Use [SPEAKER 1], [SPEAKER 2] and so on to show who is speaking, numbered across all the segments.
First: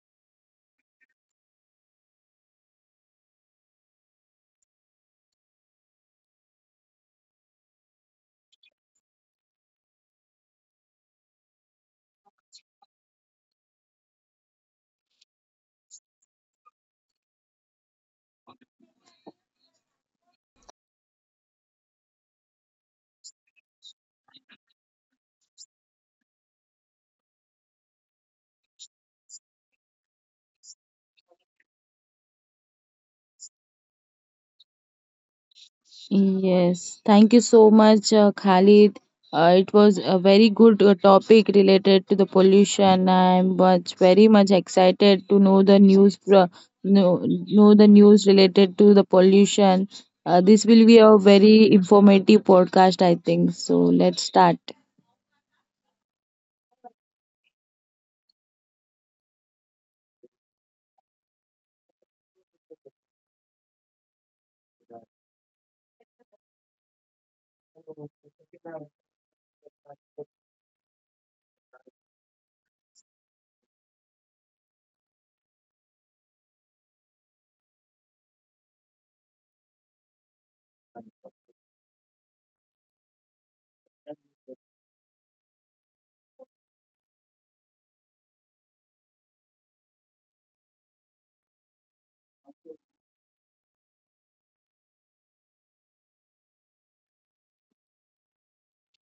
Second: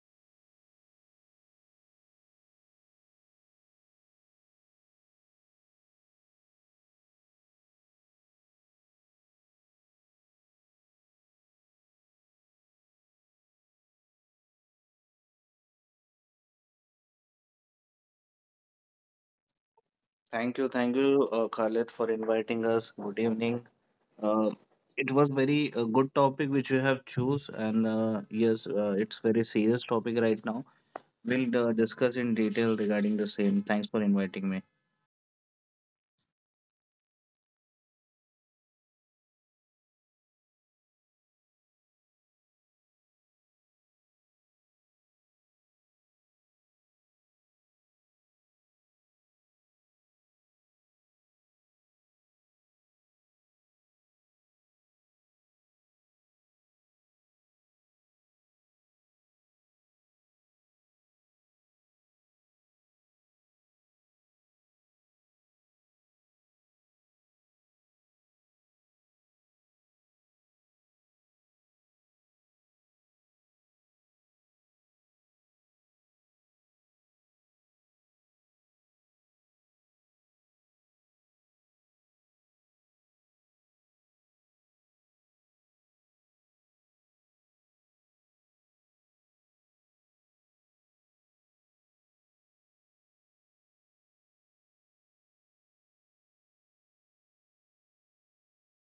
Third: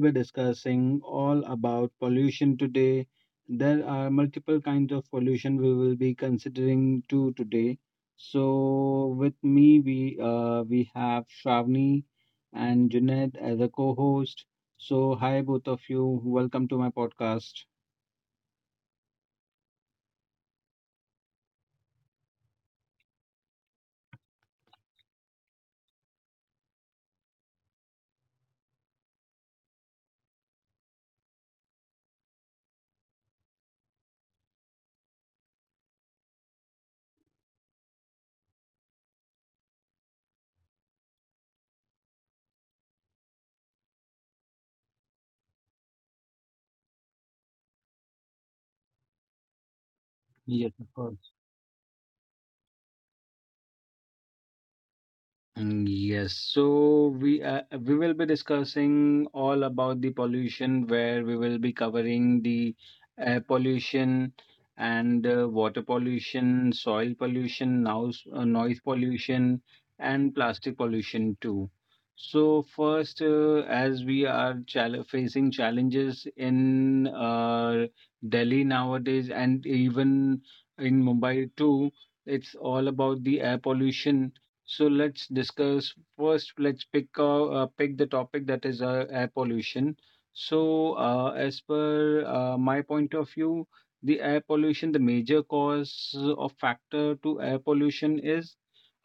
[SPEAKER 1] be discussing all about pollution today. There are multiple kinds of pollution we will be considering too today. So with me, we have Shravani and Junaid as a co-host. So hi both of you, welcome to my podcast.
[SPEAKER 2] Thank you, Khalid, for inviting us. Good evening. Uh, it was very good topic which you have choose, and yes, it's very serious topic right now. We'll discuss in detail regarding the same. Thanks for inviting me.
[SPEAKER 3] Yes, thank you so much, Khalid. It was a very good topic related to the pollution. I'm very much excited to know the news, know the news related to the pollution. This
[SPEAKER 1] Yes,
[SPEAKER 3] will
[SPEAKER 1] of
[SPEAKER 3] be a
[SPEAKER 1] course.
[SPEAKER 3] very informative podcast, I think. So let's start.
[SPEAKER 1] Yes, so we will be discussing all about the pollution, where we will be covering the air pollution and water pollution, soil pollution, noise pollution, and plastic pollution too. So first, as we are facing challenges in Delhi nowadays, and even in Mumbai too, it's all about the air pollution, so let's discuss first. Let's pick pick the topic that is air pollution. So as per my point of view, the air pollution, the major cause or factor to air pollution is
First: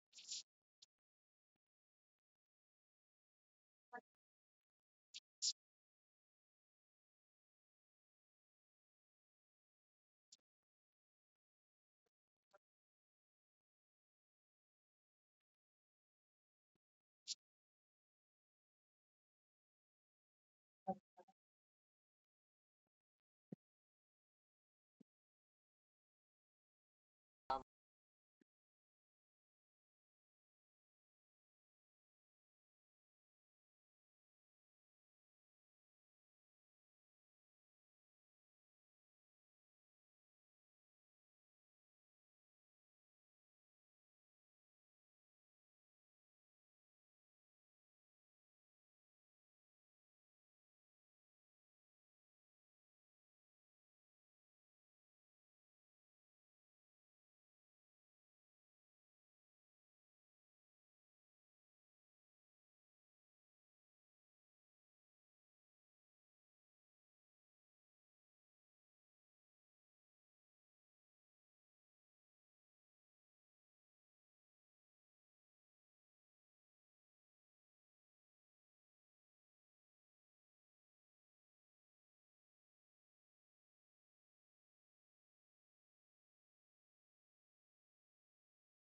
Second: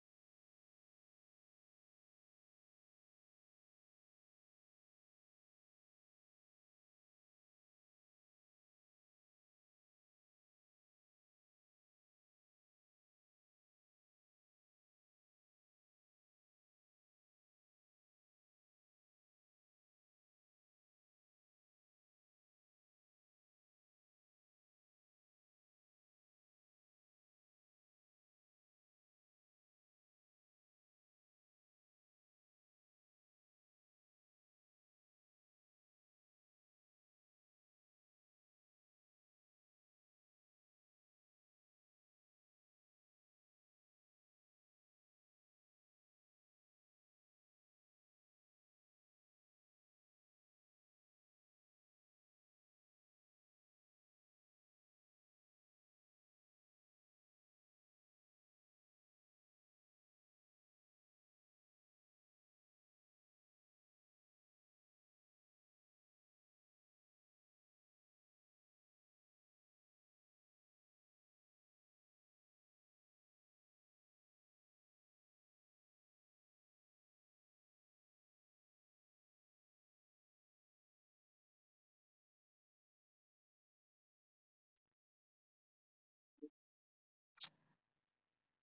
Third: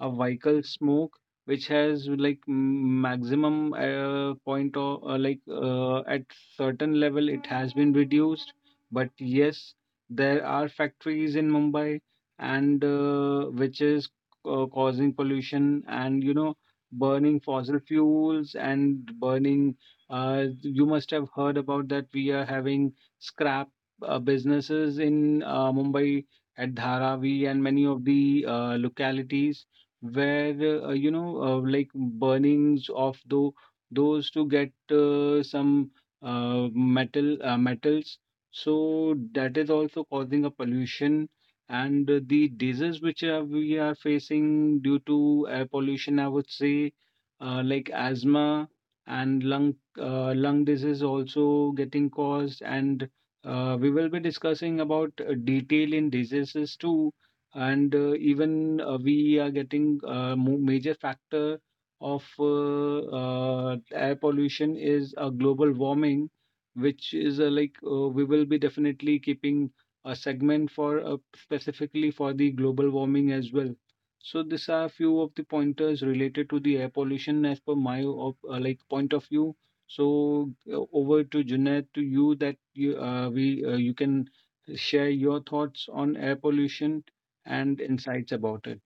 [SPEAKER 1] a vehicle smoke, which has like maximum point or at certain level it has been reduced. But yes, there are factories in Mumbai and which is causing pollution, and you know, burning fossil fuels and burning, you must have heard about that we are having scrap businesses in Mumbai at Dharavi and many of the localities where like burnings of those to get some metals, so that is also causing a pollution. And the disease which we are facing due to air pollution, I would say, like asthma and lung disease also getting caused. And we will be discussing about detail in diseases too and even we are getting a major factor of air pollution is a global warming, which is we will be definitely keeping a segment for specifically for the global warming as well. So these are a few of the pointers related to the air pollution as per my op, like point of view. So over to Junaid, to you, that you can share your thoughts on air pollution and insights about it.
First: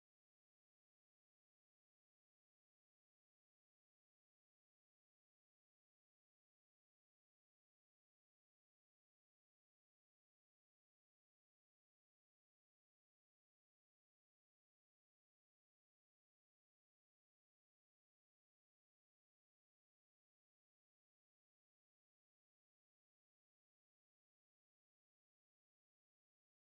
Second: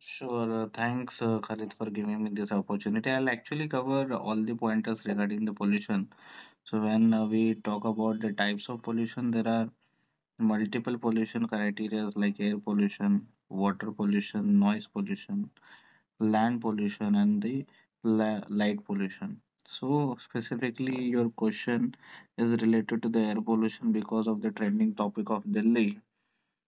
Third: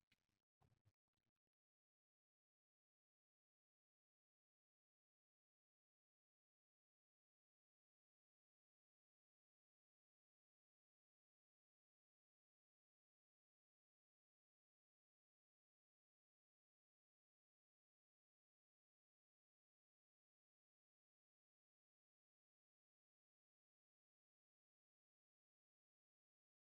[SPEAKER 2] Sure. Thanks, Khalid, for giving me this opportunity. I'll actually cover all the pointers regarding the pollution. So when we talk about the types of pollution, there are multiple pollution criteria like air pollution, water pollution, noise pollution, land pollution, and the light pollution. So, specifically, your question is related to the air pollution because of the trending topic of Delhi.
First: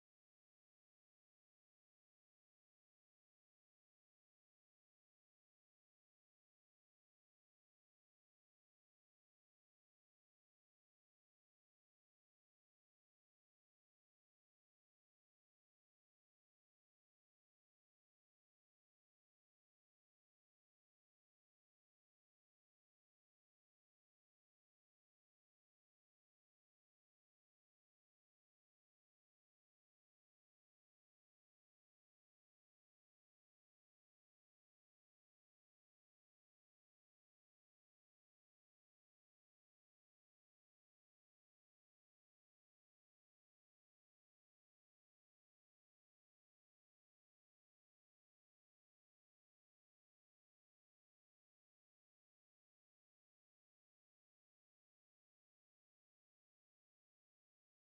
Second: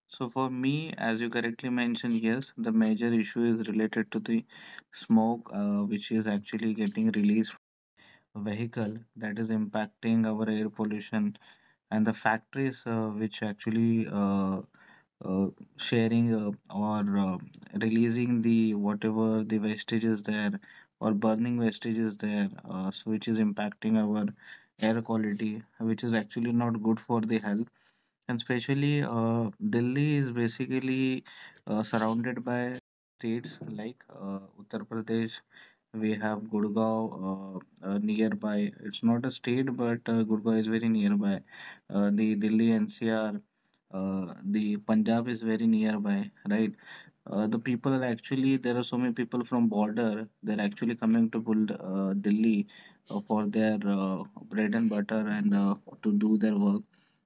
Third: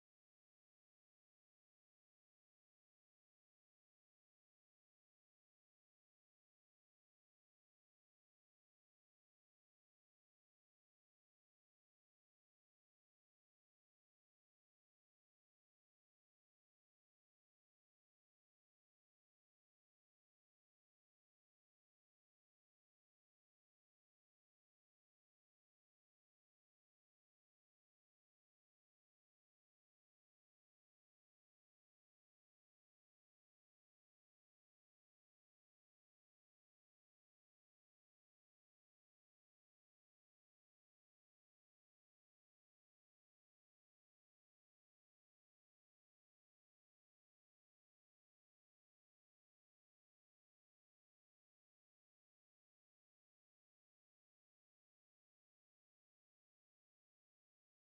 [SPEAKER 2] So, for me, as you correctly mentioned, yes, the major issue is related to the smoke, which is actually getting released from vehicle that is impacting our air pollution, and the factories which actually uh, sharing or releasing the whatever the wastage is there or burning wastage is there, so which is impacting our air quality, which is actually not good for the health. And especially Delhi is basically surrounded by states like Uttar Pradesh. We have Gurgaon nearby. It's not a state, but Gurgaon is very nearby. The Delhi NCR, the Punjab is very nearby, right? The people are actually, there are so many people from border. They're actually coming to Delhi for their bread and butter, and to do their work.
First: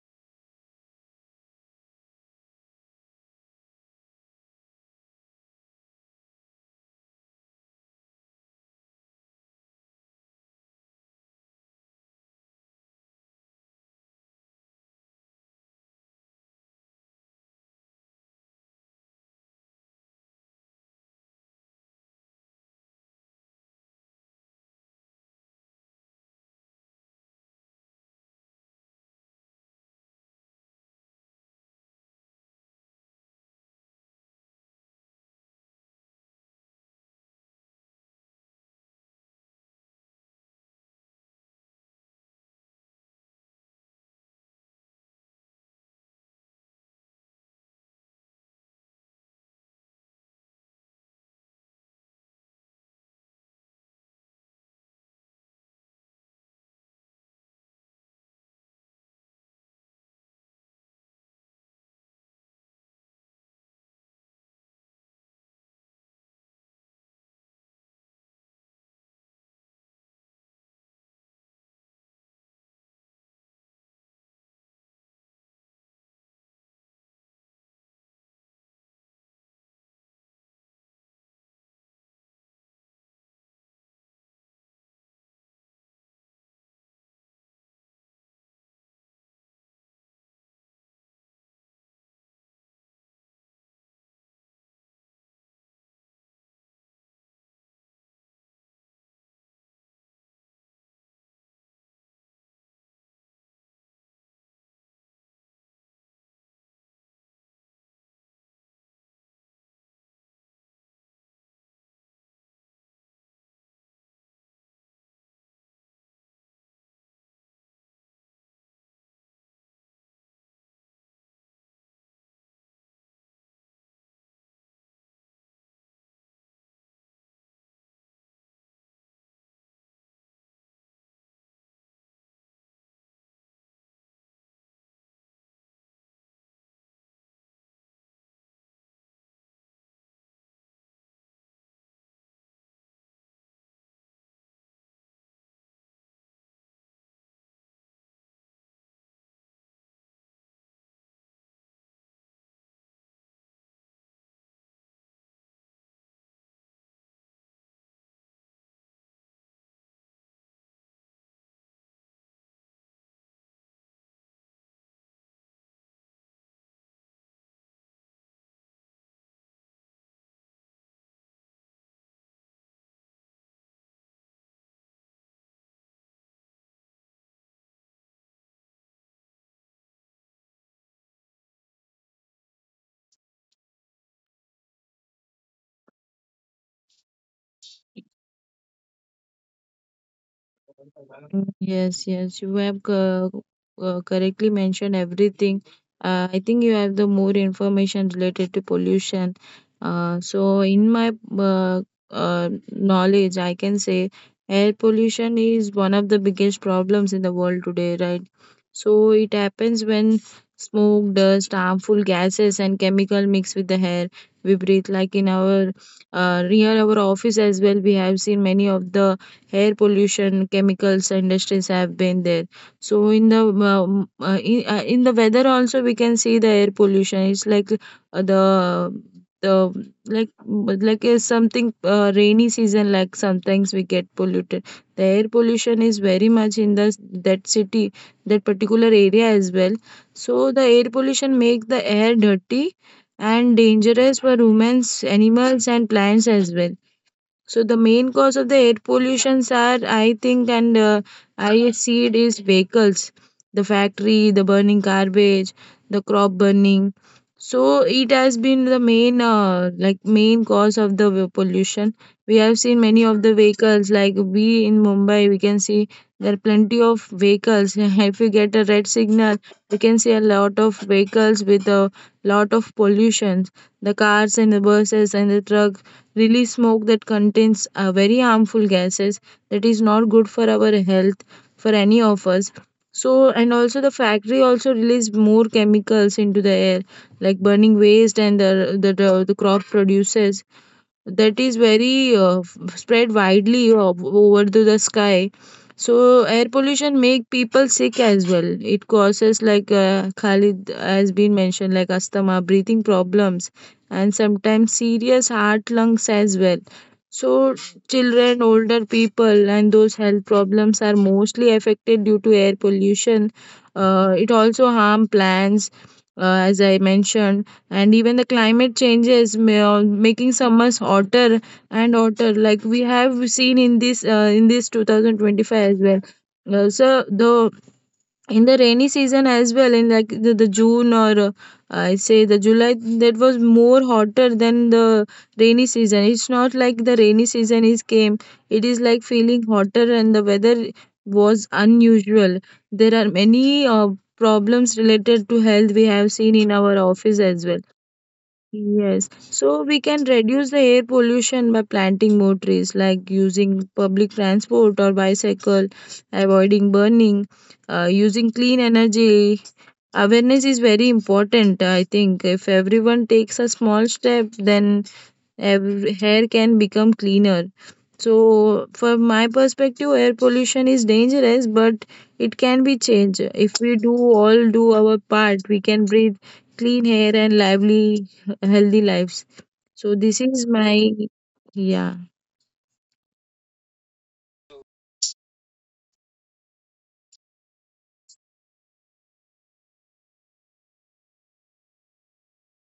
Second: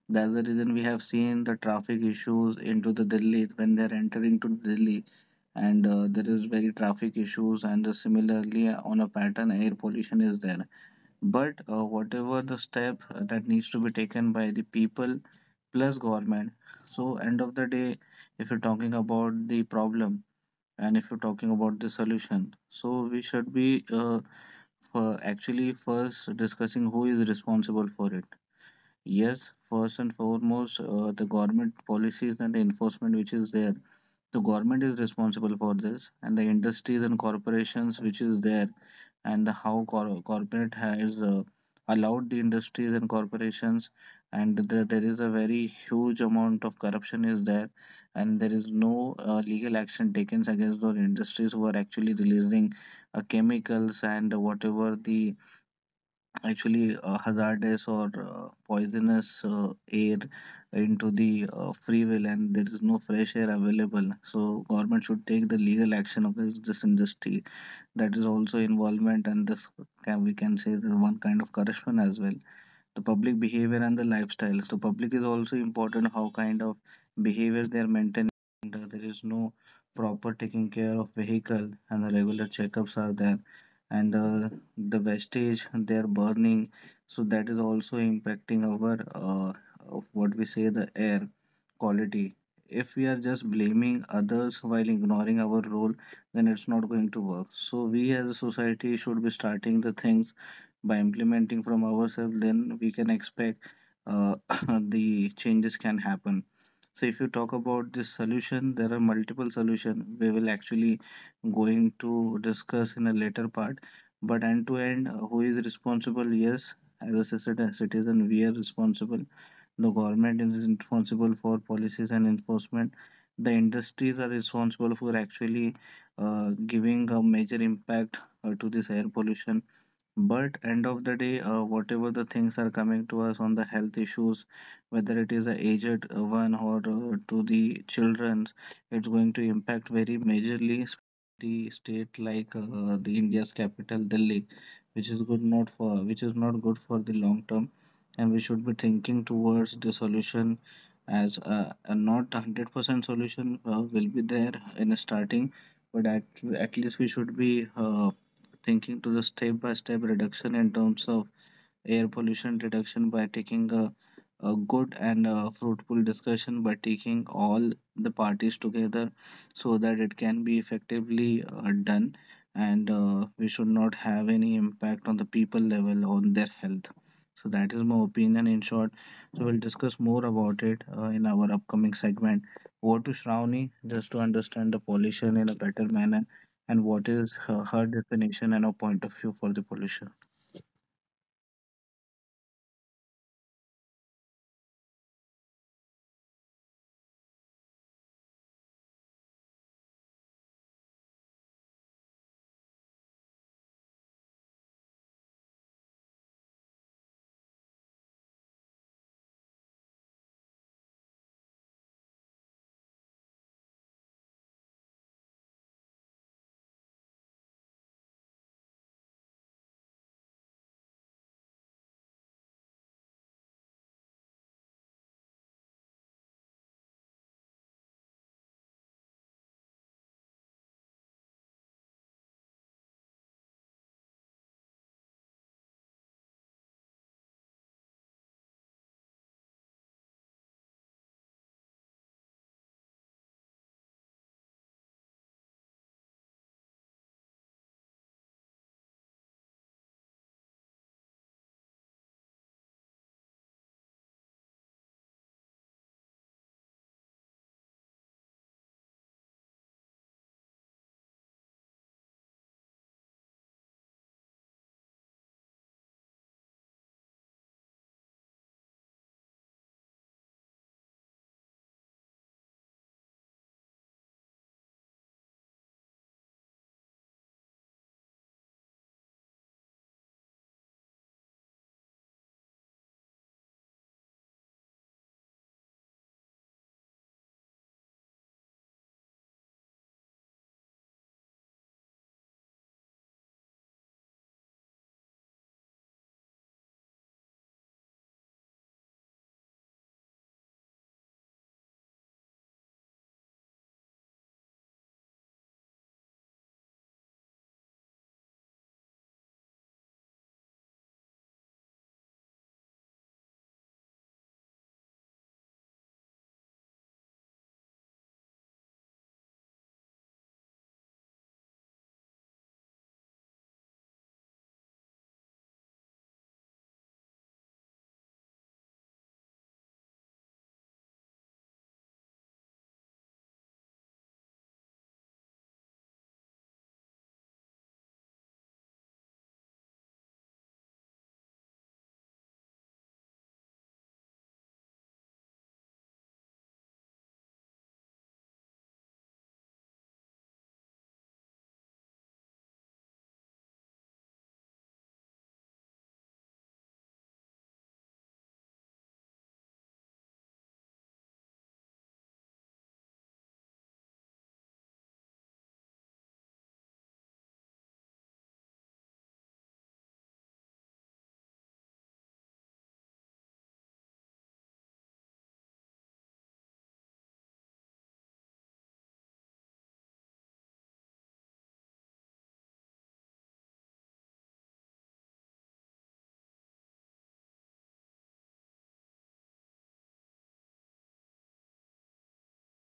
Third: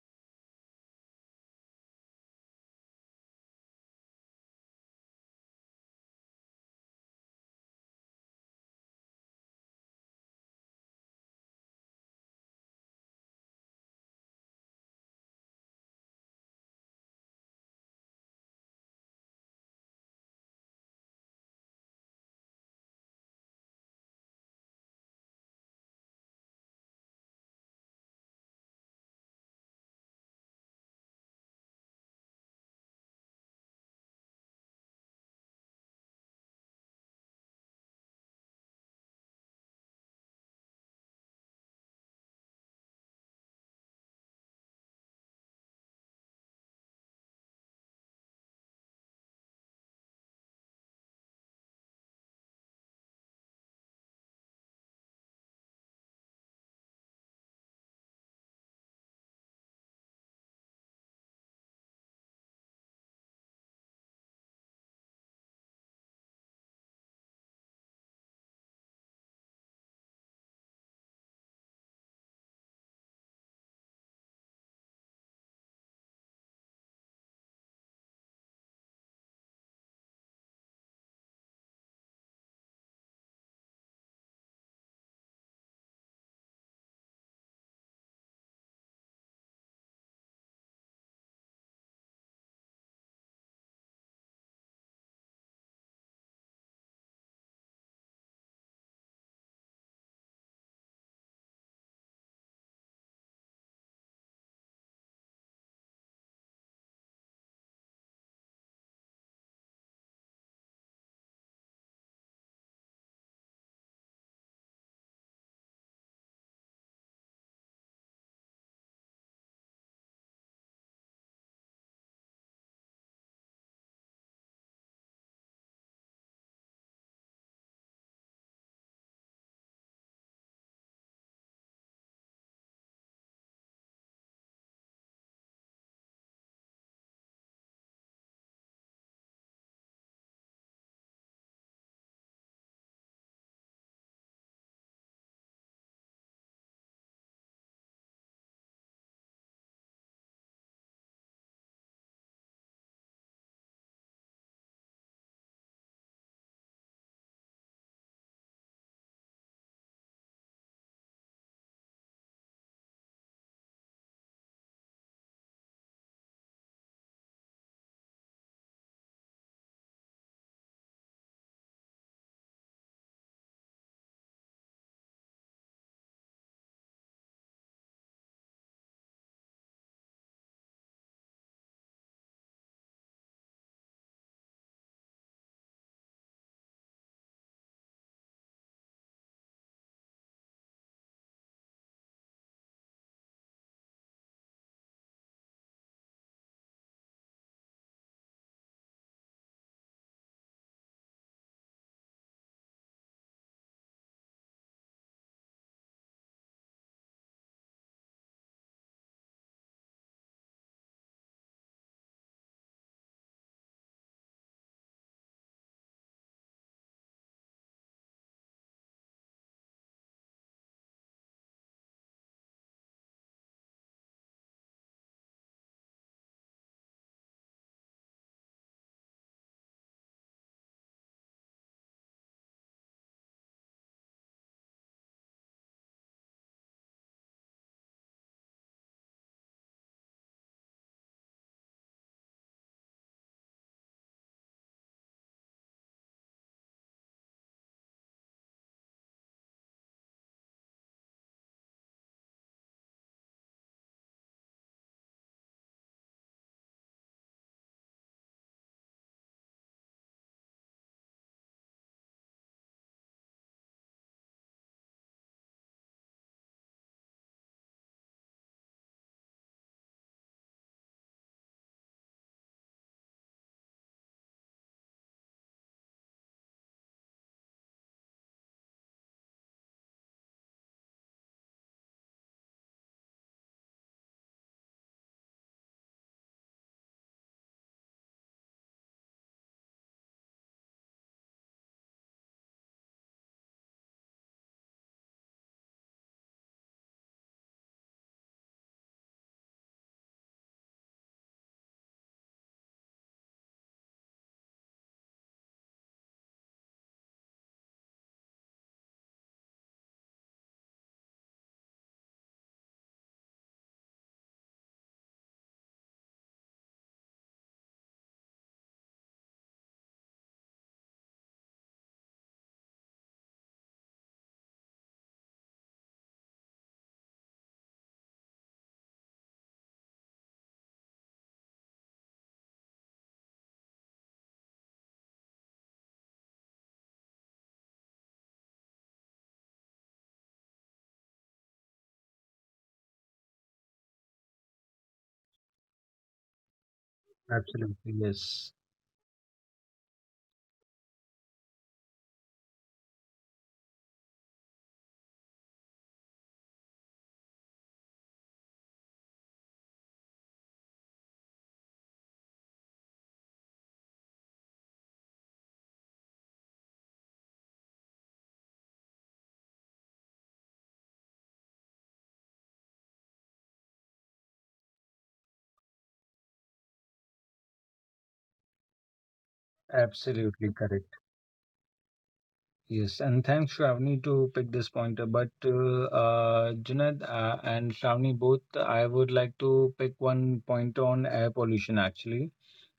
[SPEAKER 2] That's the reason we have seen the traffic issues into the Delhi when they're entering to Delhi, and there is very traffic issues. And similarly, on a pattern, air pollution is there. But whatever the step that needs to be taken by the people plus government. So end of the day, if you're talking about the problem. And if you're talking about the solution, so we should be for actually first discussing who is responsible for it. Yes, first and foremost, the government policies and the enforcement which is there, the government is responsible for this, and the industries and corporations which is there, and the how corporate has allowed the industries and corporations, and there is a very huge amount of corruption is there, and there is no legal action taken against those industries who are actually releasing chemicals and whatever the actually hazardous or poisonous air into the free will, and there is no fresh air available, so government should take the legal action against this industry. That is also involvement, and this can, we can say, the one kind of corruption as well. The public behavior and the lifestyles. So public is also important, how kind of behaviors they are maintaining. And, there is no proper taking care of vehicle and the regular checkups are there, and the wastage they are burning, so that is also impacting our of what we say the air quality. If we are just blaming others while ignoring our role, then it's not going to work, so we as a society should be starting the things by implementing from ourselves, then we can expect uh, the changes can happen. So if you talk about this solution, there are multiple solution we will actually going to discuss in a later part, but end to end, who is responsible? Yes, as a citizen, we are responsible. The government is responsible for policies and enforcement, the industries are responsible for actually giving a major impact to this air pollution. But end of the day, whatever the things are coming to us on the health issues, whether it is a aged one or to the children, it's going to impact very majorly, the state like the India's capital Delhi, which is good not for, which is not good for the long term, and we should be thinking towards the solution. As a not 100% solution will be there in starting, but at least we should be thinking to the step by step reduction in terms of air pollution reduction by taking a good and a fruitful discussion by taking all the parties together, so that it can be effectively done, and we should not have any impact on the people level on their health. So that is my opinion in short. So we'll discuss more about it in our upcoming segment. Over to Shravani, just to understand the pollution in a better manner and what is her definition and her point of view for the pollution.
[SPEAKER 3] Mm, yes, yes, you have correctly mentioned everything. I think you have the more information related to pollution. So, in my uh, knowledge, I can say air pollution is one of the biggest problems in the world today, right? So, it happens when smoke, dust, harmful gases, and chemical mix with the air we breathe. Like in our near our office as well, we have seen many of the air pollution, chemicals, industries have been there. So in the weather also we can see the air pollution. It's like the the like but like something rainy season. Like sometimes we get polluted. The air pollution is very much in the that city, that particular area as well. So the air pollution make the air dirty and dangerous for humans, animals, and plants as well. So the main cause of the air pollutions are, I think, and I see it is vehicles, the factory, the burning garbage, the crop burning. So it has been the main cause of the pollution. We have seen many of the vehicles, like we in Mumbai, we can see there are plenty of vehicles. If you get a red signal, we can see a lot of vehicles with a lot of pollutions. The cars and the buses and the truck release smoke that contains very harmful gases that is not good for our health, for any of us. So and also the factory also release more chemicals into the air, like burning waste and the crop produces that is very spread widely over to the sky. So air pollution make people sick as well. It causes, like Khalid has been mentioned, like asthma, breathing problems, and sometimes serious heart, lungs as well. So children, older people, and those health problems are mostly affected due to air pollution. Uh, it also harm plants, as I mentioned. And even the climate changes, making summers hotter and hotter, like we have seen in this 2025 as well. Uh, so the in the rainy season as well, in like the June, or I say the July, that was more hotter than the rainy season. It's not like the rainy season is came. It is like feeling hotter, and the weather was unusual. There are many problems related to health we have seen in our office as well.
[SPEAKER 1] Absolutely, yes.
[SPEAKER 3] Yes, so we can reduce the air pollution by planting more trees, like using public transport or bicycle, avoiding burning, using clean energy. Awareness is very important, I think. If everyone takes a small step, then every hair can become cleaner. So, from my perspective, air pollution is dangerous, but it can be changed. If we do all do our part, we can breathe clean air and lively, healthy lives. So, this
[SPEAKER 1] Absolutely
[SPEAKER 3] is
[SPEAKER 1] correct.
[SPEAKER 3] my, yeah.
[SPEAKER 1] Yes, and thanks, Shravani, to pick this point up. But Junaid and Shravani, both, I would like to pick one point on air pollution actually,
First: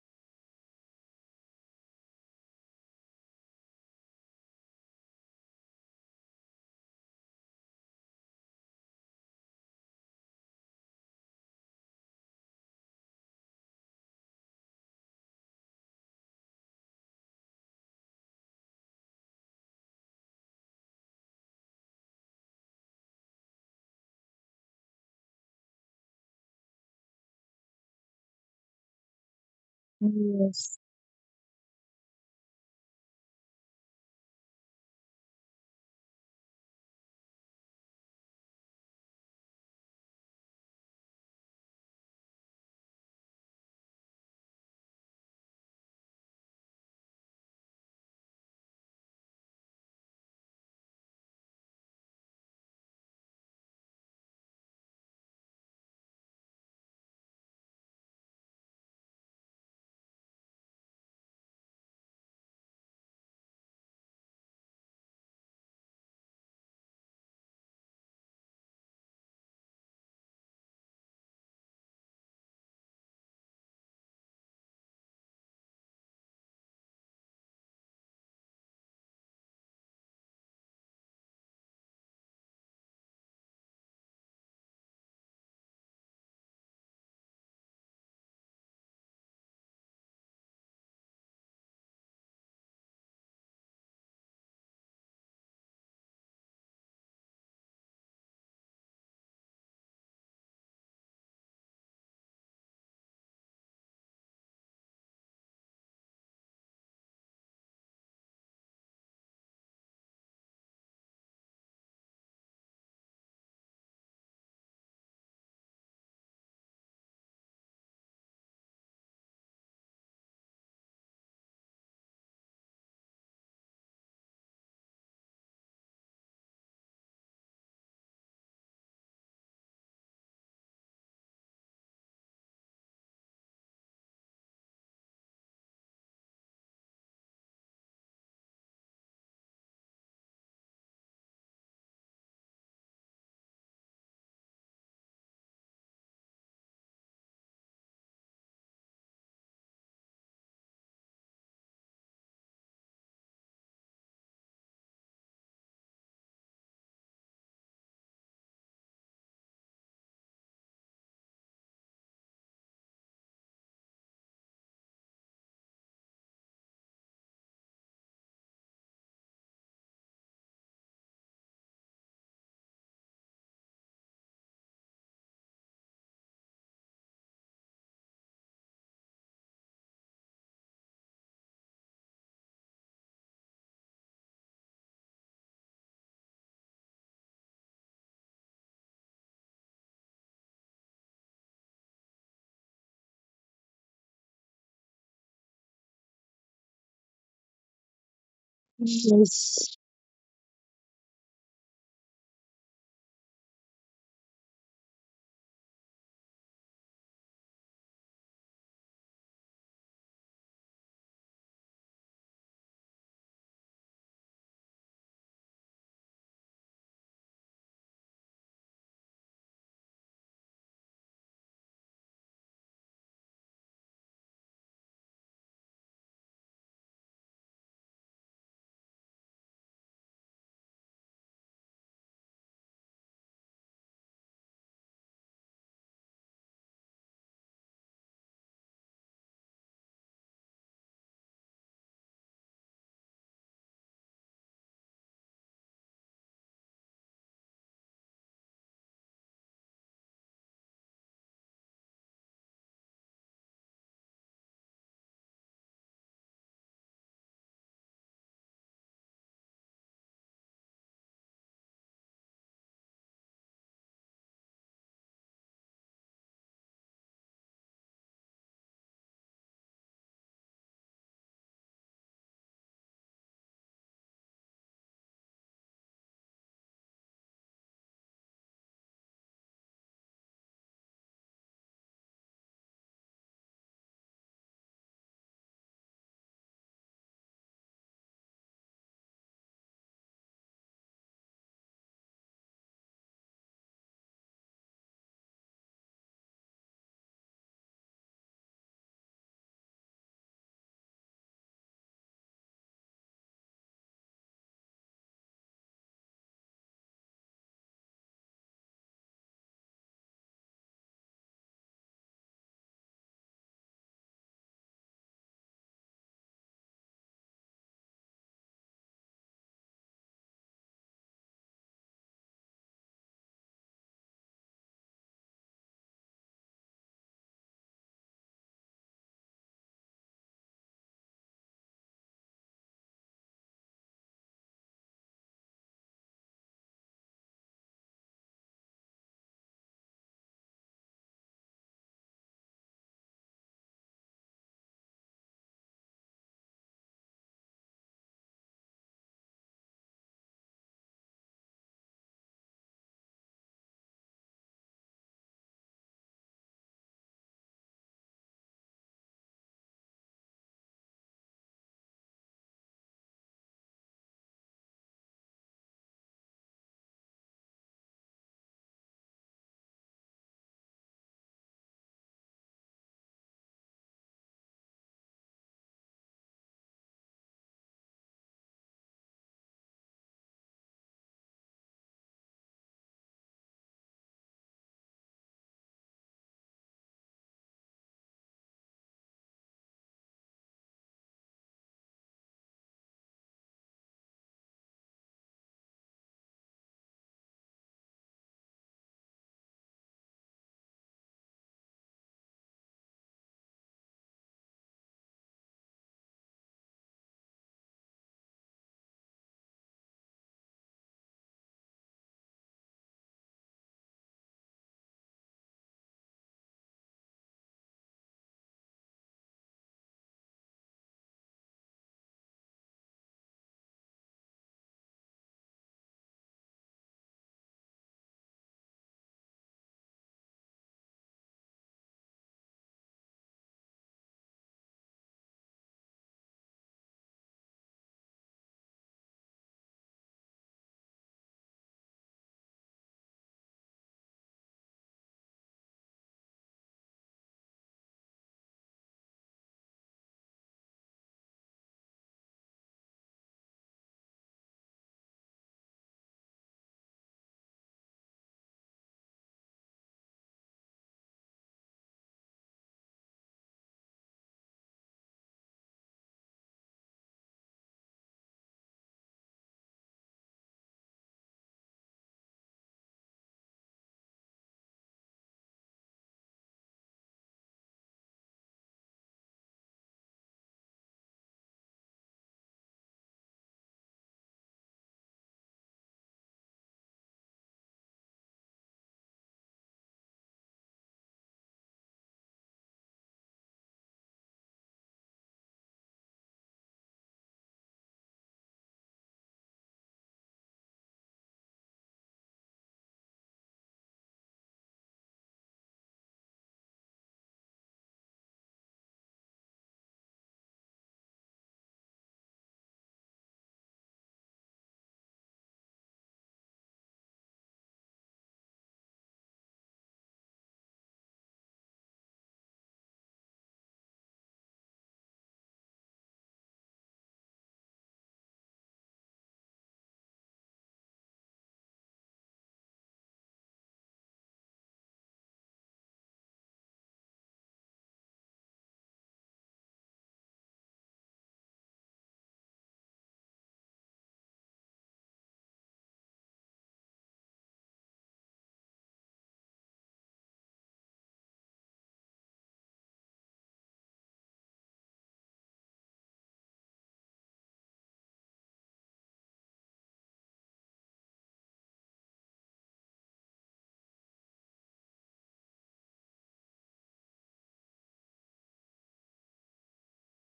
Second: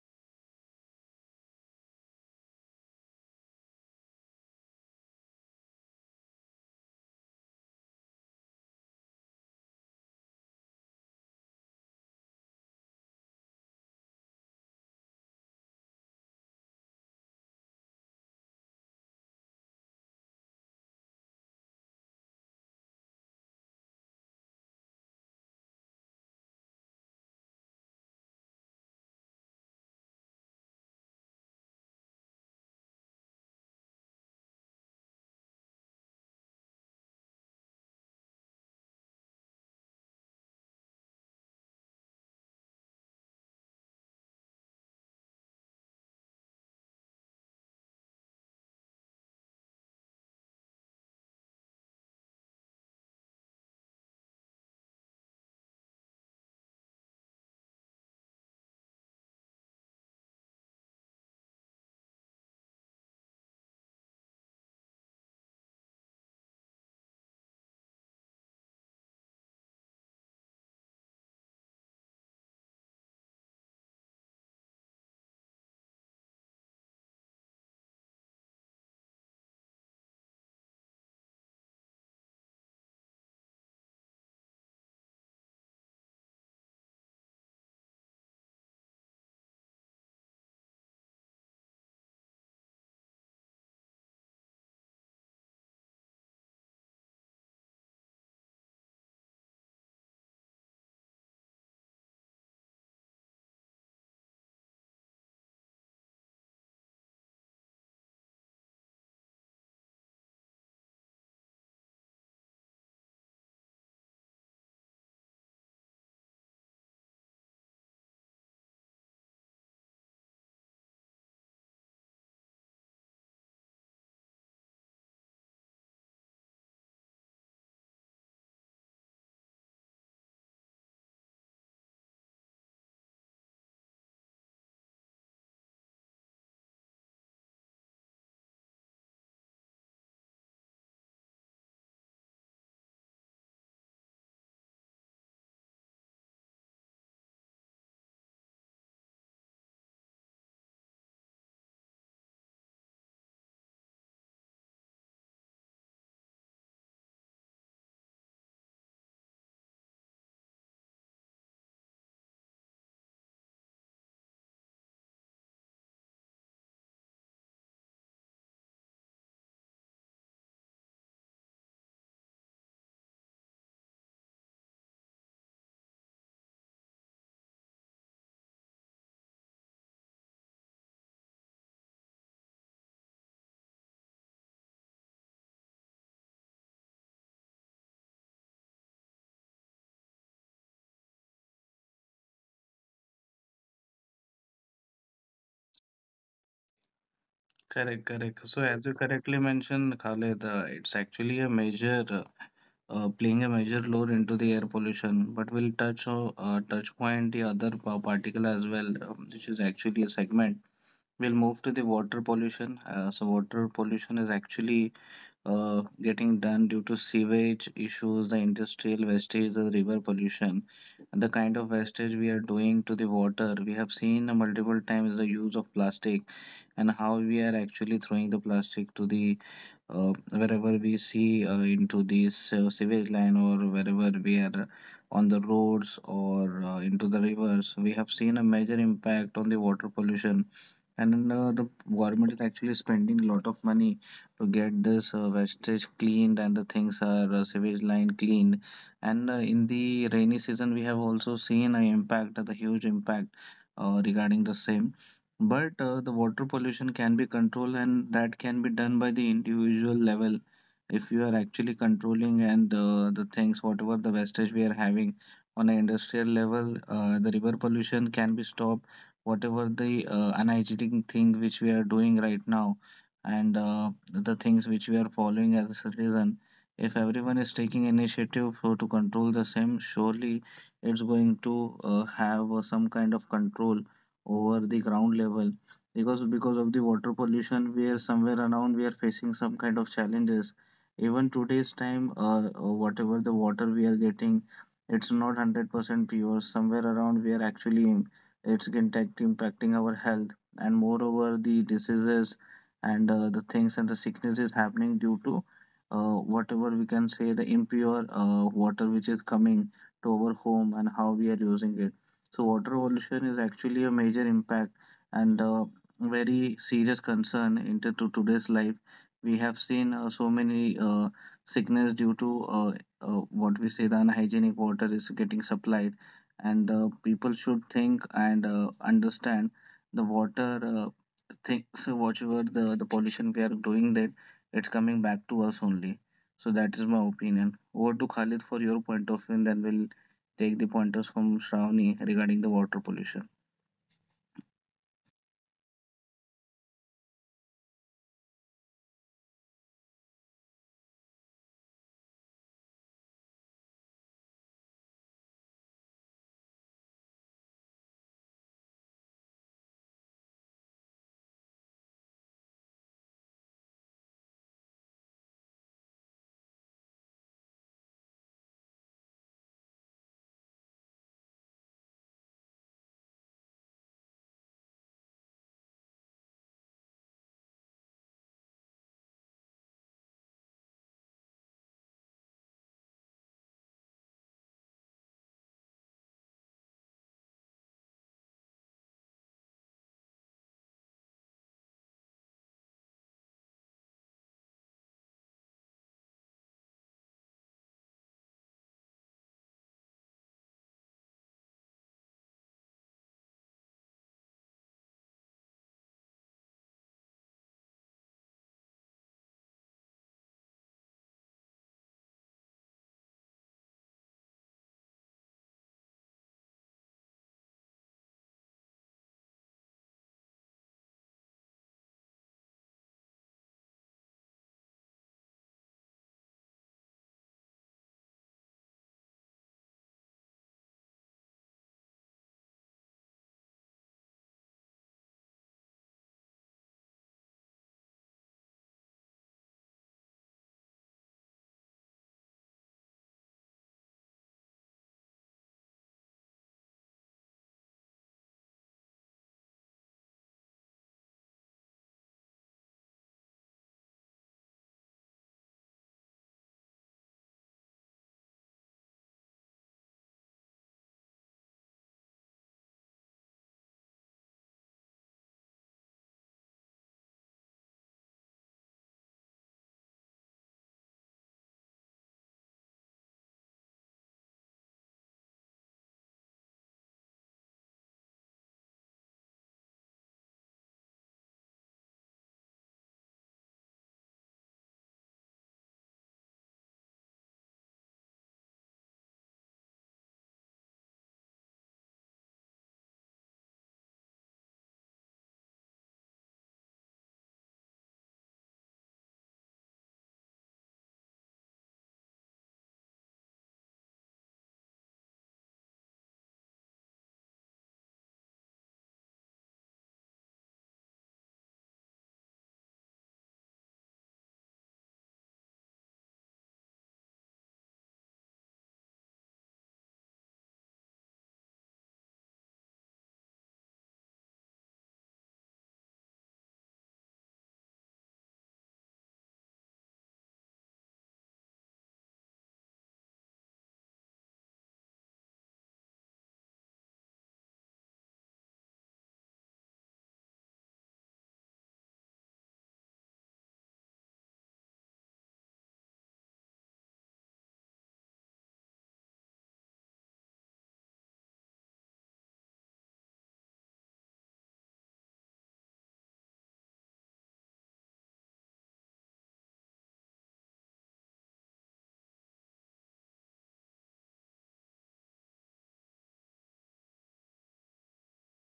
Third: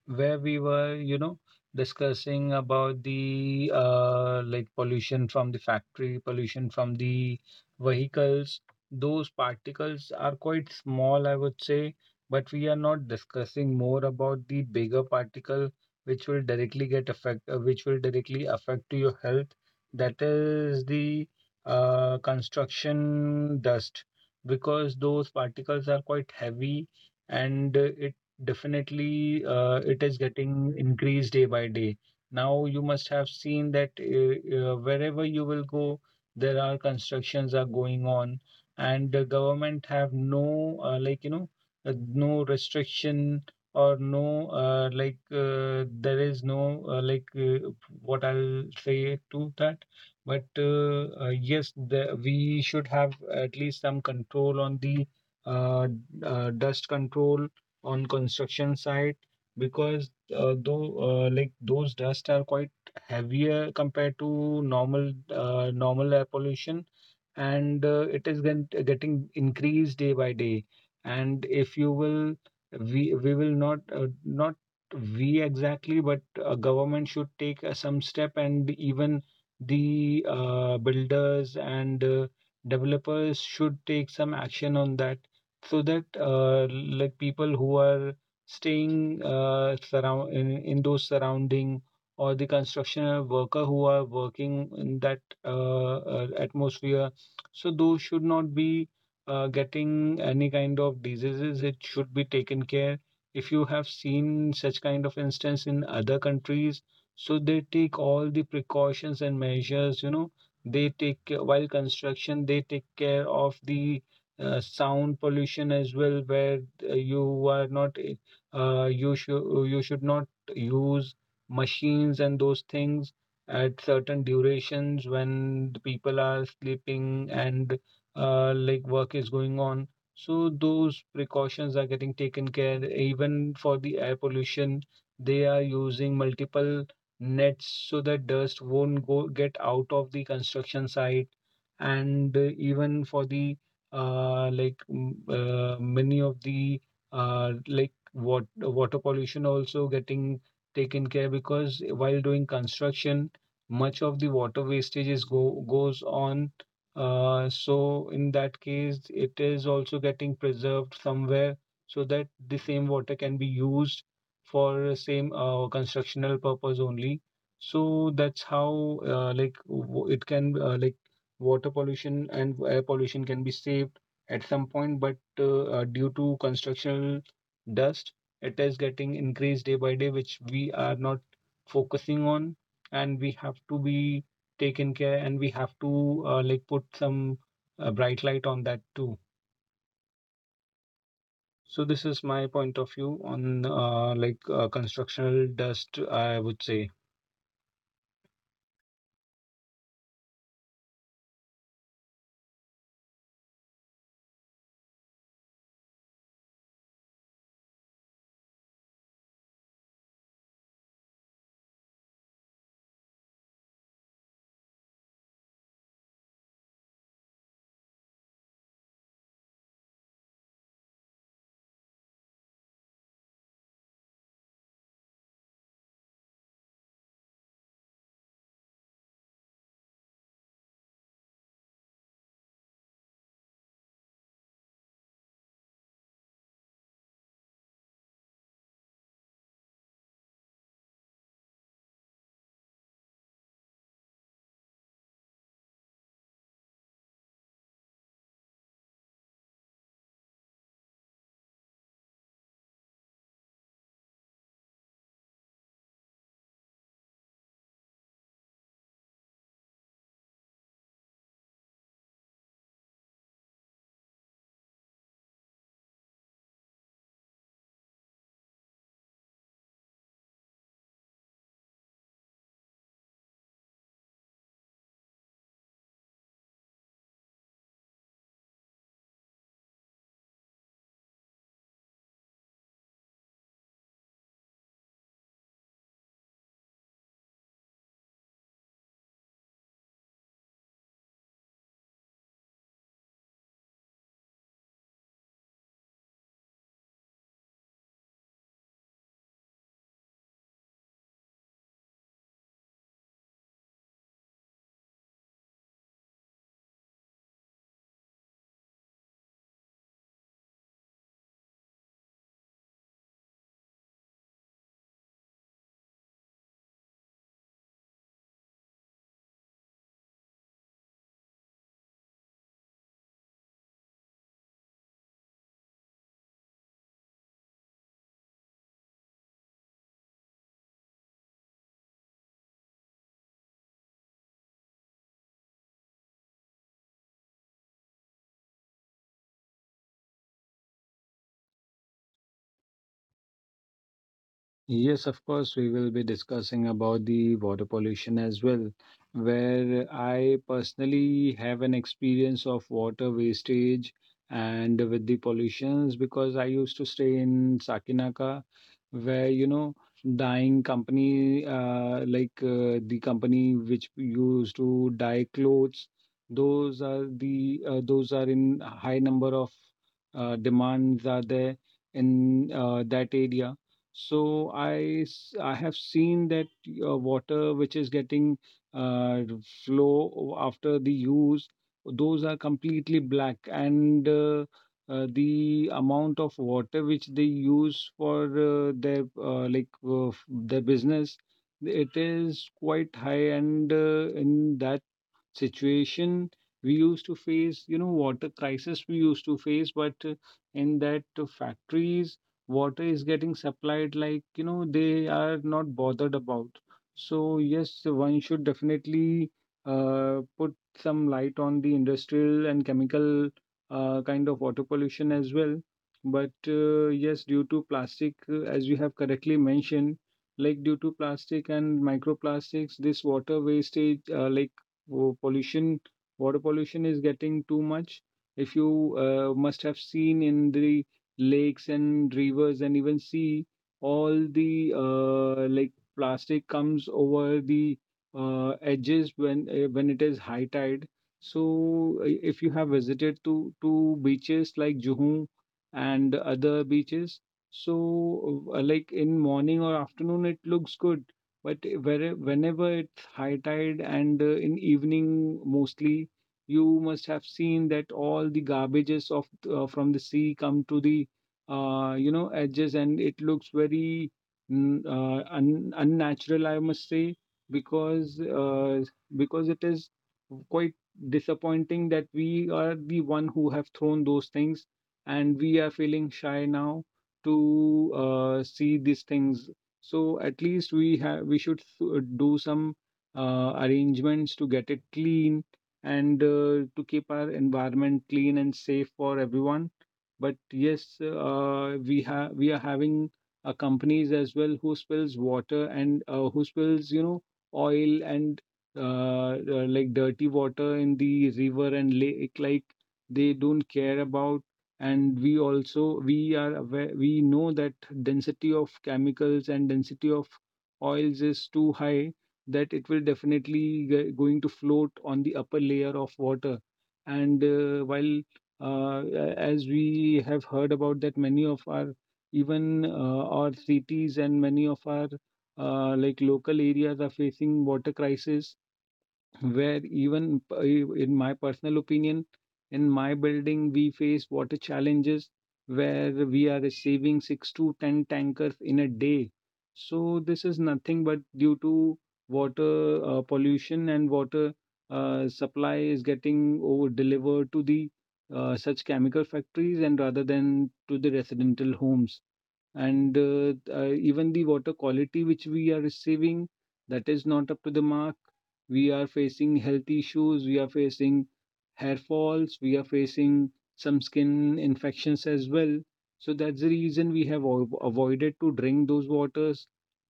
[SPEAKER 1] where we were, you know, discussing about the like pollution from the factory, pollution from the vehicles. Those particles are quite small, I would say, but we are not discussing more about the bigger particle which will directly get which will directly affect to your health. That is the construction dust, because those particles are quite heavy, and it, definitely, it is
[SPEAKER 3] Yes.
[SPEAKER 1] getting increased day by day. Now you must have seen that wherever you will go, there are constructions are going on, and the government have no no restriction or there is no like what I'll say to that. But yes, we should have at least some control on the uh, dust control on construction site, because though like those dust are quite heavier compared to normal air pollution, and it is getting increased day by day. And if you will, we will not, we exactly, but government should take some step, and even the builders and developers should take some action on that, so that like people who are staying in those surrounding, or the construction worker who are working in that atmosphere, so those should not be getting any kind of diseases. It should be taken care. If you have seen such kind of instance in other countries, so they take all the precautions and measures, you know, they take while construction, they take care of the sound pollution as well, where uh, you are not, you should not use machines and those things at certain durations when the people are sleeping and like work is going on. So those precautions are getting taken care. Even for the air pollution, they are using multiple nets so that dust won't go get out of the construction site, and even for the many of the water pollution also getting taken care, because while doing construction, much of the water wastage is go goes on. So in that case, it is also getting preserved somewhere so that the same water can be used for same constructional purpose only. So that's how it can water pollution and air pollution can be saved at some point, but due to constructional dust, it is getting increased day by day, which we are not focusing on, and we have to be taken care, and we have to like put some bright light on that too. So this is my point of view on constructional dust, I would say.
[SPEAKER 2] Correct, correct. So as you correctly
[SPEAKER 3] Yes.
[SPEAKER 2] mentioned, Khaled, it's actually a major playing a major role into the air pollution. But we'll touch on touch point the other particle as well, which is actually a segment. We'll move to the water pollution. So water pollution is actually getting done due to sewage issues, the industrial wastage, the river pollution, and the kind of wastage we are doing to the water. We have seen multiple times the use of plastic and how we are actually throwing the plastic to the wherever we see into this sewage line or wherever we are on the roads or into the rivers. We have seen a major impact on the water pollution, and the government is actually spending a lot of money to get this wastage cleaned and the things are sewage line cleaned. And in the rainy season, we have also seen an impact, the huge impact regarding the same. But the water pollution can be controlled, and that can be done by the individual level. If you are actually controlling, and the things whatever the wastage we are having on an industrial level, the river pollution can be stopped, whatever the energetic thing which we are doing right now, and the things which we are following as a citizen. If everyone is taking initiative for to control the same, surely it's going to have some kind of control over the ground level, because of the water pollution we are somewhere around, we are facing some kind of challenges, even today's time. Whatever the water we are getting, it's not 100% pure, somewhere around we are actually, impacting our health, and moreover the diseases and the things and the sickness is happening due to whatever we can say, the impure water which is coming to our home and how we are using it. So water pollution is actually a major impact, and very serious concern into to today's life. We have seen so many sickness due to what we say, the unhygienic water is getting supplied. And the people should think and understand the water things, whatever the pollution we are doing, that it's coming back to us only. So that is my opinion. Over to Khalid for your point of view, and then we'll take the pointers from Shravani regarding the water pollution.
[SPEAKER 1] Yes, of course, we will be discussing about the water pollution as well, where I personally have an experience of water wastage and with the pollutions, because I used to stay in Sakinaka, where, you know, dyeing company, the company which used to dye clothes, those are the those are in high number of demands are there in that area. So I have seen that water which is getting uh, flow after the use, those are completely black, and the amount of water which they use for their business, it is quite high, and in that situation we used to face, you know, water crisis we used to face, but in that factories, water is getting supplied like, you know, they are not bothered about. So, yes, one should definitely put some light on the industrial and chemical kind of water pollution as well. But yes, due to plastic, as you have correctly mentioned, like due to plastic and microplastics, this water wastage, like wo pollution, water pollution is getting too much. If you must have seen in the lakes and rivers and even sea, all the like plastic comes over the edges when it is high tide. So if you have visited to beaches like Juhu and other beaches, so like in morning or afternoon it looks good, but where whenever high tide, and in evening mostly you must have seen that all the garbages of from the sea come to the you know edges, and it looks very unnatural, I must say, because uh, because it is quite disappointing that we are the one who have thrown those things, and we are feeling shy now to see these things. So at least we should do some arrangements to get it clean and to keep our environment clean and safe for everyone. But yes, we are having companies as well, who spills water, and who spills, you know, oil and like dirty water in the river and lake. Like they don't care about. And we also we are aware, we know that density of chemicals and density of oils is too high that it will definitely going to float on the upper layer of water, and as we have heard about that many of our, even our cities and many of our like local areas are facing water crisis, where even in my personal opinion, in my building we face water challenges where we are receiving 6 to 10 tankers in a day. So this is nothing but due to water pollution, and water supply is getting over delivered to the such chemical factories and rather than to the residential homes, and even the water quality which we are receiving, that is not up to the mark. We are facing health issues, we are facing hair falls, we are facing some skin infections as well. So that's the reason we have avoided to drink those waters,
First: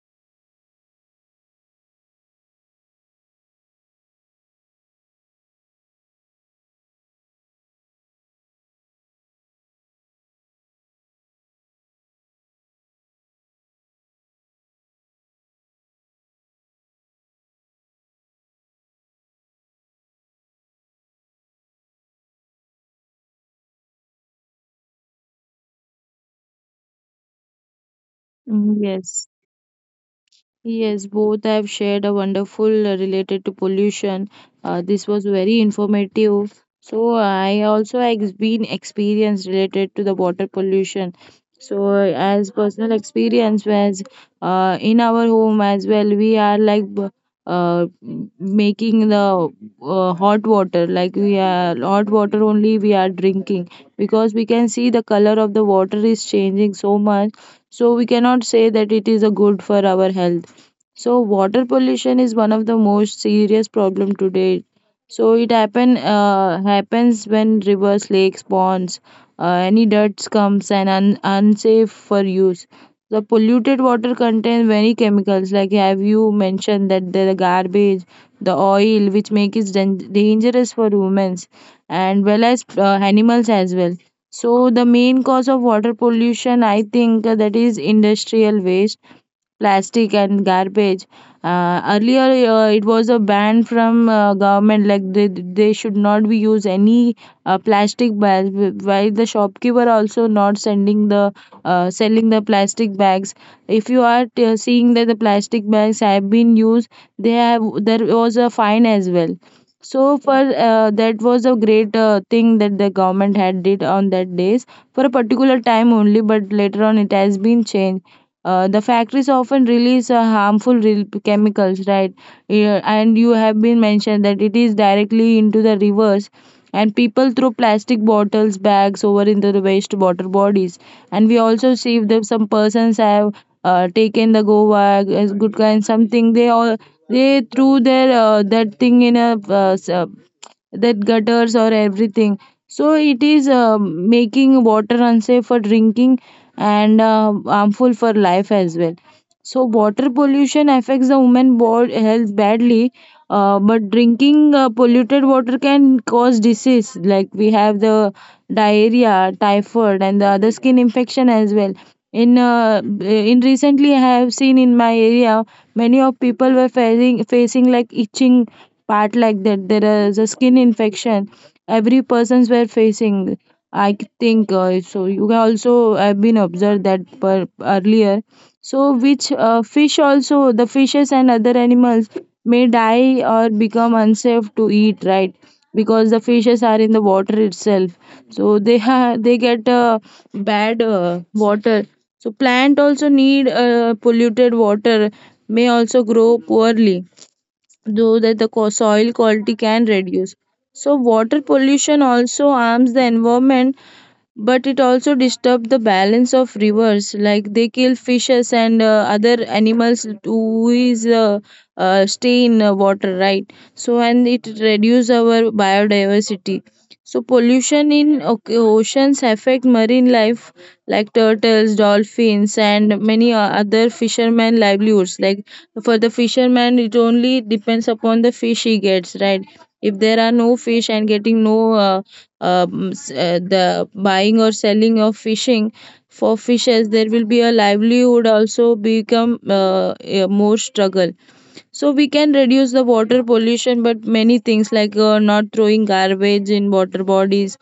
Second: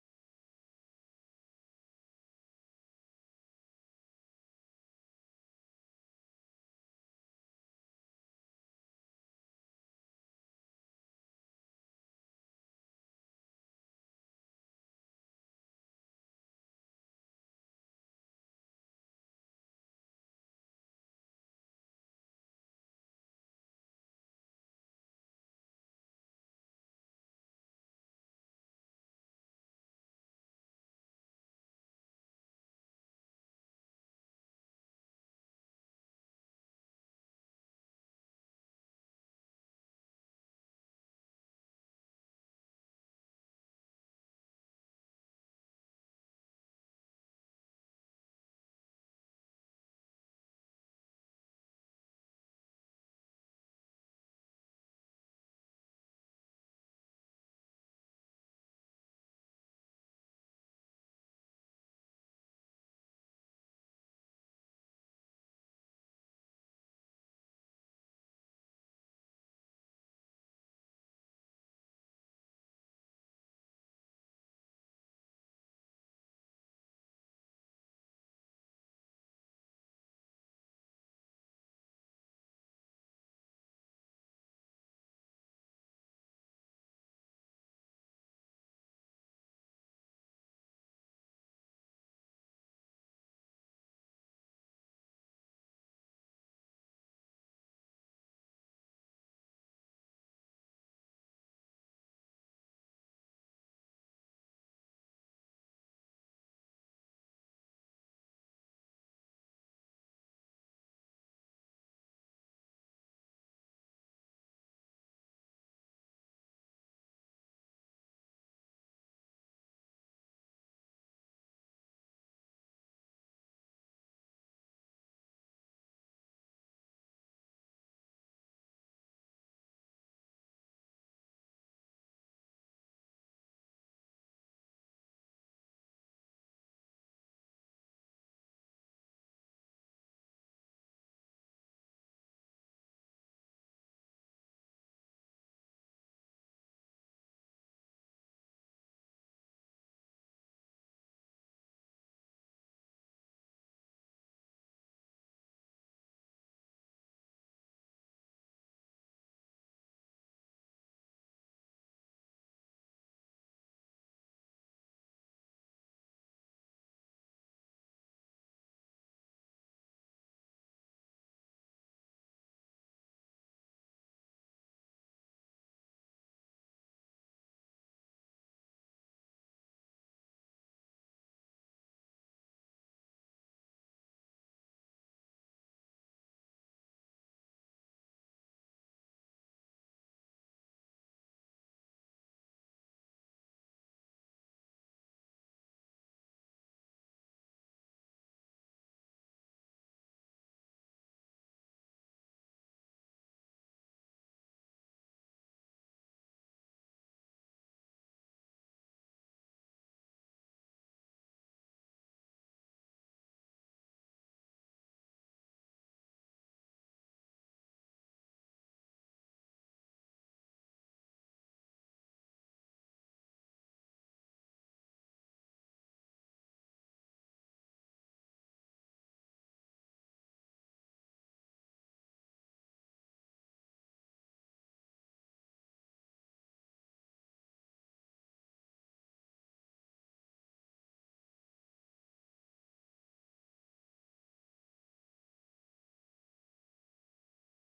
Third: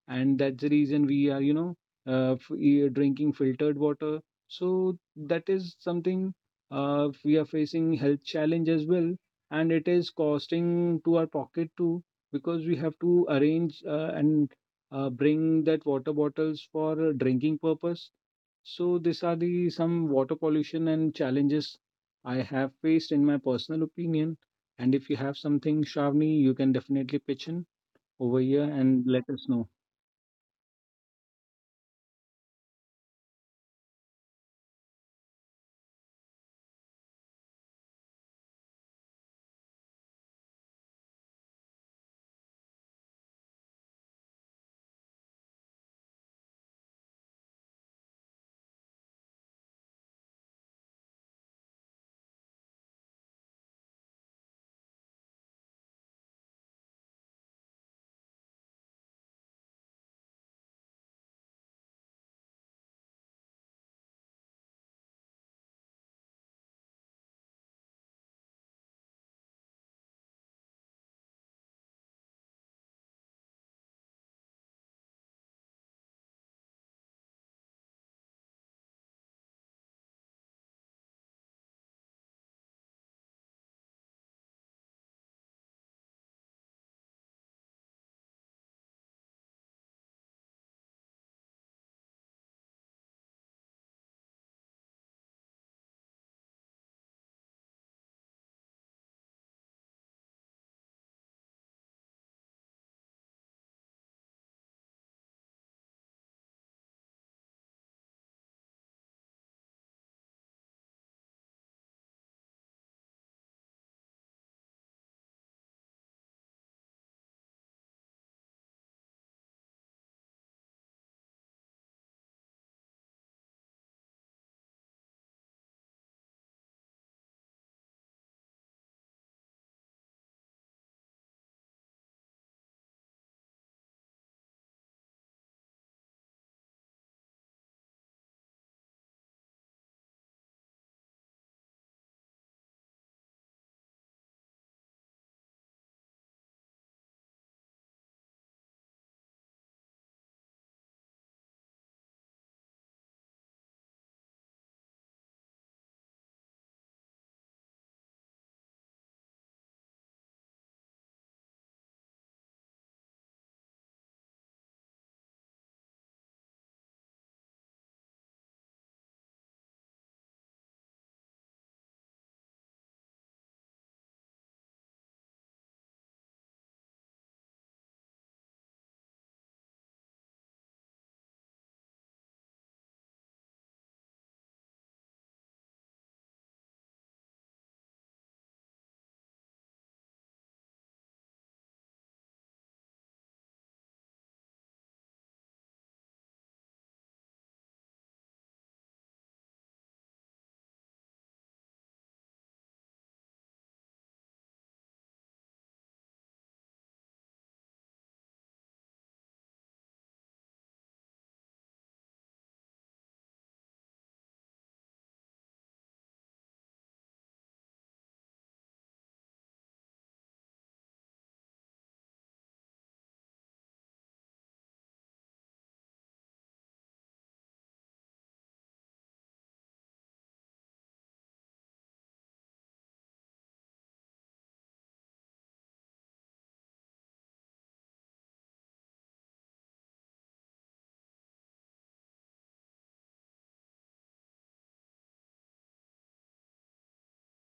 [SPEAKER 1] and that's the reason we are, you know, drinking filtered water. So that is something we are facing health challenge as well, and it is costing to our pocket too, because we have to arrange and bring that water bottles for drinking purpose. So these are the some water pollution and challenges I have faced in my personal opinion. And if you have something, Shavni, you can definitely pitch in over here and let
[SPEAKER 3] Yes.
[SPEAKER 1] us know.
[SPEAKER 3] Yes, both have shared a wonderful related to pollution. This was very informative. So I also has been experience related to the water pollution. So, as personal experience was, in our home as well, we are like uh, making the hot water, like we are hot water only we are drinking, because we can see the color of the water is changing so much. So we cannot say that it is a good for our health. So water pollution is one of the most serious problem today. So it happens when rivers, lakes, ponds, any dirt comes and unsafe for use. The polluted water contains many chemicals, like have you mentioned that the garbage, the oil, which make it dangerous for humans and well as animals as well. So the main cause of water pollution, I think, that is industrial waste, plastic, and garbage. Uh, earlier it was a ban from government, like they should not be use any plastic bags, while the shopkeeper also not sending the selling the plastic bags. If you are seeing that the plastic bags have been used, they have there was a fine as well. So, for that was a great thing that the government had did on that days, for a particular time only, but later on it has been changed. Uh, the factories often release harmful chemicals, right? Yeah, and you have been mentioned that it is directly into the rivers, and people throw plastic bottles, bags over into the waste water bodies. And we also see that some persons have taken the Goa as good kind something. They all they threw their that thing in a that gutters or everything. So it is making water unsafe for drinking and harmful for life as well. So water pollution affects the woman health badly, but drinking polluted water can cause disease, like we have the diarrhea, typhoid, and the other skin infection as well. In recently I have seen in my area many of people were facing like itching part, like that there is a skin infection every persons were facing. I think so you can also have been observed that earlier, so which fish also the fishes and other animals may die or become unsafe to eat, right? Because the fishes are in the water itself, so they get bad water. So plant also need polluted water, may also grow poorly, though that the soil quality can reduce. So water pollution also harms the environment, but it also disturbs the balance of rivers, like they kill fishes and other animals who is stay in water, right? So and it reduces our biodiversity. So pollution in oceans affect marine life, like turtles, dolphins, and many other fishermen livelihoods. Like for the fisherman, it only depends upon the fish he gets, right? If there are no fish and getting no the buying or selling of fishing for fishes, there will be a livelihood also become a more struggle. So we can reduce the water pollution, but many things like not throwing garbage in water bodies,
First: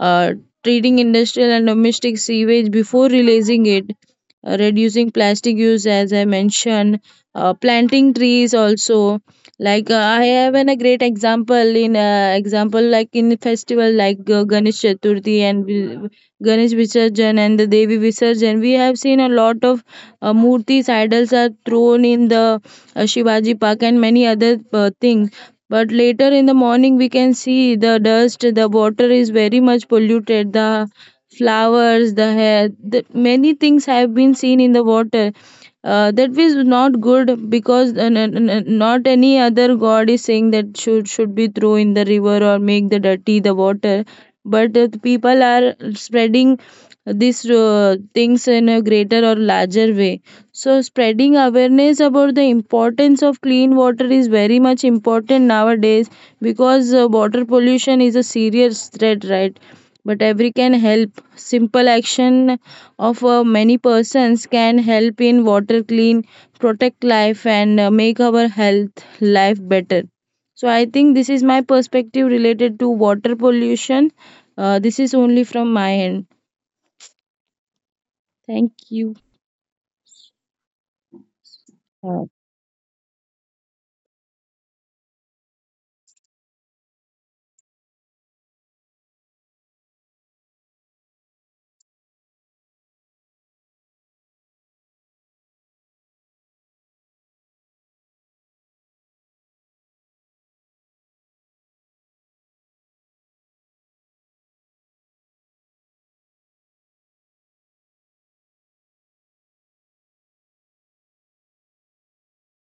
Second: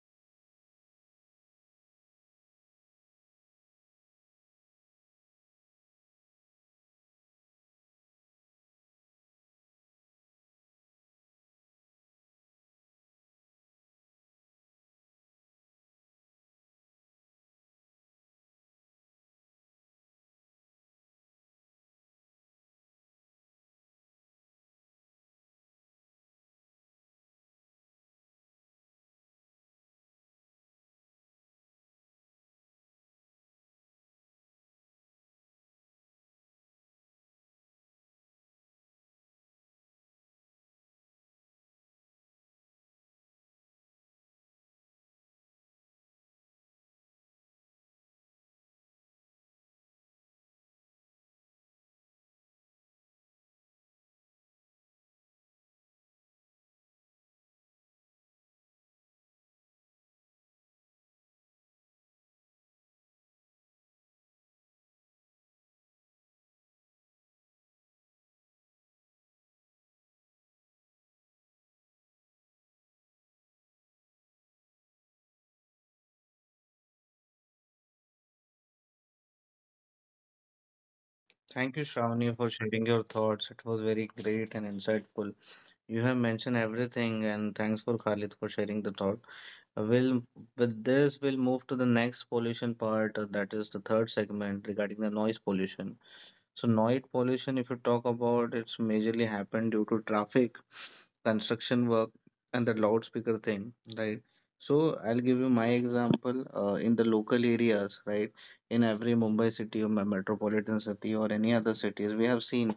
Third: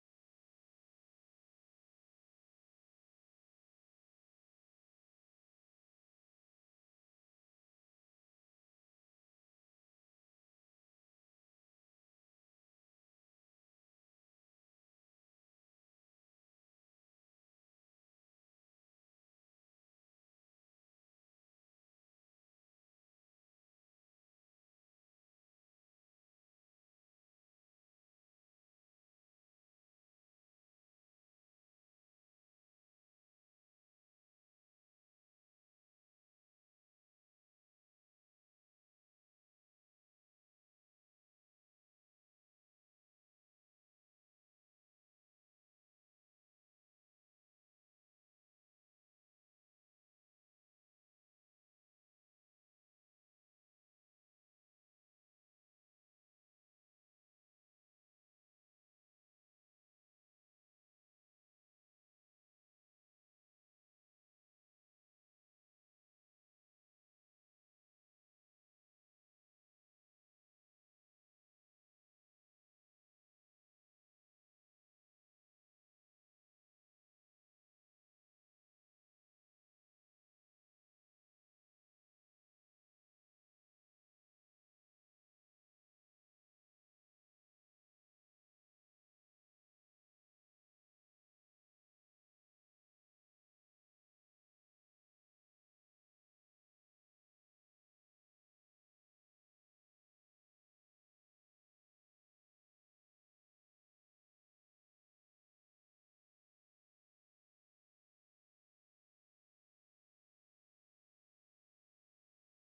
[SPEAKER 3] uh, treating industrial and domestic sewage before releasing it, reducing plastic use, as I mentioned, planting trees also. Like I have a great example in example, like in festival, like Ganesh Chaturthi and Ganesh Visarjan and the Devi Visarjan, we have seen a lot of murtis idols are thrown in the Shivaji Park, and many other things. But later in the morning, we can see the dust, the water is very much polluted, the flowers, the hair, many things have been seen in the water. That was not good, because not any other god is saying that should be thrown in the river or make the dirty the water, but people are spreading these things in a greater or larger way. So spreading awareness about the importance of clean water is very much important nowadays, because water pollution is a serious threat, right? But every can help, simple action of many persons can help in water clean, protect life, and make our health life better. So I think this is my perspective related to water pollution. This is only from my end. Thank you.
[SPEAKER 2] Thank you, Shravani, for sharing your thoughts. It was very great and insightful. You have mentioned everything, and thanks for Khalid for sharing the thought. We'll, with this, we'll move to the next pollution part, that is the third segment regarding the noise pollution. So noise pollution, if you talk about, it's majorly happened due to traffic, construction work, and the loudspeaker thing, right? So I'll give you my example in the local areas, right? In every Mumbai city or metropolitan city or any other cities, we have seen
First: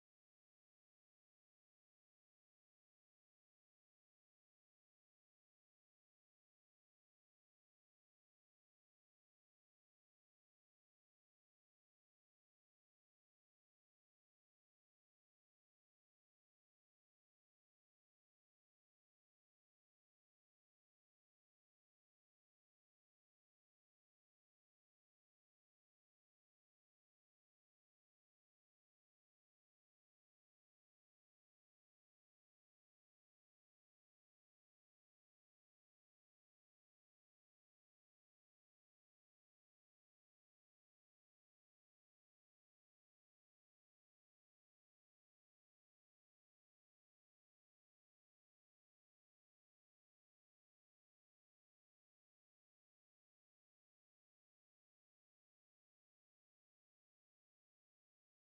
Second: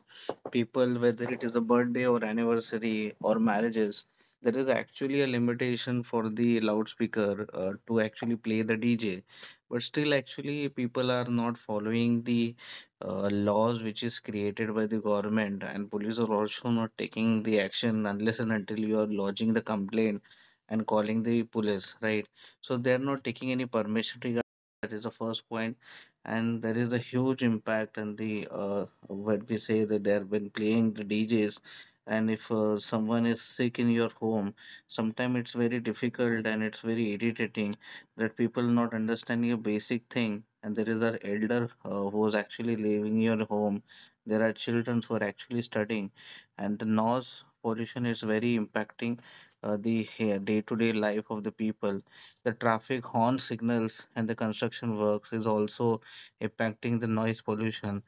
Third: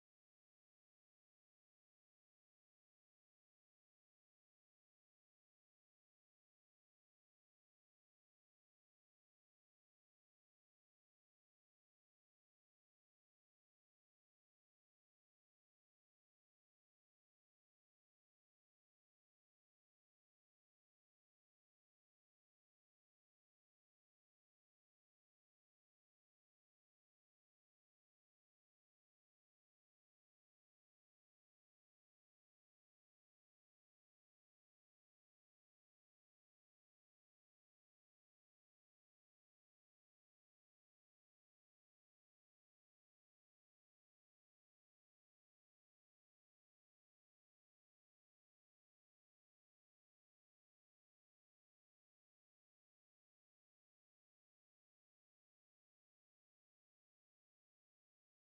[SPEAKER 2] people, whether it is a birthday or anniversary or marriages, there is actually a limitation for the loudspeaker to actually play the DJ. But still, actually, people are not following the laws which is created by the government, and police are also not taking the action unless and until you are lodging the complaint and calling the police, right? So they are not taking any permission regarding. That is the first point. And there is a huge impact, and the what we say that they have been playing the DJs. And if someone is sick in your home, sometimes it's very difficult and it's very irritating that people not understanding a basic thing, and there is an elder who is actually leaving your home. There are children who are actually studying, and the noise pollution is very impacting the day-to-day life of the people. The traffic horn signals and the construction works is also impacting the noise pollution,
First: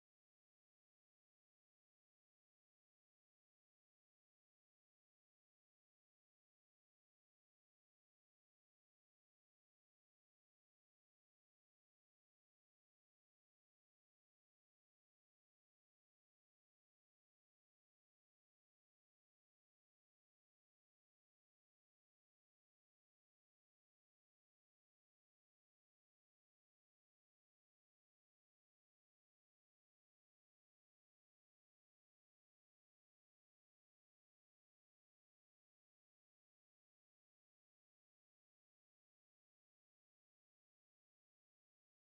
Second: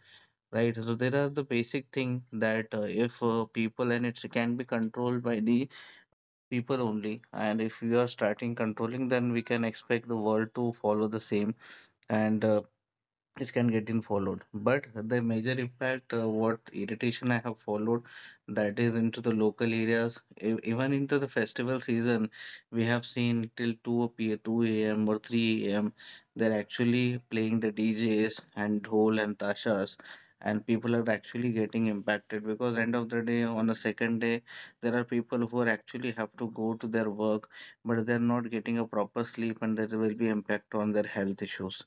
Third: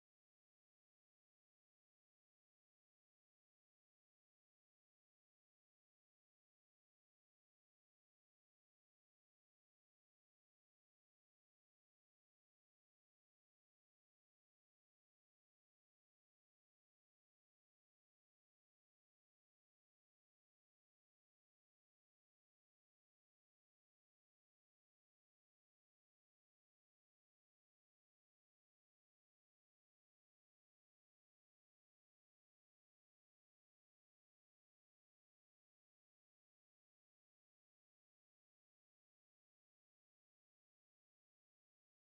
[SPEAKER 2] right? So there are the basic thing that if people, and it can be controlled by the people only. And if we are starting controlling, then we can expect the world to follow the same, and this can get in followed, but the major impact, what irritation I have followed, that is into the local areas. Even into the festival season, we have seen till 2 p 2 a.m or 3 a.m, they're actually playing the DJs and dhol and tashas. And people are actually getting impacted, because end of the day, on the second day, there are people who are actually have to go to their work, but they're not getting a proper sleep, and there will be impact on their health issues.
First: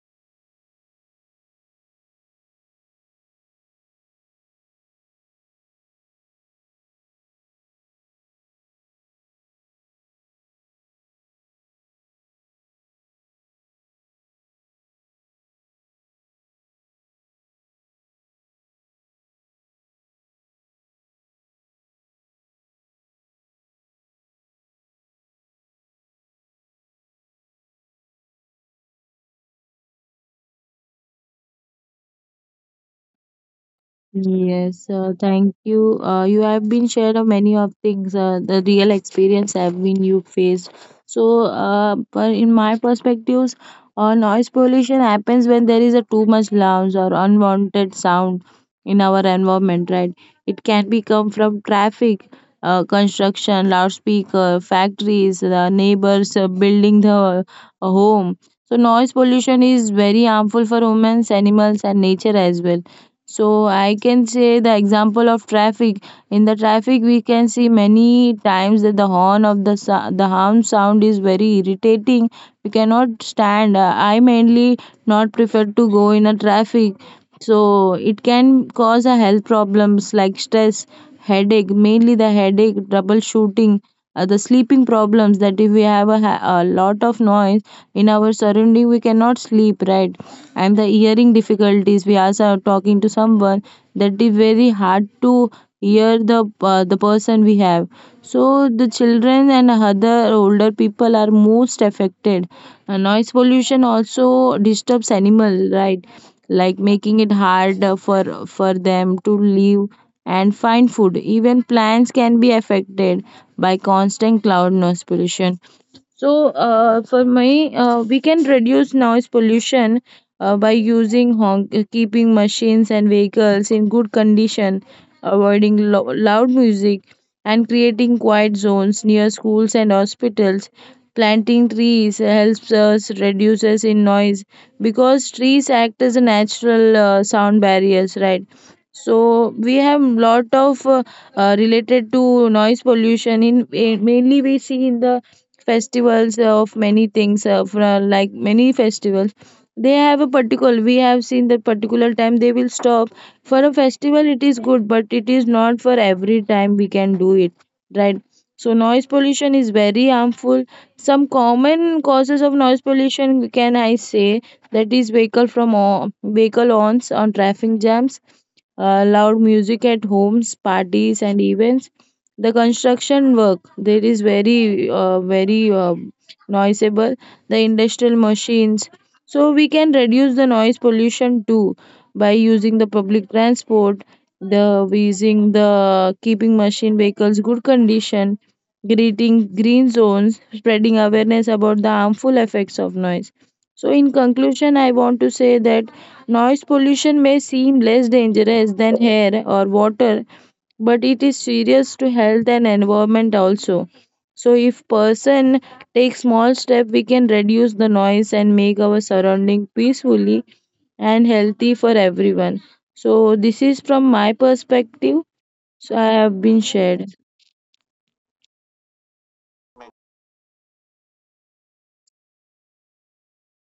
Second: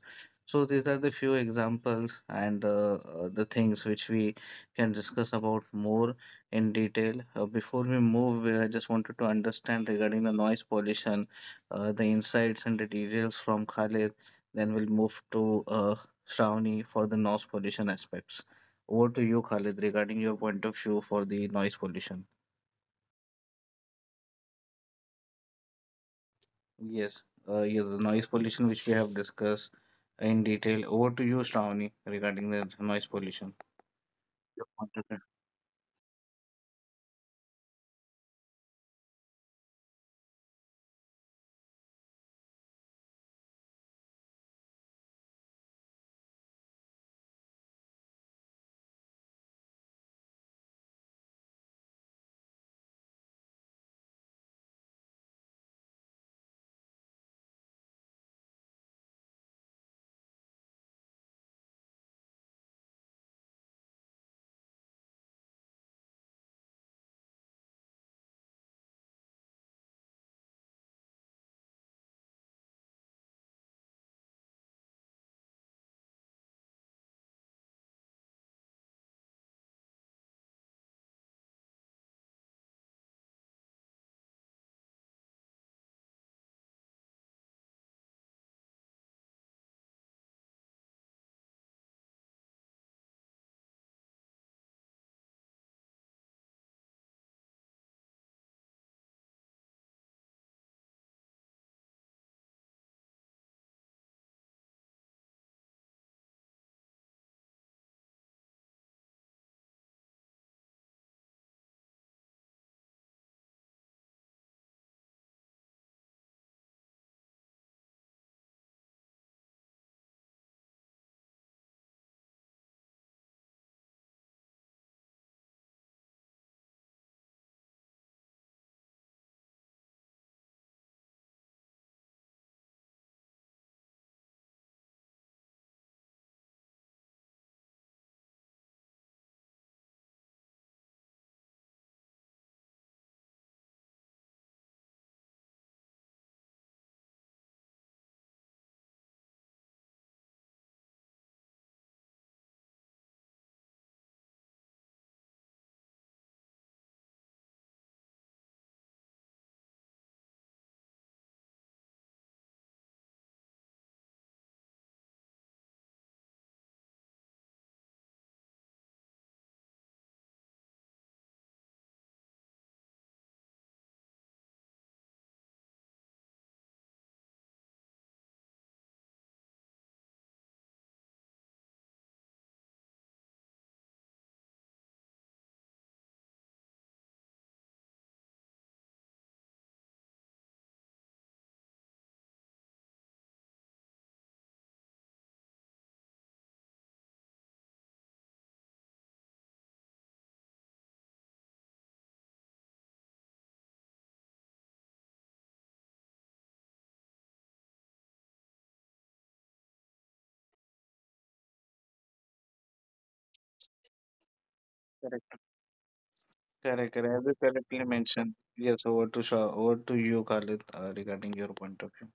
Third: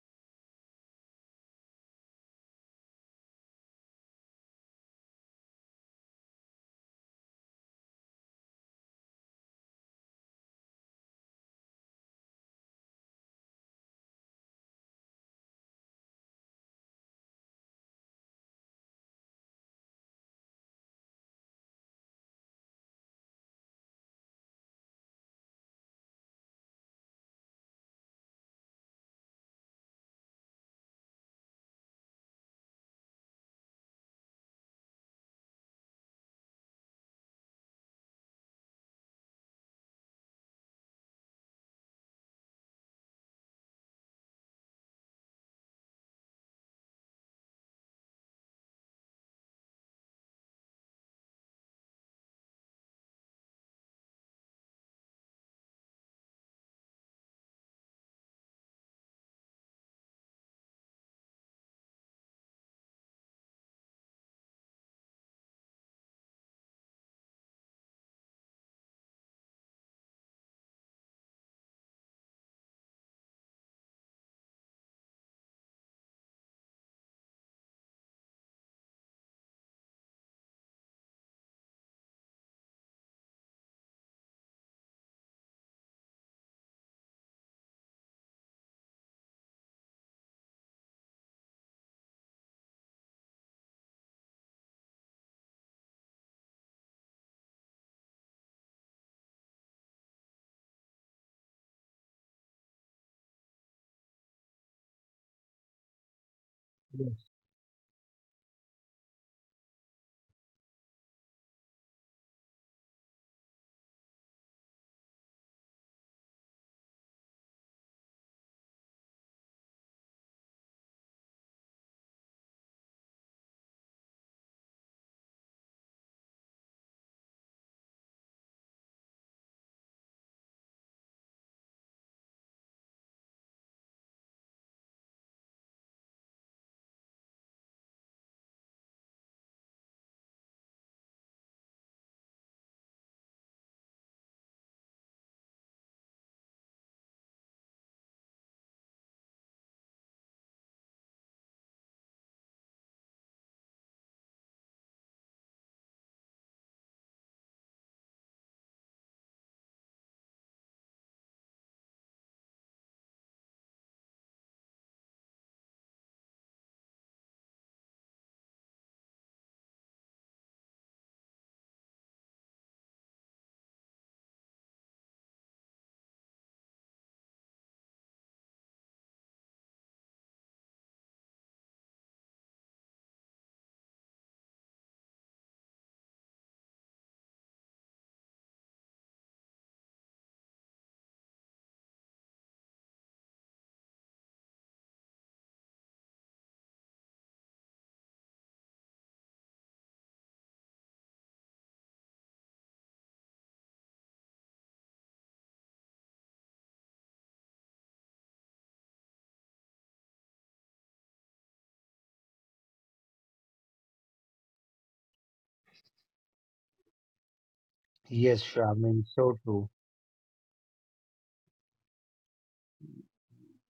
[SPEAKER 2] So these are the few examples, and the things which we can discuss about more in detail. Before we move, I just wanted to understand regarding the noise pollution, the insights and the details from Khalid. Then we'll move to Shravani for the noise pollution aspects. Over to you, Khalid, regarding your point of view for the noise pollution. Yes, yeah, the noise pollution which we have discussed in detail. Over to you, Shravani, regarding the noise pollution. Your
[SPEAKER 3] Yes,
[SPEAKER 2] point of view.
[SPEAKER 3] thank you. You have been shared of many of things, the real experience have been you faced. So, but in my perspectives, noise pollution happens when there is a too much loud or unwanted sound in our environment, right? It can be come from traffic, construction, loudspeaker, factories, the neighbors building the home. So, noise pollution is very harmful for humans, animals, and nature as well. So I can say the example of traffic. In the traffic, we can see many times that the horn of the horn sound is very irritating. We cannot stand. I mainly not prefer to go in a traffic. So it can cause a health problems like stress, headache, mainly the headache, troubleshooting, the sleeping problems. That if we have a lot of noise in our surrounding, we cannot sleep right, and the hearing difficulties, we also are talking to someone that is very hard to hear the person we have. So the children and other older people are most affected. Noise pollution also disturbs animal right, like making
[SPEAKER 1] Yes,
[SPEAKER 3] it hard for them to live and find food. Even plants can be affected by constant cloud noise pollution. So for me, we can reduce noise pollution by using honk, keeping machines and vehicles in good condition, avoiding loud music, and creating quiet zones near schools and hospitals. Planting trees helps us reduces in noise because trees act as a natural sound barriers, right? So we have lot of related to noise pollution. In mainly we see in the festivals of many things like many festivals they have a particular, we have seen the particular time they will stop for a festival. It is good, but it is not for every time we can do it, right? So noise pollution is very harmful. Some common causes of noise pollution, can I say, that is vehicle from vehicle horns on traffic jams, loud music at homes, parties, and events, the construction work, there is very noisable, the industrial machines. So we can reduce the noise pollution too by using the public transport, the using the keeping machine vehicles good condition, creating green zones, spreading awareness about the harmful effects of noise. So in conclusion, I want to say that noise pollution may seem less dangerous than air or water, but it is serious to health and environment also. So if person takes small step, we can reduce the noise and make our surrounding peacefully and healthy for everyone. So this is from my perspective. So I have been
[SPEAKER 2] Correct.
[SPEAKER 3] shared.
[SPEAKER 1] yes,
[SPEAKER 2] Correct. Correct. As you
[SPEAKER 1] Shravani, so
[SPEAKER 2] correctly
[SPEAKER 1] true.
[SPEAKER 2] mentioned. Yes, over to you, Khalid, regarding your point of view.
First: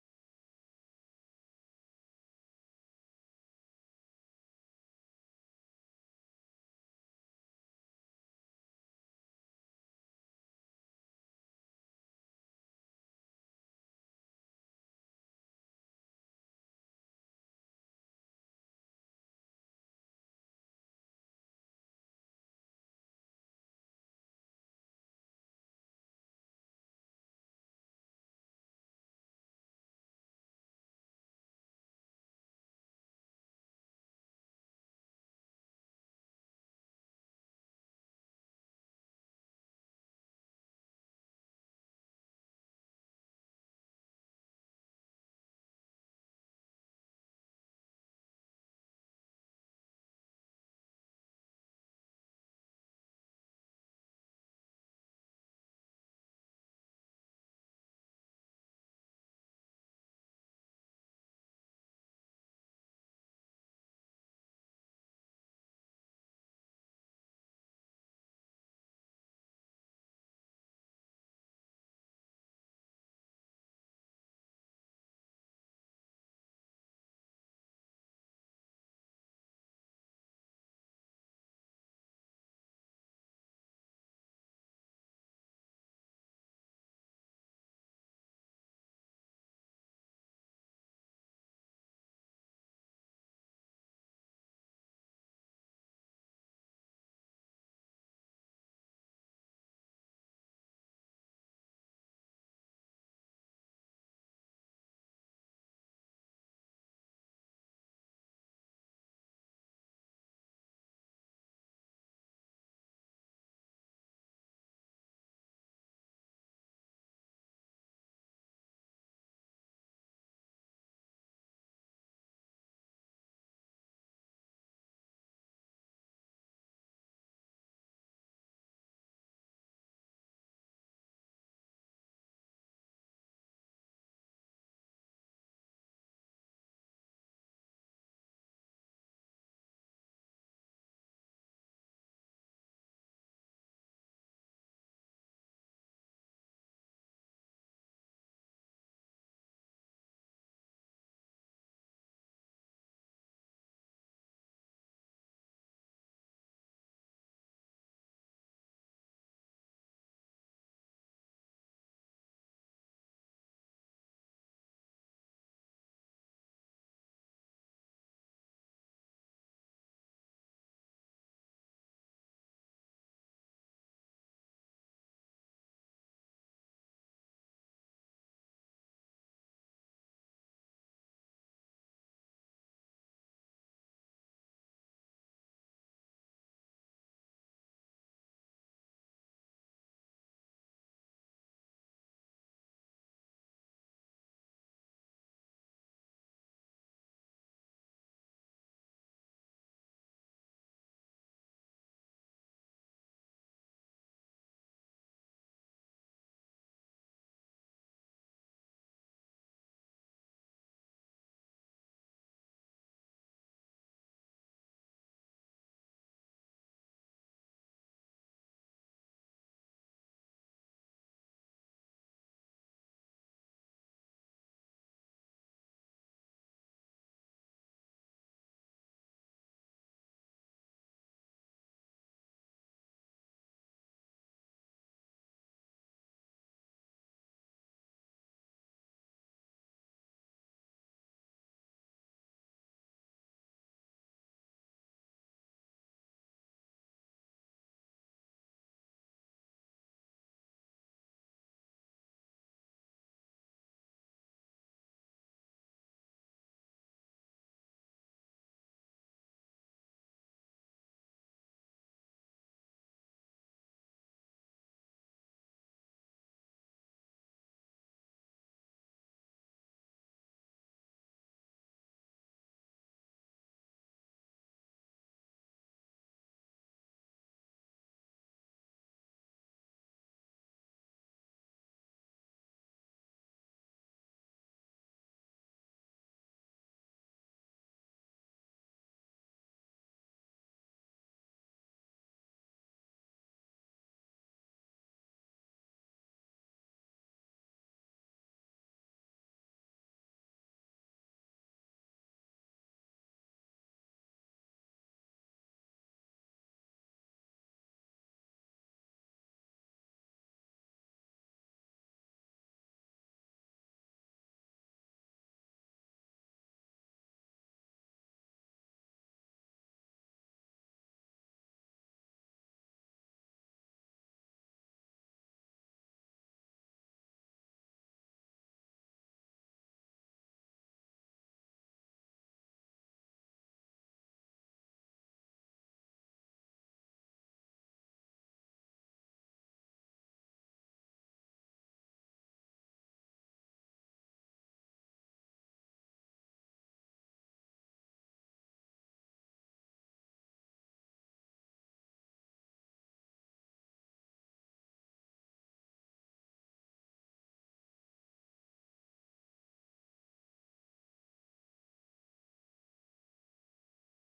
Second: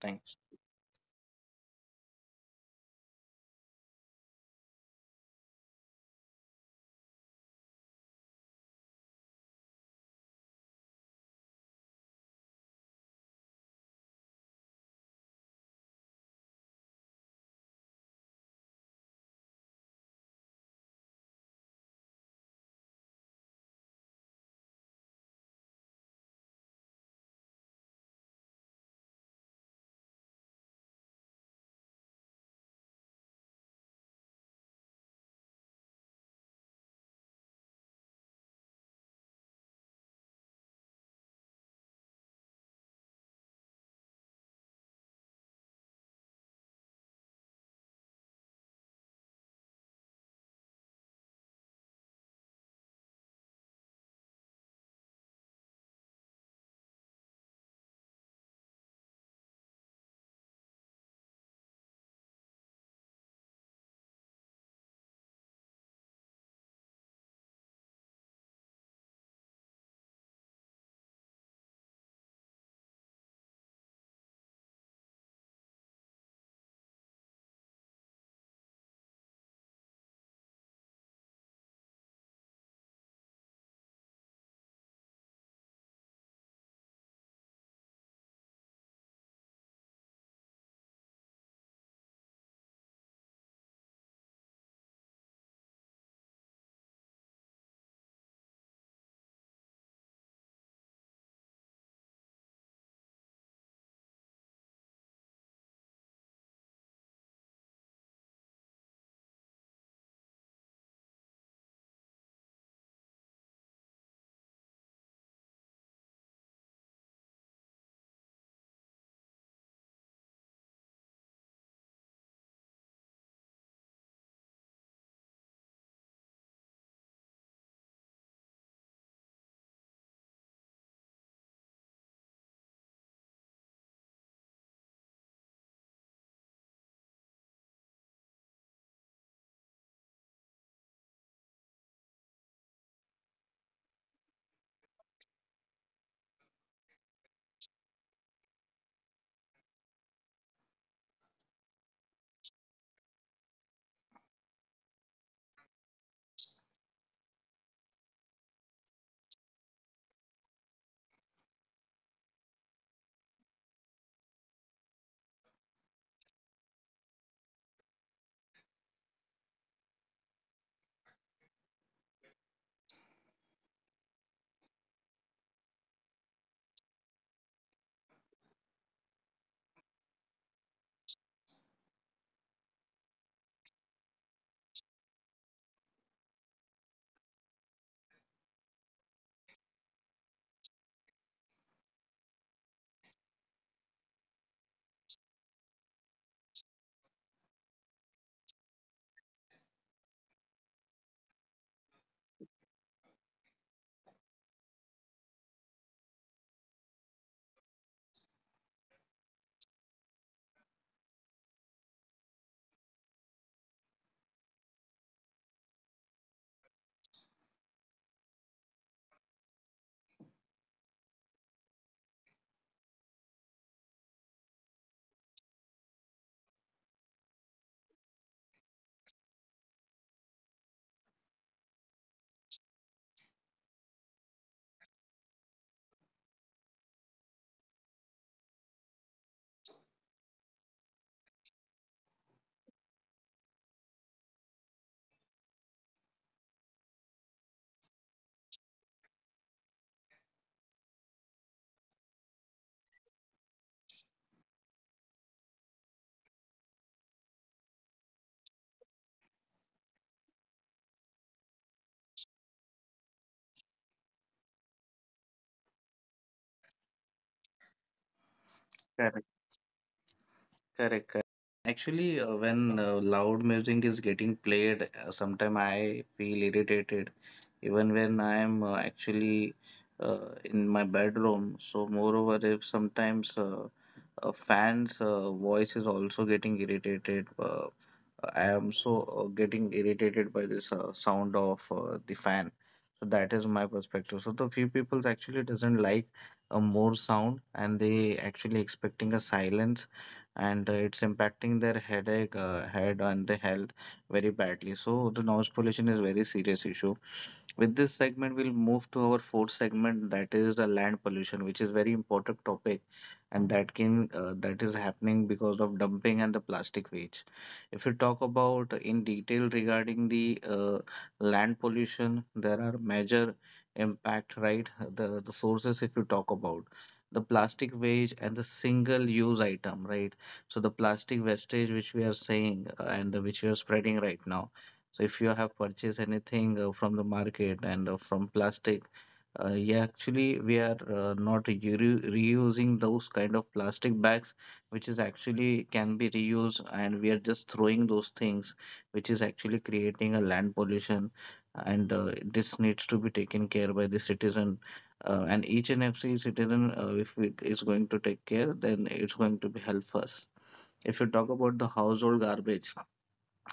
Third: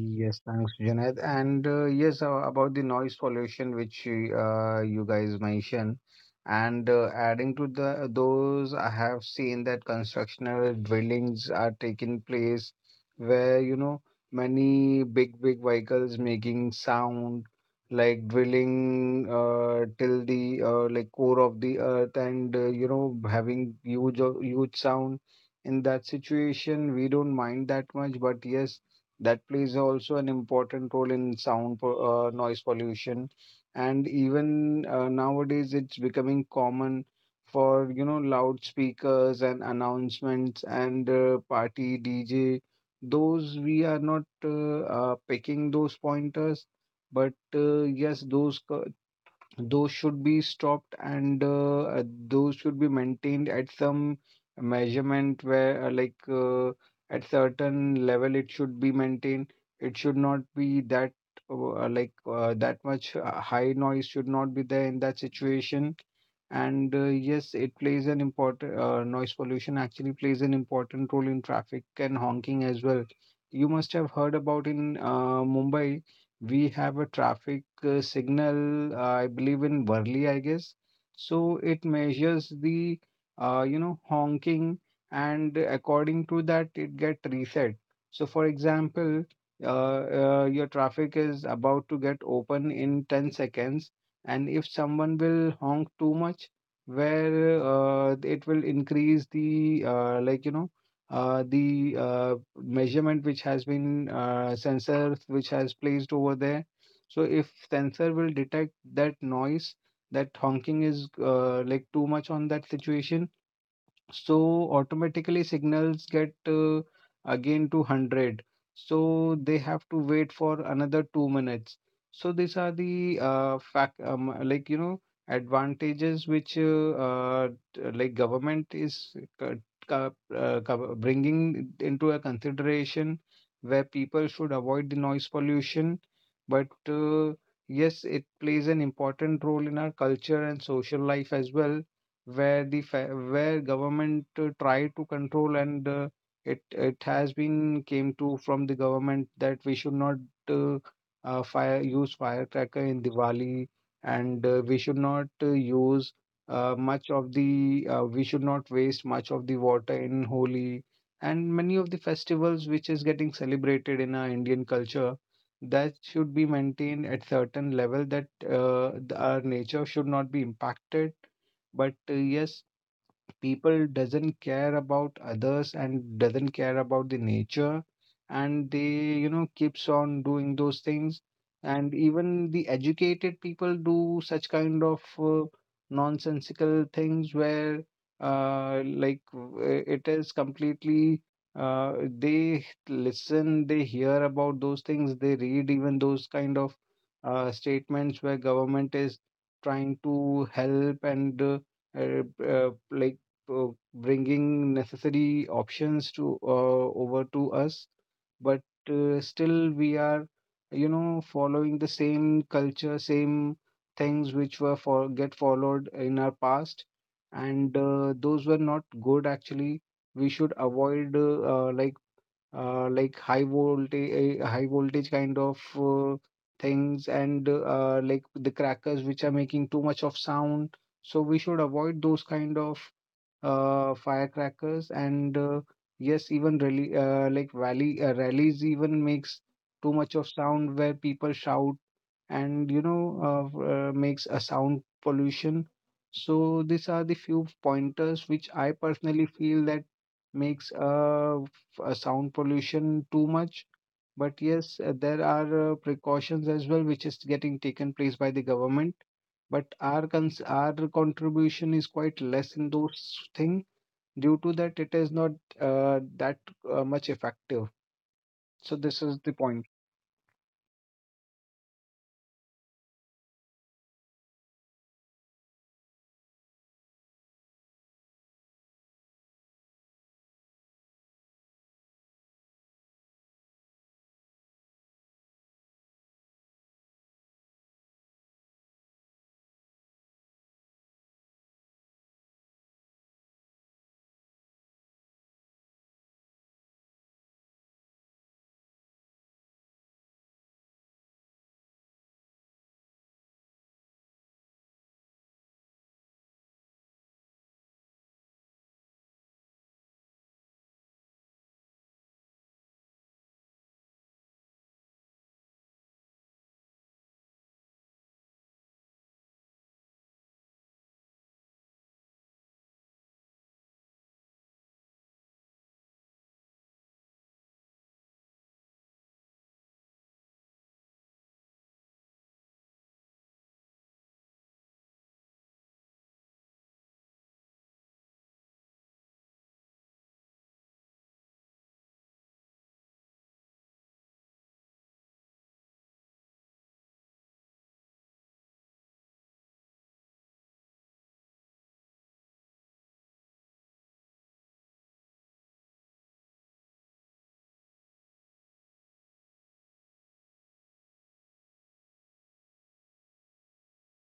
[SPEAKER 2] Thanks.
[SPEAKER 1] thanks, Junaid. And yes, about the noise pollution, which you guys mentioned, and adding to the those, I have seen that constructional dwellings are taking place where you know many big big vehicles making sound like drilling till the like core of the earth, and you know having huge huge sound. In that situation, we don't mind that much, but yes that plays also an important role in noise pollution, and even nowadays it's becoming common for you know loudspeakers and announcements and party DJ. Those we are not uh, uh, picking those pointers, but yes those should be stopped, and those should be maintained at some measurement where at certain level it should be maintained. It should not be that that much high noise should not be there in that situation. And yes it plays an important noise pollution actually plays an important role in traffic and honking as well. You must have heard about in Mumbai. We have a traffic signal, I believe in Worli, I guess. So it measures the, you know, honking, and according to that, it get reset. So, for example, uh, your traffic is about to get open in 10 seconds, and if someone will honk too much, where it will increase the, like, you know, the measurement which has been sensor which has placed over there. So if sensor will detect that noise, that honking is like too much on that situation, so automatically signals get again to 100. So they have to wait for another 2 minutes. So these are the fact like you know advantages which uh, government is bringing into a consideration where people should avoid the noise pollution. But yes, it plays an important role in our culture and social life as well where where government try to control, and it has been came to from the government that we should not uh, fire use firecracker in Diwali, and we should not use much of the we should not waste much of the water in Holi, and many of the festivals which is getting celebrated in our Indian culture that should be maintained at certain level that our nature should not be impacted. But yes, people doesn't care about others and doesn't care about the nature, and they you know keeps on doing those things, and even the educated people do such kind of nonsensical things where uh, like w- it is completely uh, they listen, they hear about those things, they read even those kind of statements where government is trying to help, and uh, uh, like uh, bringing necessary options to over to us, but still we are you know following the same culture, same things which were for get followed in our past, and those were not good actually. We should avoid uh, like high voltage, high voltage kind of things, and like the crackers which are making too much of sound. So we should avoid those kind of firecrackers. And yes, even rallies even makes too much of sound where people shout and you know makes a sound pollution. So these are the few pointers which I personally feel that makes a sound pollution too much. But yes, there are precautions as well, which is getting taken place by the government. But our contribution is quite less in those things. Due to that, it is not that much effective. So this is the point.
[SPEAKER 2] Correct. Correct. Correct. Actually, when loud music is getting played, sometimes I feel irritated even when I am actually in my bedroom. So, moreover, if sometimes a fan's voice is also getting irritated, I am so getting irritated by this sound of the fan. So that is my perspective. So the few people actually doesn't like more sound, and they actually expecting a silence, and it's impacting their headache, head, and the health very badly. So the noise pollution is very serious issue. With this segment, we'll move to our fourth segment, that is the land pollution, which is very important topic, and that is happening because of dumping and the plastic waste. If you talk about in detail regarding the land pollution, there are major impact, right? The sources, if you talk about the plastic waste and the single use item, right? So the plastic wastage, which we are saying and which we are spreading right now, so if you have purchased anything from the market and from plastic, yeah, actually we are not reusing those kind of plastic bags, which is actually can be reused, and we are just throwing those things, which is actually creating a land pollution, and this needs to be taken care by the citizen. And each and every citizen, if it is going to take care, then it's going to be help us. If you talk about the household garbage,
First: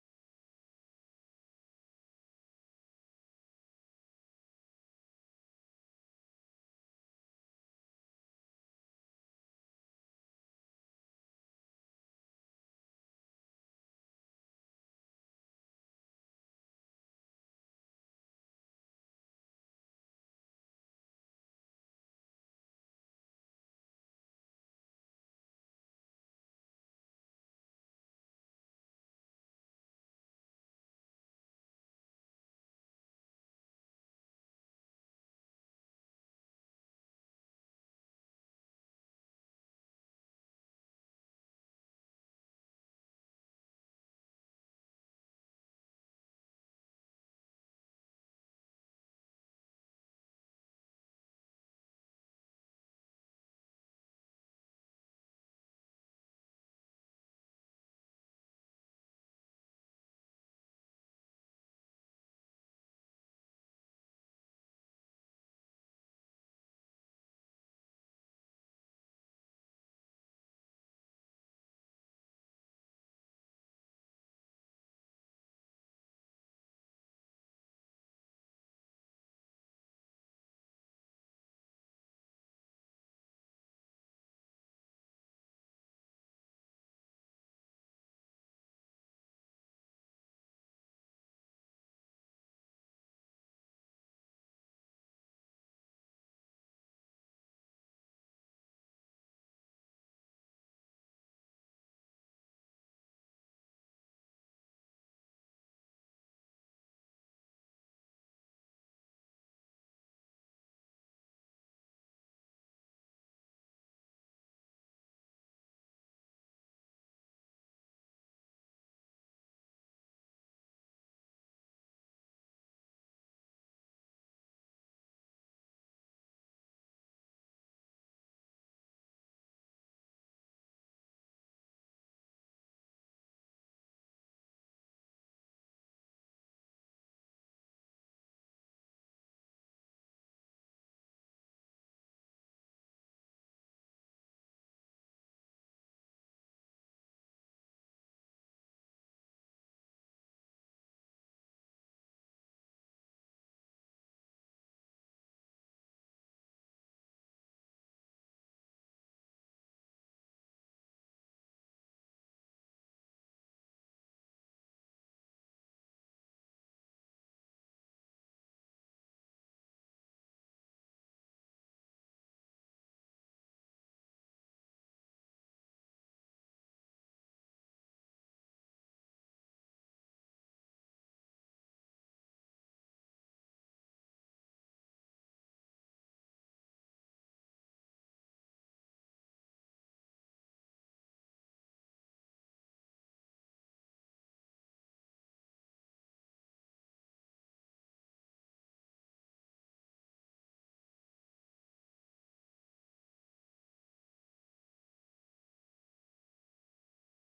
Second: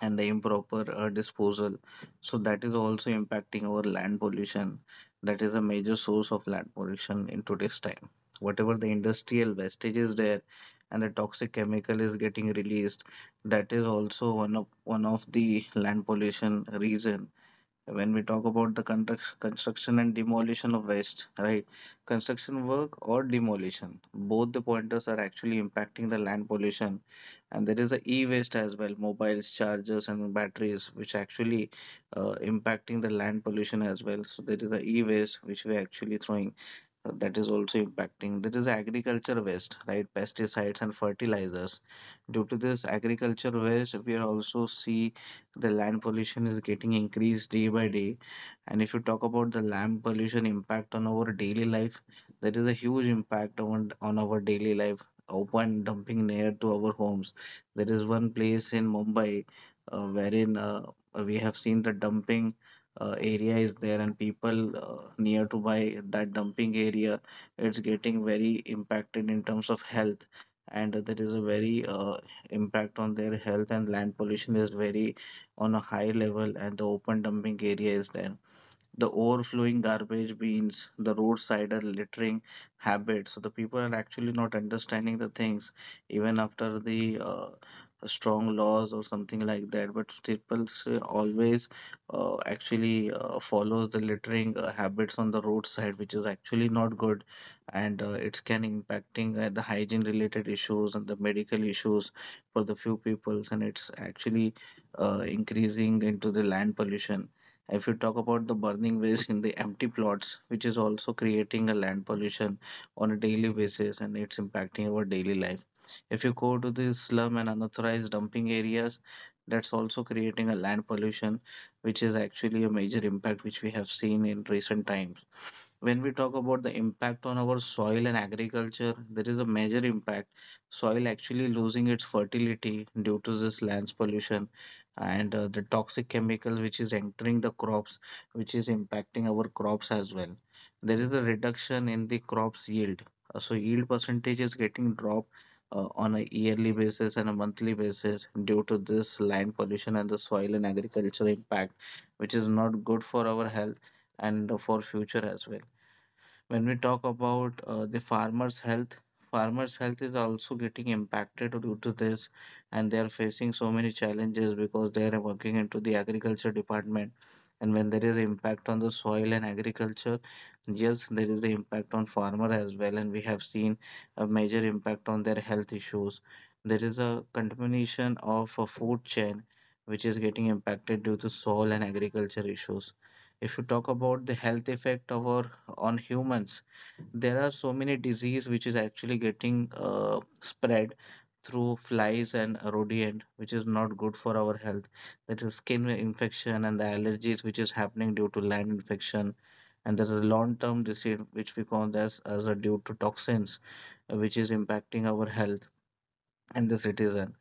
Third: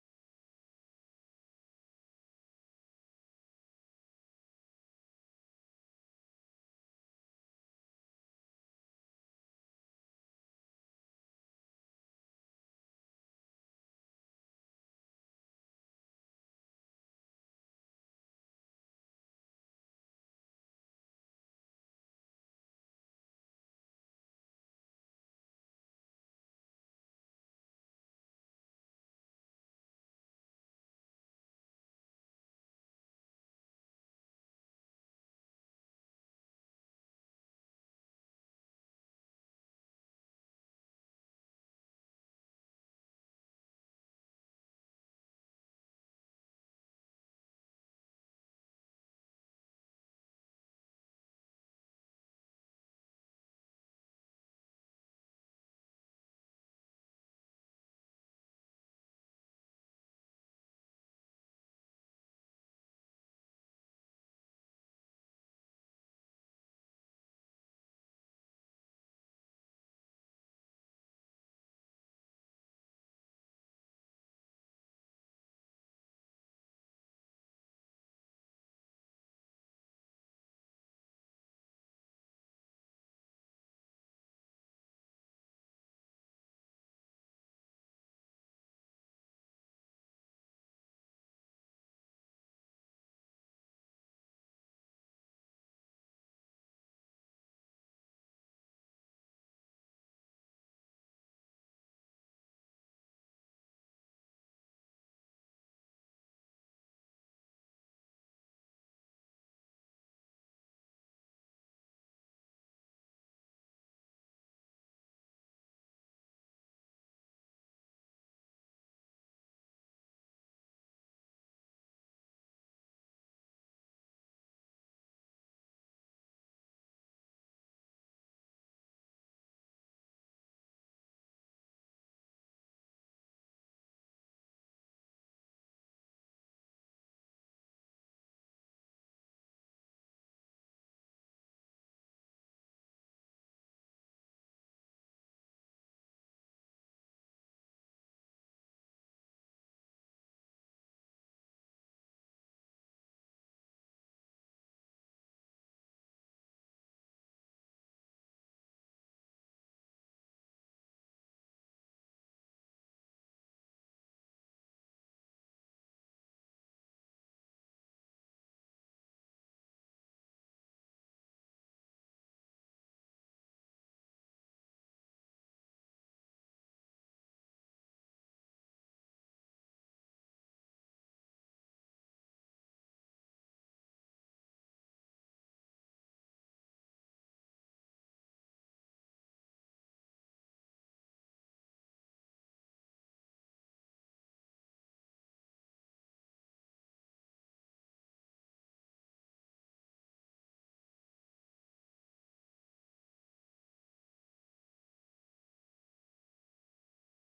[SPEAKER 2] and the improper disposal. So that is also impacting our land pollution. That is a major source of land pollution in today's time. Whatever the industrial wastage is there and the toxic chemical is getting released, that is also one of the land pollution reason. When we talk about the construction and demolition of waste, right? Construction work or demolition, both the pointers are actually impacting the land pollution. And there is a e-waste as well, mobiles, chargers, and batteries, which actually impacting the land pollution as well. So there is a e-waste which we're actually throwing, that is also impacting. That is agriculture waste, right? Pesticides and fertilizers, due to this agriculture waste, we are also see the land pollution is getting increased day by day. And if you talk about the land pollution impact on our daily life, that is a huge impact on our daily life. Open dumping near to our homes. There is one place in Mumbai, wherein we have seen the dumping area is there, and people near to by that dumping area, it's getting very impacted in terms of health. And there is a very impact on their health, and land pollution is very on a high level, and the open dumping area is there. The overflowing garbage bins, the roadside and littering habits. So the people are actually not understanding the things even after the strong laws or something like that. But people always actually follows the littering habits on the roadside, which is actually not good, and it's can impacting the hygiene related issues and the medical issues for the few peoples, and it's actually increasing into the land pollution. If you talk about the burning waste in the empty plots, which is also creating a land pollution on a daily basis, and it's impacting our daily life. If you go to the slum and unauthorized dumping areas, that's also creating a land pollution, which is actually a major impact which we have seen in recent times. When we talk about the impact on our soil and agriculture, there is a major impact. Soil actually losing its fertility due to this lands pollution, and the toxic chemical which is entering the crops, which is impacting our crops as well. There is a reduction in the crops yield. So yield percentage is getting dropped on a yearly basis and a monthly basis due to this land pollution and the soil and agriculture impact, which is not good for our health and for future as well. When we talk about the farmers' health is also getting impacted due to this, and they are facing so many challenges because they are working into the agriculture department. And when there is impact on the soil and agriculture, yes, there is the impact on farmer as well, and we have seen a major impact on their health issues. There is a contamination of a food chain which is getting impacted due to soil and agriculture issues. If you talk about the health effect of our on humans, there are so many disease which is actually getting spread through flies and rodent, which is not good for our health. That is skin infection and the allergies which is happening due to land infection. And there is a long term disease which we call this as a due to toxins, which is impacting our health and the citizen,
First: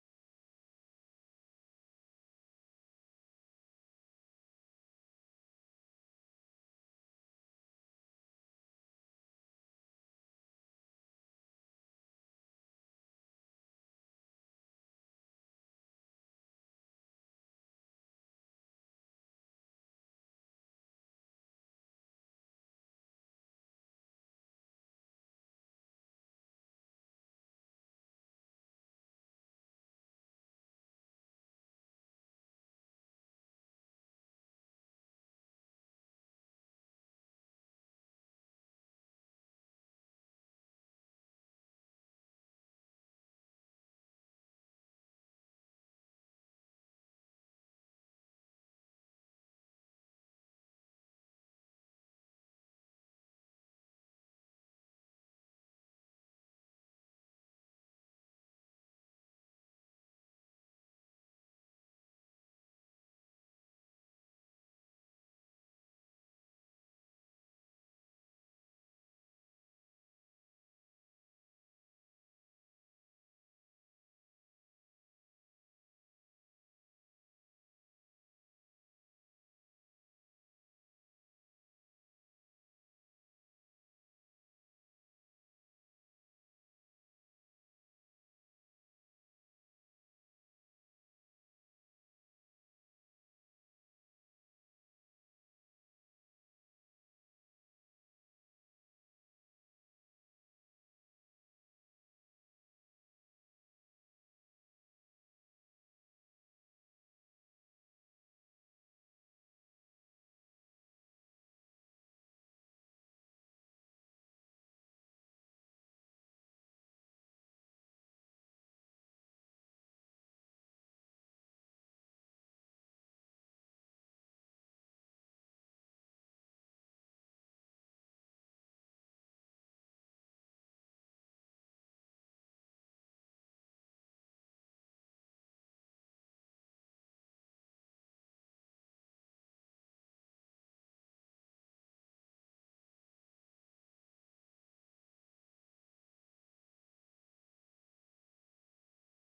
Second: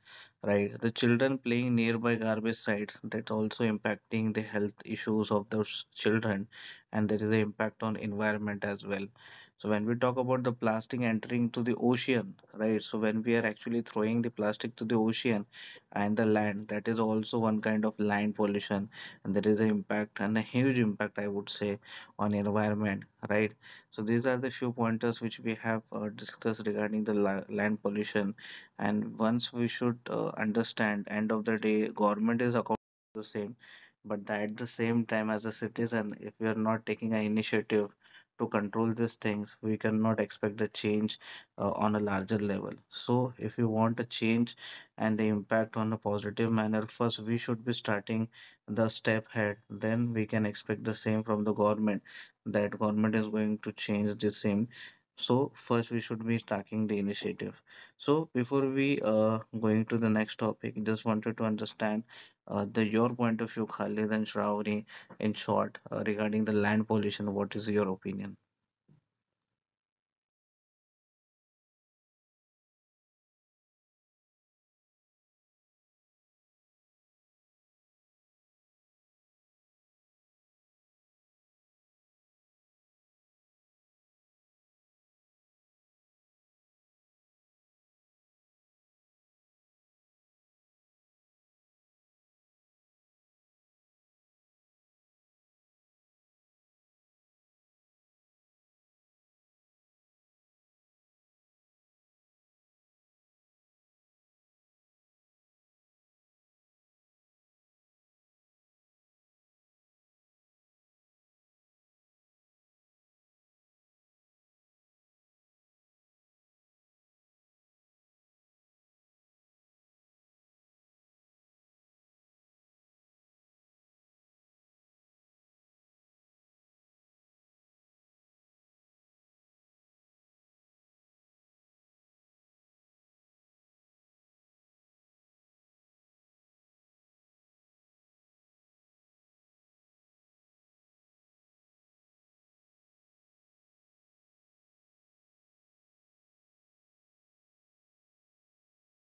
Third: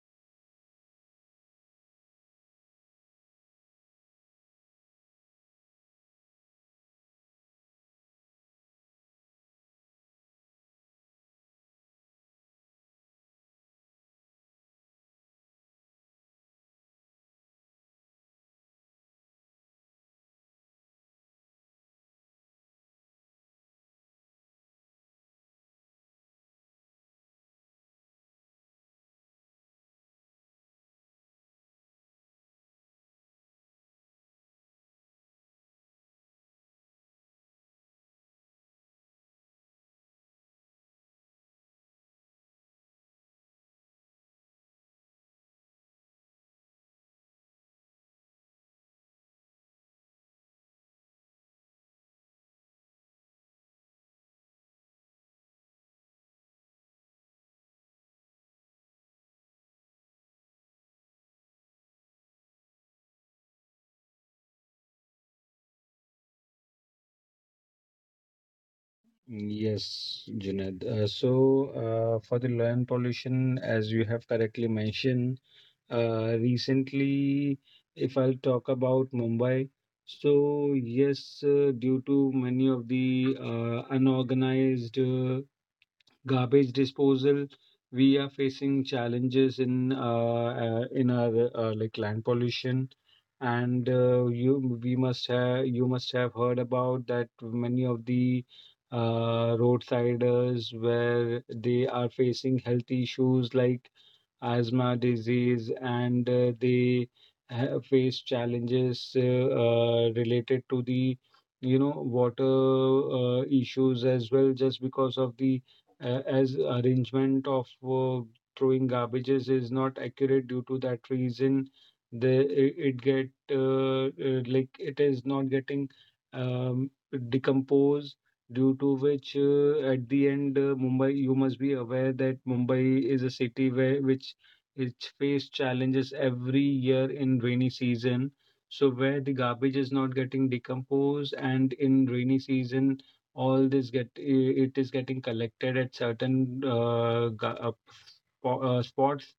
[SPEAKER 2] right? The children playing nearby garbage sites, that's also impacting the health issues of those children. And there is an impact on environment as well. So when we talk about the plastic entering to the ocean, right? So when we are actually throwing the plastic to the ocean and the land, that is also one kind of land pollution. And there is an impact, and a huge impact I would say, on environment, right? So these are the few pointers which we have discussed regarding the land pollution. And once we should understand, end of the day government is accountable for the same, but that at the same time, as a citizen, if we are not taking an initiative to control these things, we cannot expect the change on a larger level. So if you want a change and the impact on a positive manner, first we should be starting the step ahead, then we can expect the same from the government, that government is going to change the same. So first we should be starting the initiative. So before we going to the next topic, just wanted to understand the your point of view, Khalid and Shravani, in short, regarding the land pollution. What is your opinion?
[SPEAKER 1] Yes, Junaid. So, for the land pollution, as you have correctly mentioned, recently, if I'll talk about Mumbai, so yes, due to many of the unorganized garbage disposal, we are facing challenges in in our like land pollution, and you must have heard about that many of the roadsiders where they are facing health issues like asthma disease, and they face challenges related to the you know water issues as well, just because of the as arrangement of throwing garbages is not accurate due to that reason. The it, it get like It is not getting um, decomposed, due to which at the end mumbai you must be aware that Mumbai is a city where which it's faced challenges every year in rainy season. So where the garbage is not getting decomposed, and in rainy season, all this it is getting collected at certain spots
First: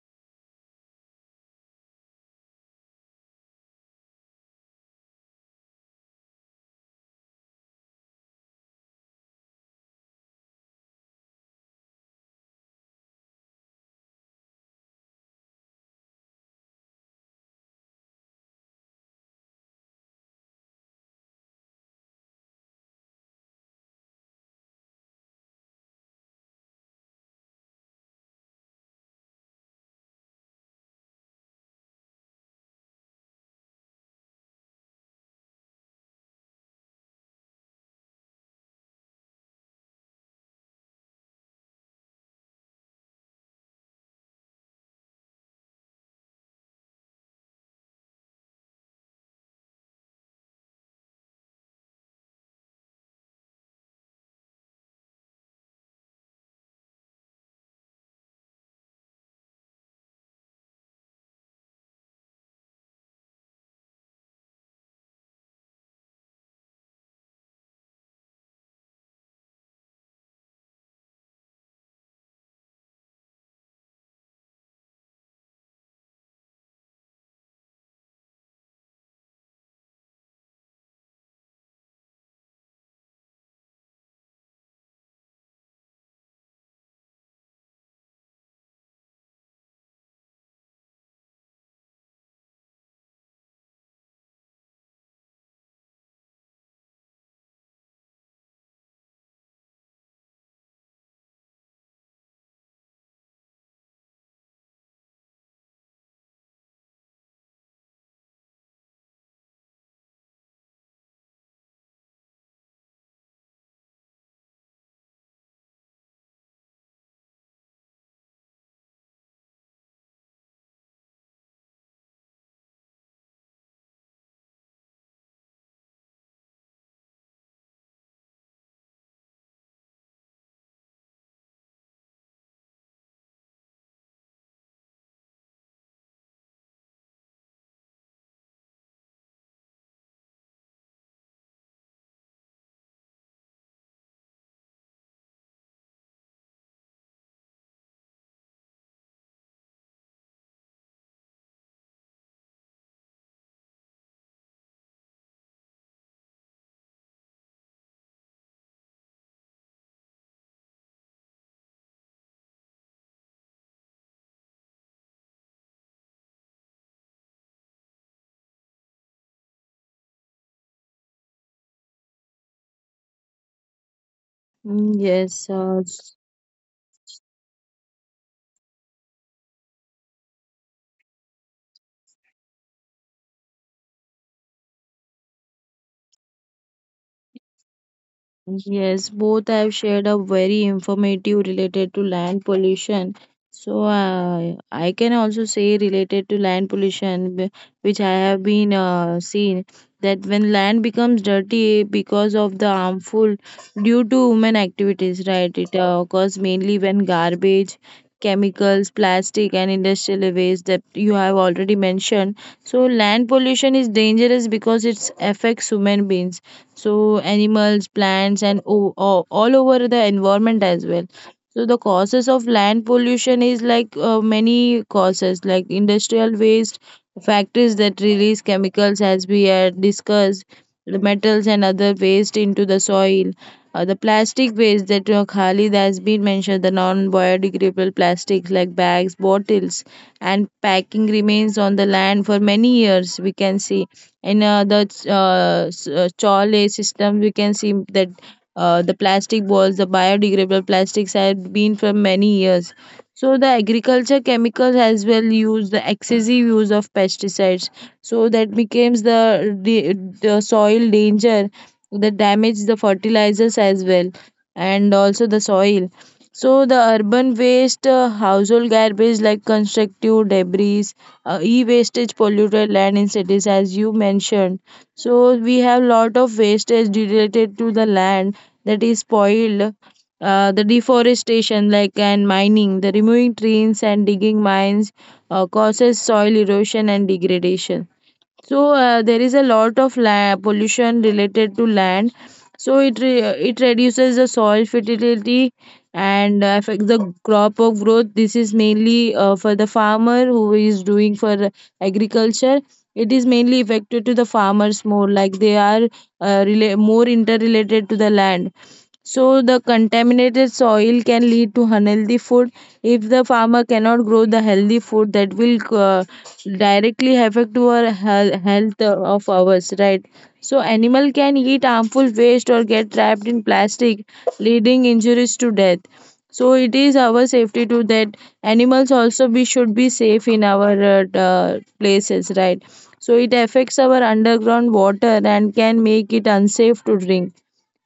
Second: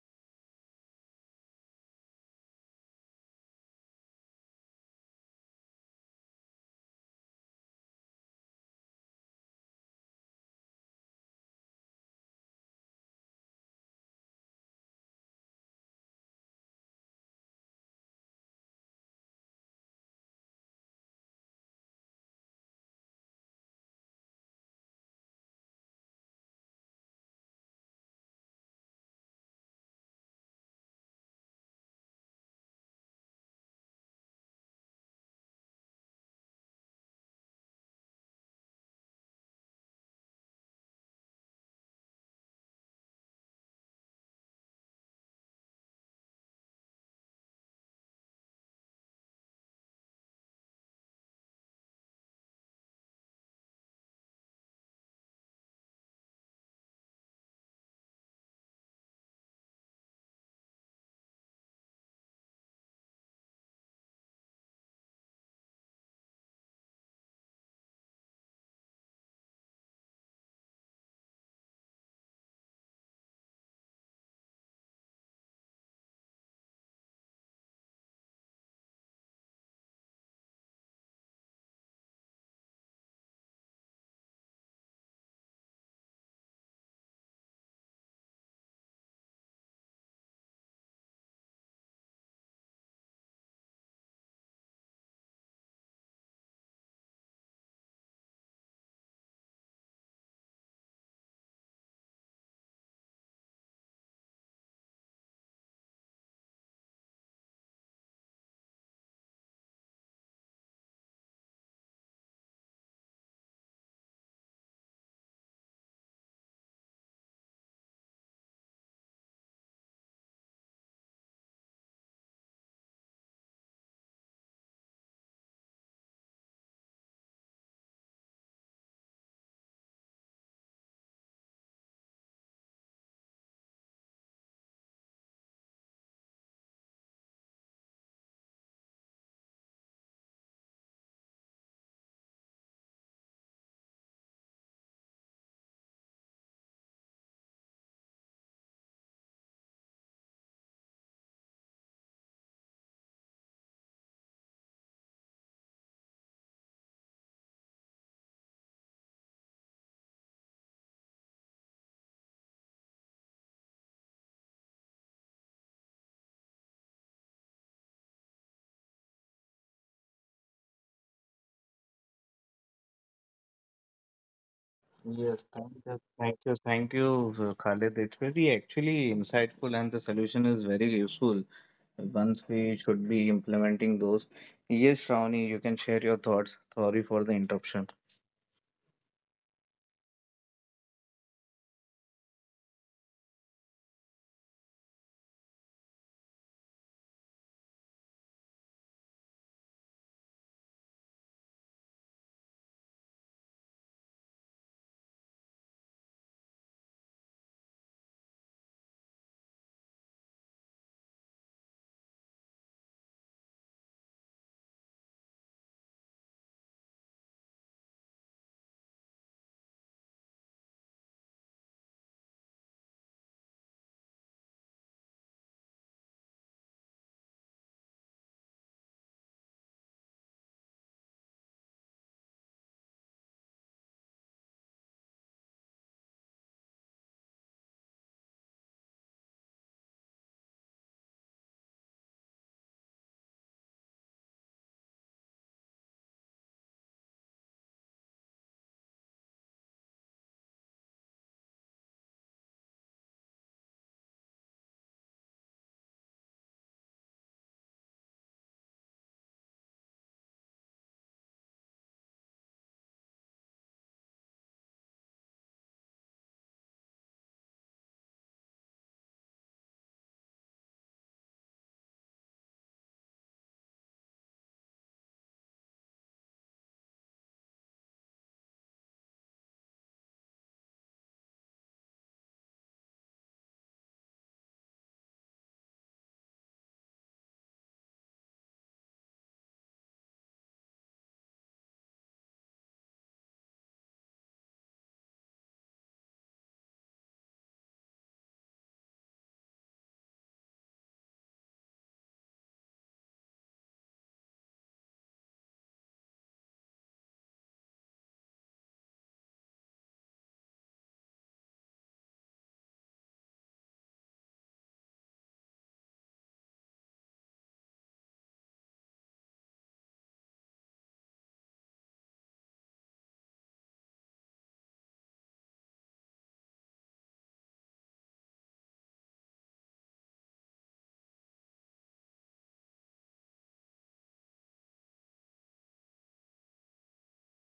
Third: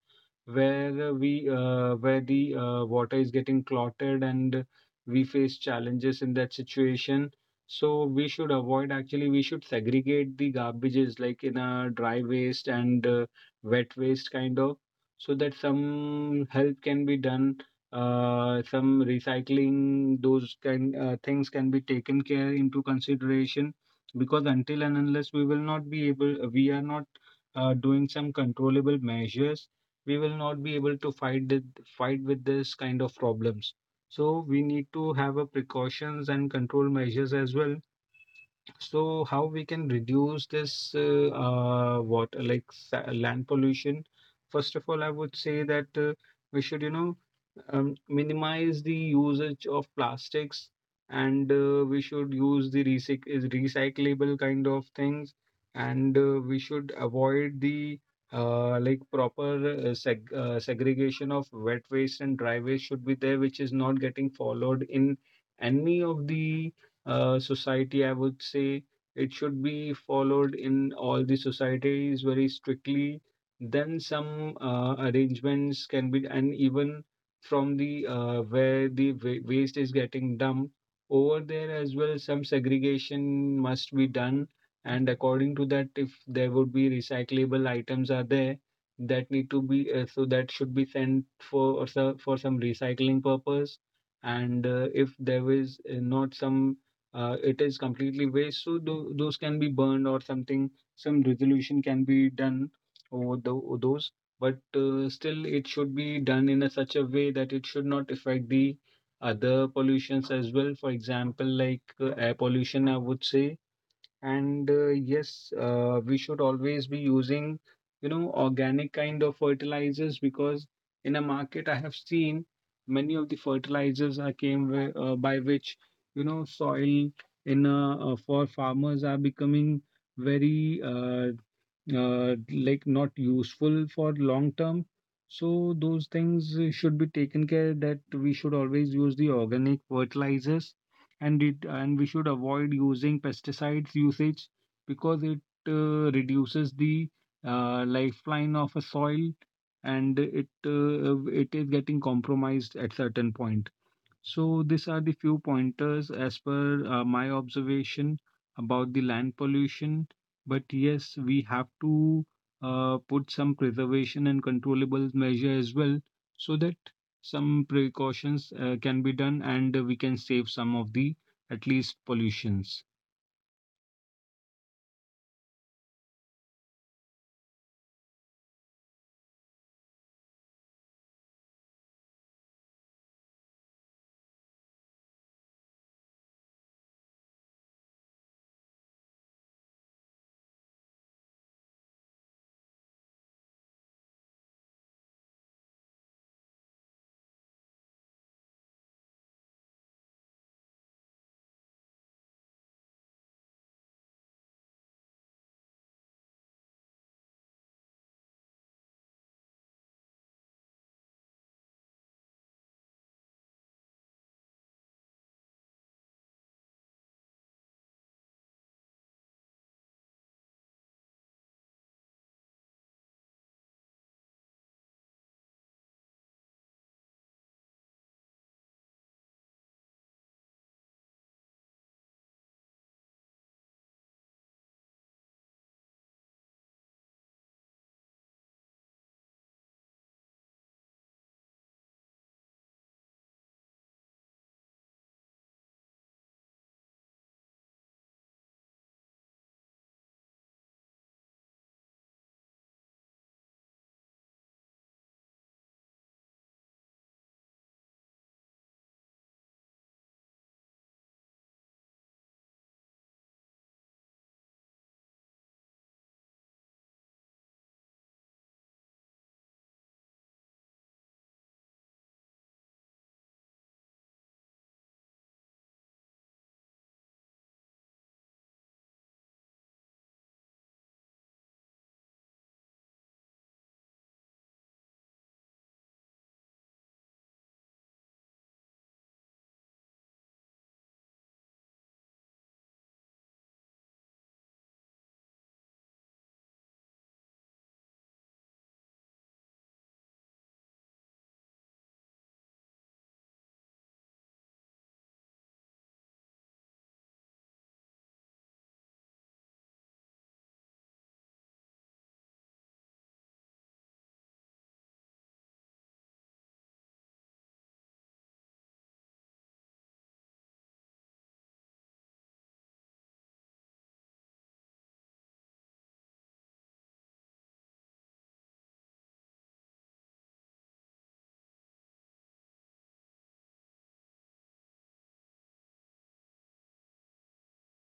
[SPEAKER 1] where we where the water is getting clotted, and we face challenges in that situation. So we should segregate the garbages like in a dry waste and wet waste kind of, so that some help can be done, some recycling those kind things can be taken care into consideration, because until and unless we will not be able we are not doing some controllable measures we will not be able to fight fight with this kind of problems. So we need to have a precautions and control measures as well. So how we can reduce this land pollution? First of all, I would say that we should, you know, minimize the usage of plastics, and we should use the recyc- is recyclable kind of things, and we should avoid the like proper segregation of wet waste and dry waste should be there, which is not getting followed in any of the society, I would say. It should be followed in all the societies very strictly. Then some arrangements can be, and even from the where the waste is getting dumped over there as well, some segregation must be done. And according to that, if there would be recyclable items are there that need to be that should be sent for for some recycling purpose, and if there is not some it is completely waste. So those can be burned or something. Some resolution can be done over those, but still it should be done in a such a way that it should not affect the other pollutions as well. For example, like air pollution, I would say, and yes, we should always be using, you know, organic kind of fertilizers, because in a market I have seen many of the fertilizers are came by which, you know, soil in for farmers are becoming very not useful for long term. So those things should be taken care that we should always use the organic fertilizers, and it and we should avoid using pesticides usage because it reduces the lifeline of a soil, and it is getting compromised at certain point. So these are the few pointers as per my observation about the land pollution. But yes, we have to put some preservation and controllable measure as well, so that some precautions can be done and we can save some of the at least pollutions.
[SPEAKER 3] Mm,
[SPEAKER 2] Yes,
[SPEAKER 3] yes.
[SPEAKER 2] thank you, thank you, thank you, Khalid. It's very actually insightful, and the solution is very useful. Once we should be implementing those. Yes, Shravani, you can share your thoughts. Sorry for the interruption.
[SPEAKER 3] Yes, both have shared a very informative related to land pollution. So I can also say related to land pollution, which I have been seen that when land becomes dirty because of the harmful due to human activities, right? It occurs mainly when garbage, chemicals, plastic, and industrial waste that you have already mentioned. So land pollution is dangerous because it affects human beings, so animals, plants, and all over the environment as well. So the causes of land pollution is like many causes like industrial waste, factories that release chemicals, as we had discussed, the metals and other waste into the soil, the plastic waste that Khalid has been mentioned, the non-biodegradable plastics like bags, bottles, and packing remains on the land for many years. We can see in Chole system, we can see that the plastic balls, the biodegradable plastics have been for many years. So the agriculture chemicals as well, use the excessive use of pesticides. So that becomes the soil danger, that damage the fertilizers as well, and also the soil. So the urban waste, household garbage like constructive debris, e-wastage polluted land in cities, as you mentioned. So we have lot of wastage related to the land that is spoiled. The deforestation like and mining, the removing trees and digging mines causes soil erosion and degradation. So there is a lot of pollution related to land. So it reduces the soil fertility and affects the crop of growth. This is mainly for the farmer who is doing for agriculture. It is mainly affected to the farmers more, like they are more interrelated to the land. So the contaminated soil can lead to unhealthy food. If the farmer cannot grow the healthy food, that will uh, directly affect our health of ours, right? So animal can eat harmful waste or get trapped in plastic, leading injuries to death. So it is our safety to that animals also, we should be safe in our places, right? So it affects our underground water and can make it unsafe to drink.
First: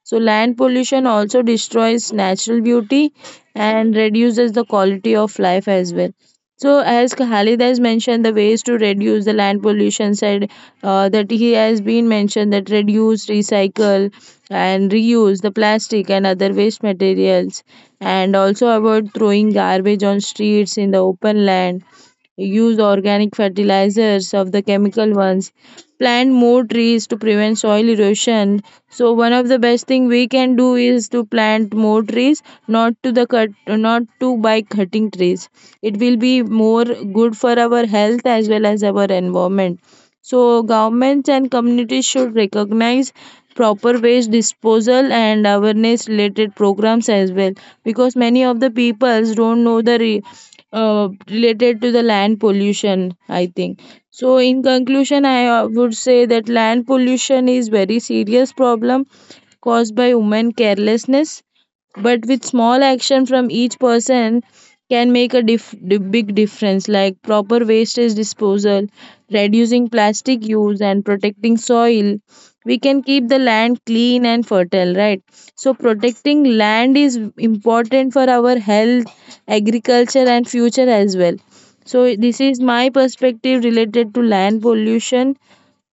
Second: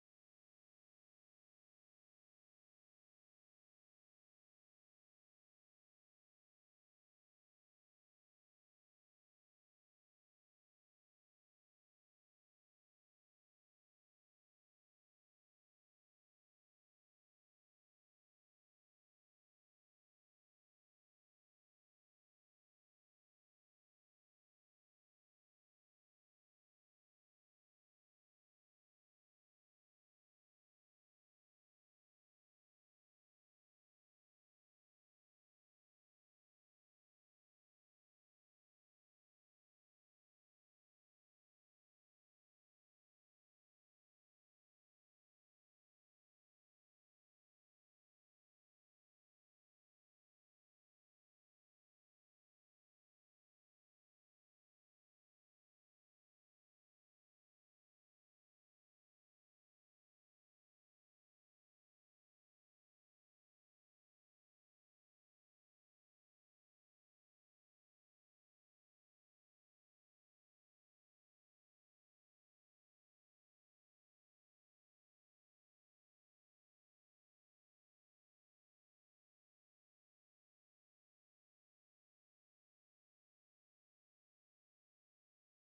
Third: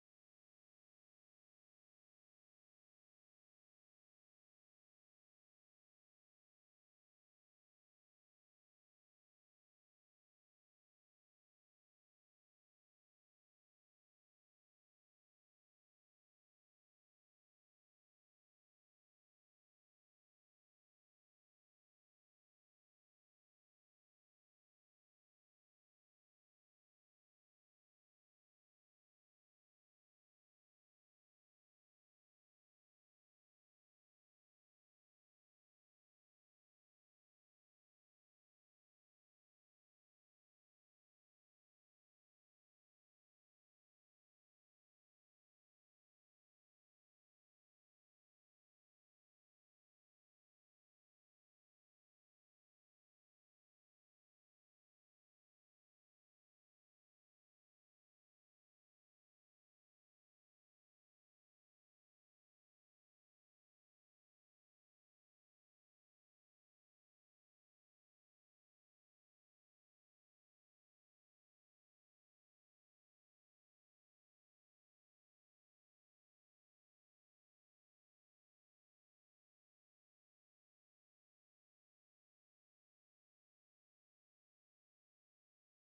[SPEAKER 3] So land pollution also destroys natural beauty and reduces the quality of life as well. So as Khalid has mentioned, the ways to reduce the land pollution said that he has been mentioned, that reduce, recycle, and reuse the plastic and other waste materials, and also avoid throwing garbage on streets in the open land, use organic fertilizers of the chemical ones, plant more trees to prevent soil erosion. So one of the best thing we can do is to plant more trees, not to the cut, not to by cutting trees. It will be more good for our health as well as our environment. So governments and communities should recognize proper waste disposal and awareness related programs as well, because many of the peoples don't know the related to the land pollution, I think. So in conclusion, I would say that land pollution is very serious problem caused by human carelessness, but with small action from each person can make a big difference, like proper wastage disposal, reducing plastic use, and protecting soil, we can keep the land clean and fertile, right? So protecting land is important for our health, agriculture, and future as well. So this is my perspective related to land pollution,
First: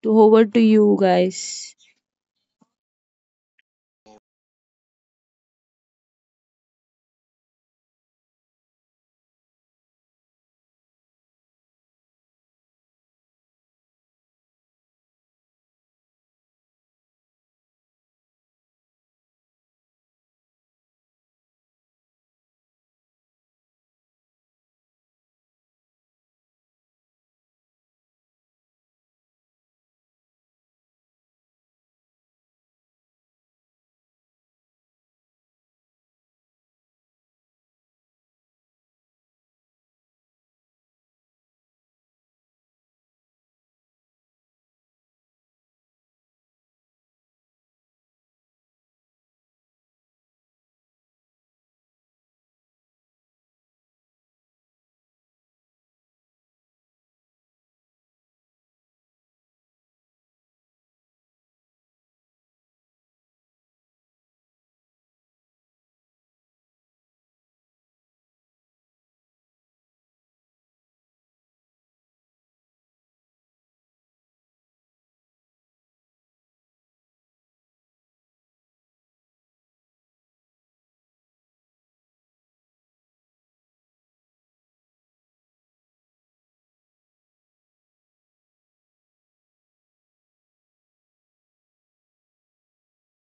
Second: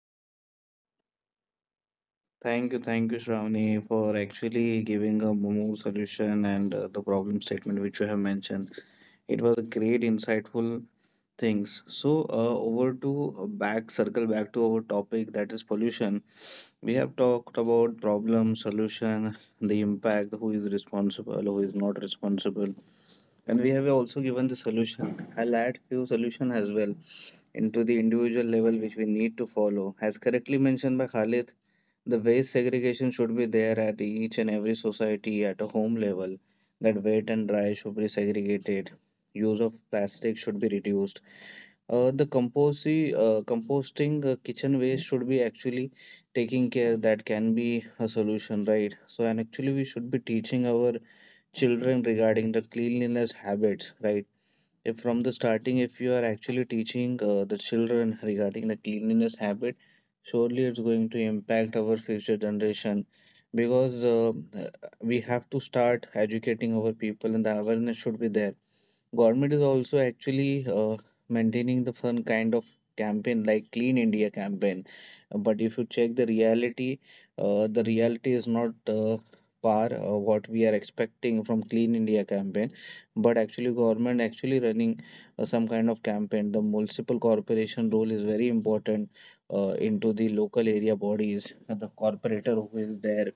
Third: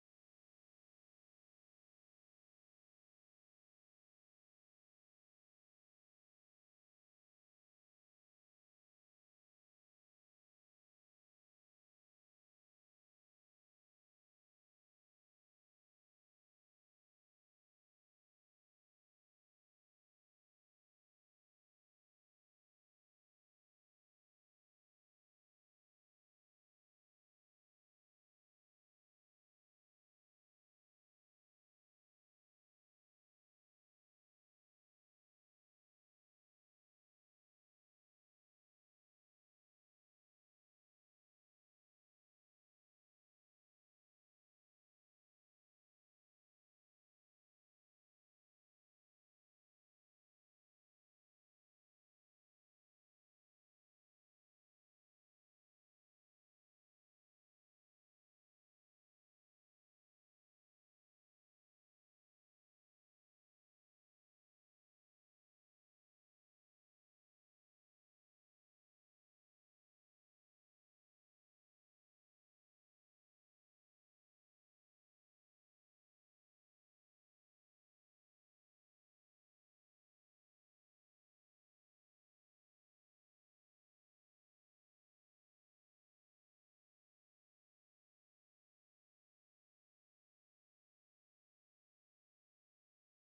[SPEAKER 3] to over to you guys.
[SPEAKER 2] Thank you, Shravani, for actually giving a more solution and the problem statement which you have mentioned. It was a great, insightful things. So, circle back to our topic that is pollution. We have talked about problem, solution, the impact, who is responsible, who is not responsible, and we have also given the solution. I'll add few solution as well into the individual level which we need to follow. As correctly mentioned by Khalid, the waste segregation should be there at each and every society at a home level, that wet and dry should be segregated. Use of plastic should be reduced. The composting kitchen waste should be actually taking care. That can be a solution, right? So, and actually, we should be teaching our children regarding the cleanliness habits, right? If from the starting, if you are actually teaching the children regarding the cleanliness habit, surely it's going to impact our future generation because we have to start educating our people and the awareness should be there. Government is also actually maintaining the fun kind of campaign like Clean India campaign. But if you check the reality is not par what we are expecting from Clean India campaign. But actually, government actually running some kind of campaign. The municipal corporation role is very important into the local area bodies. The corporator who is there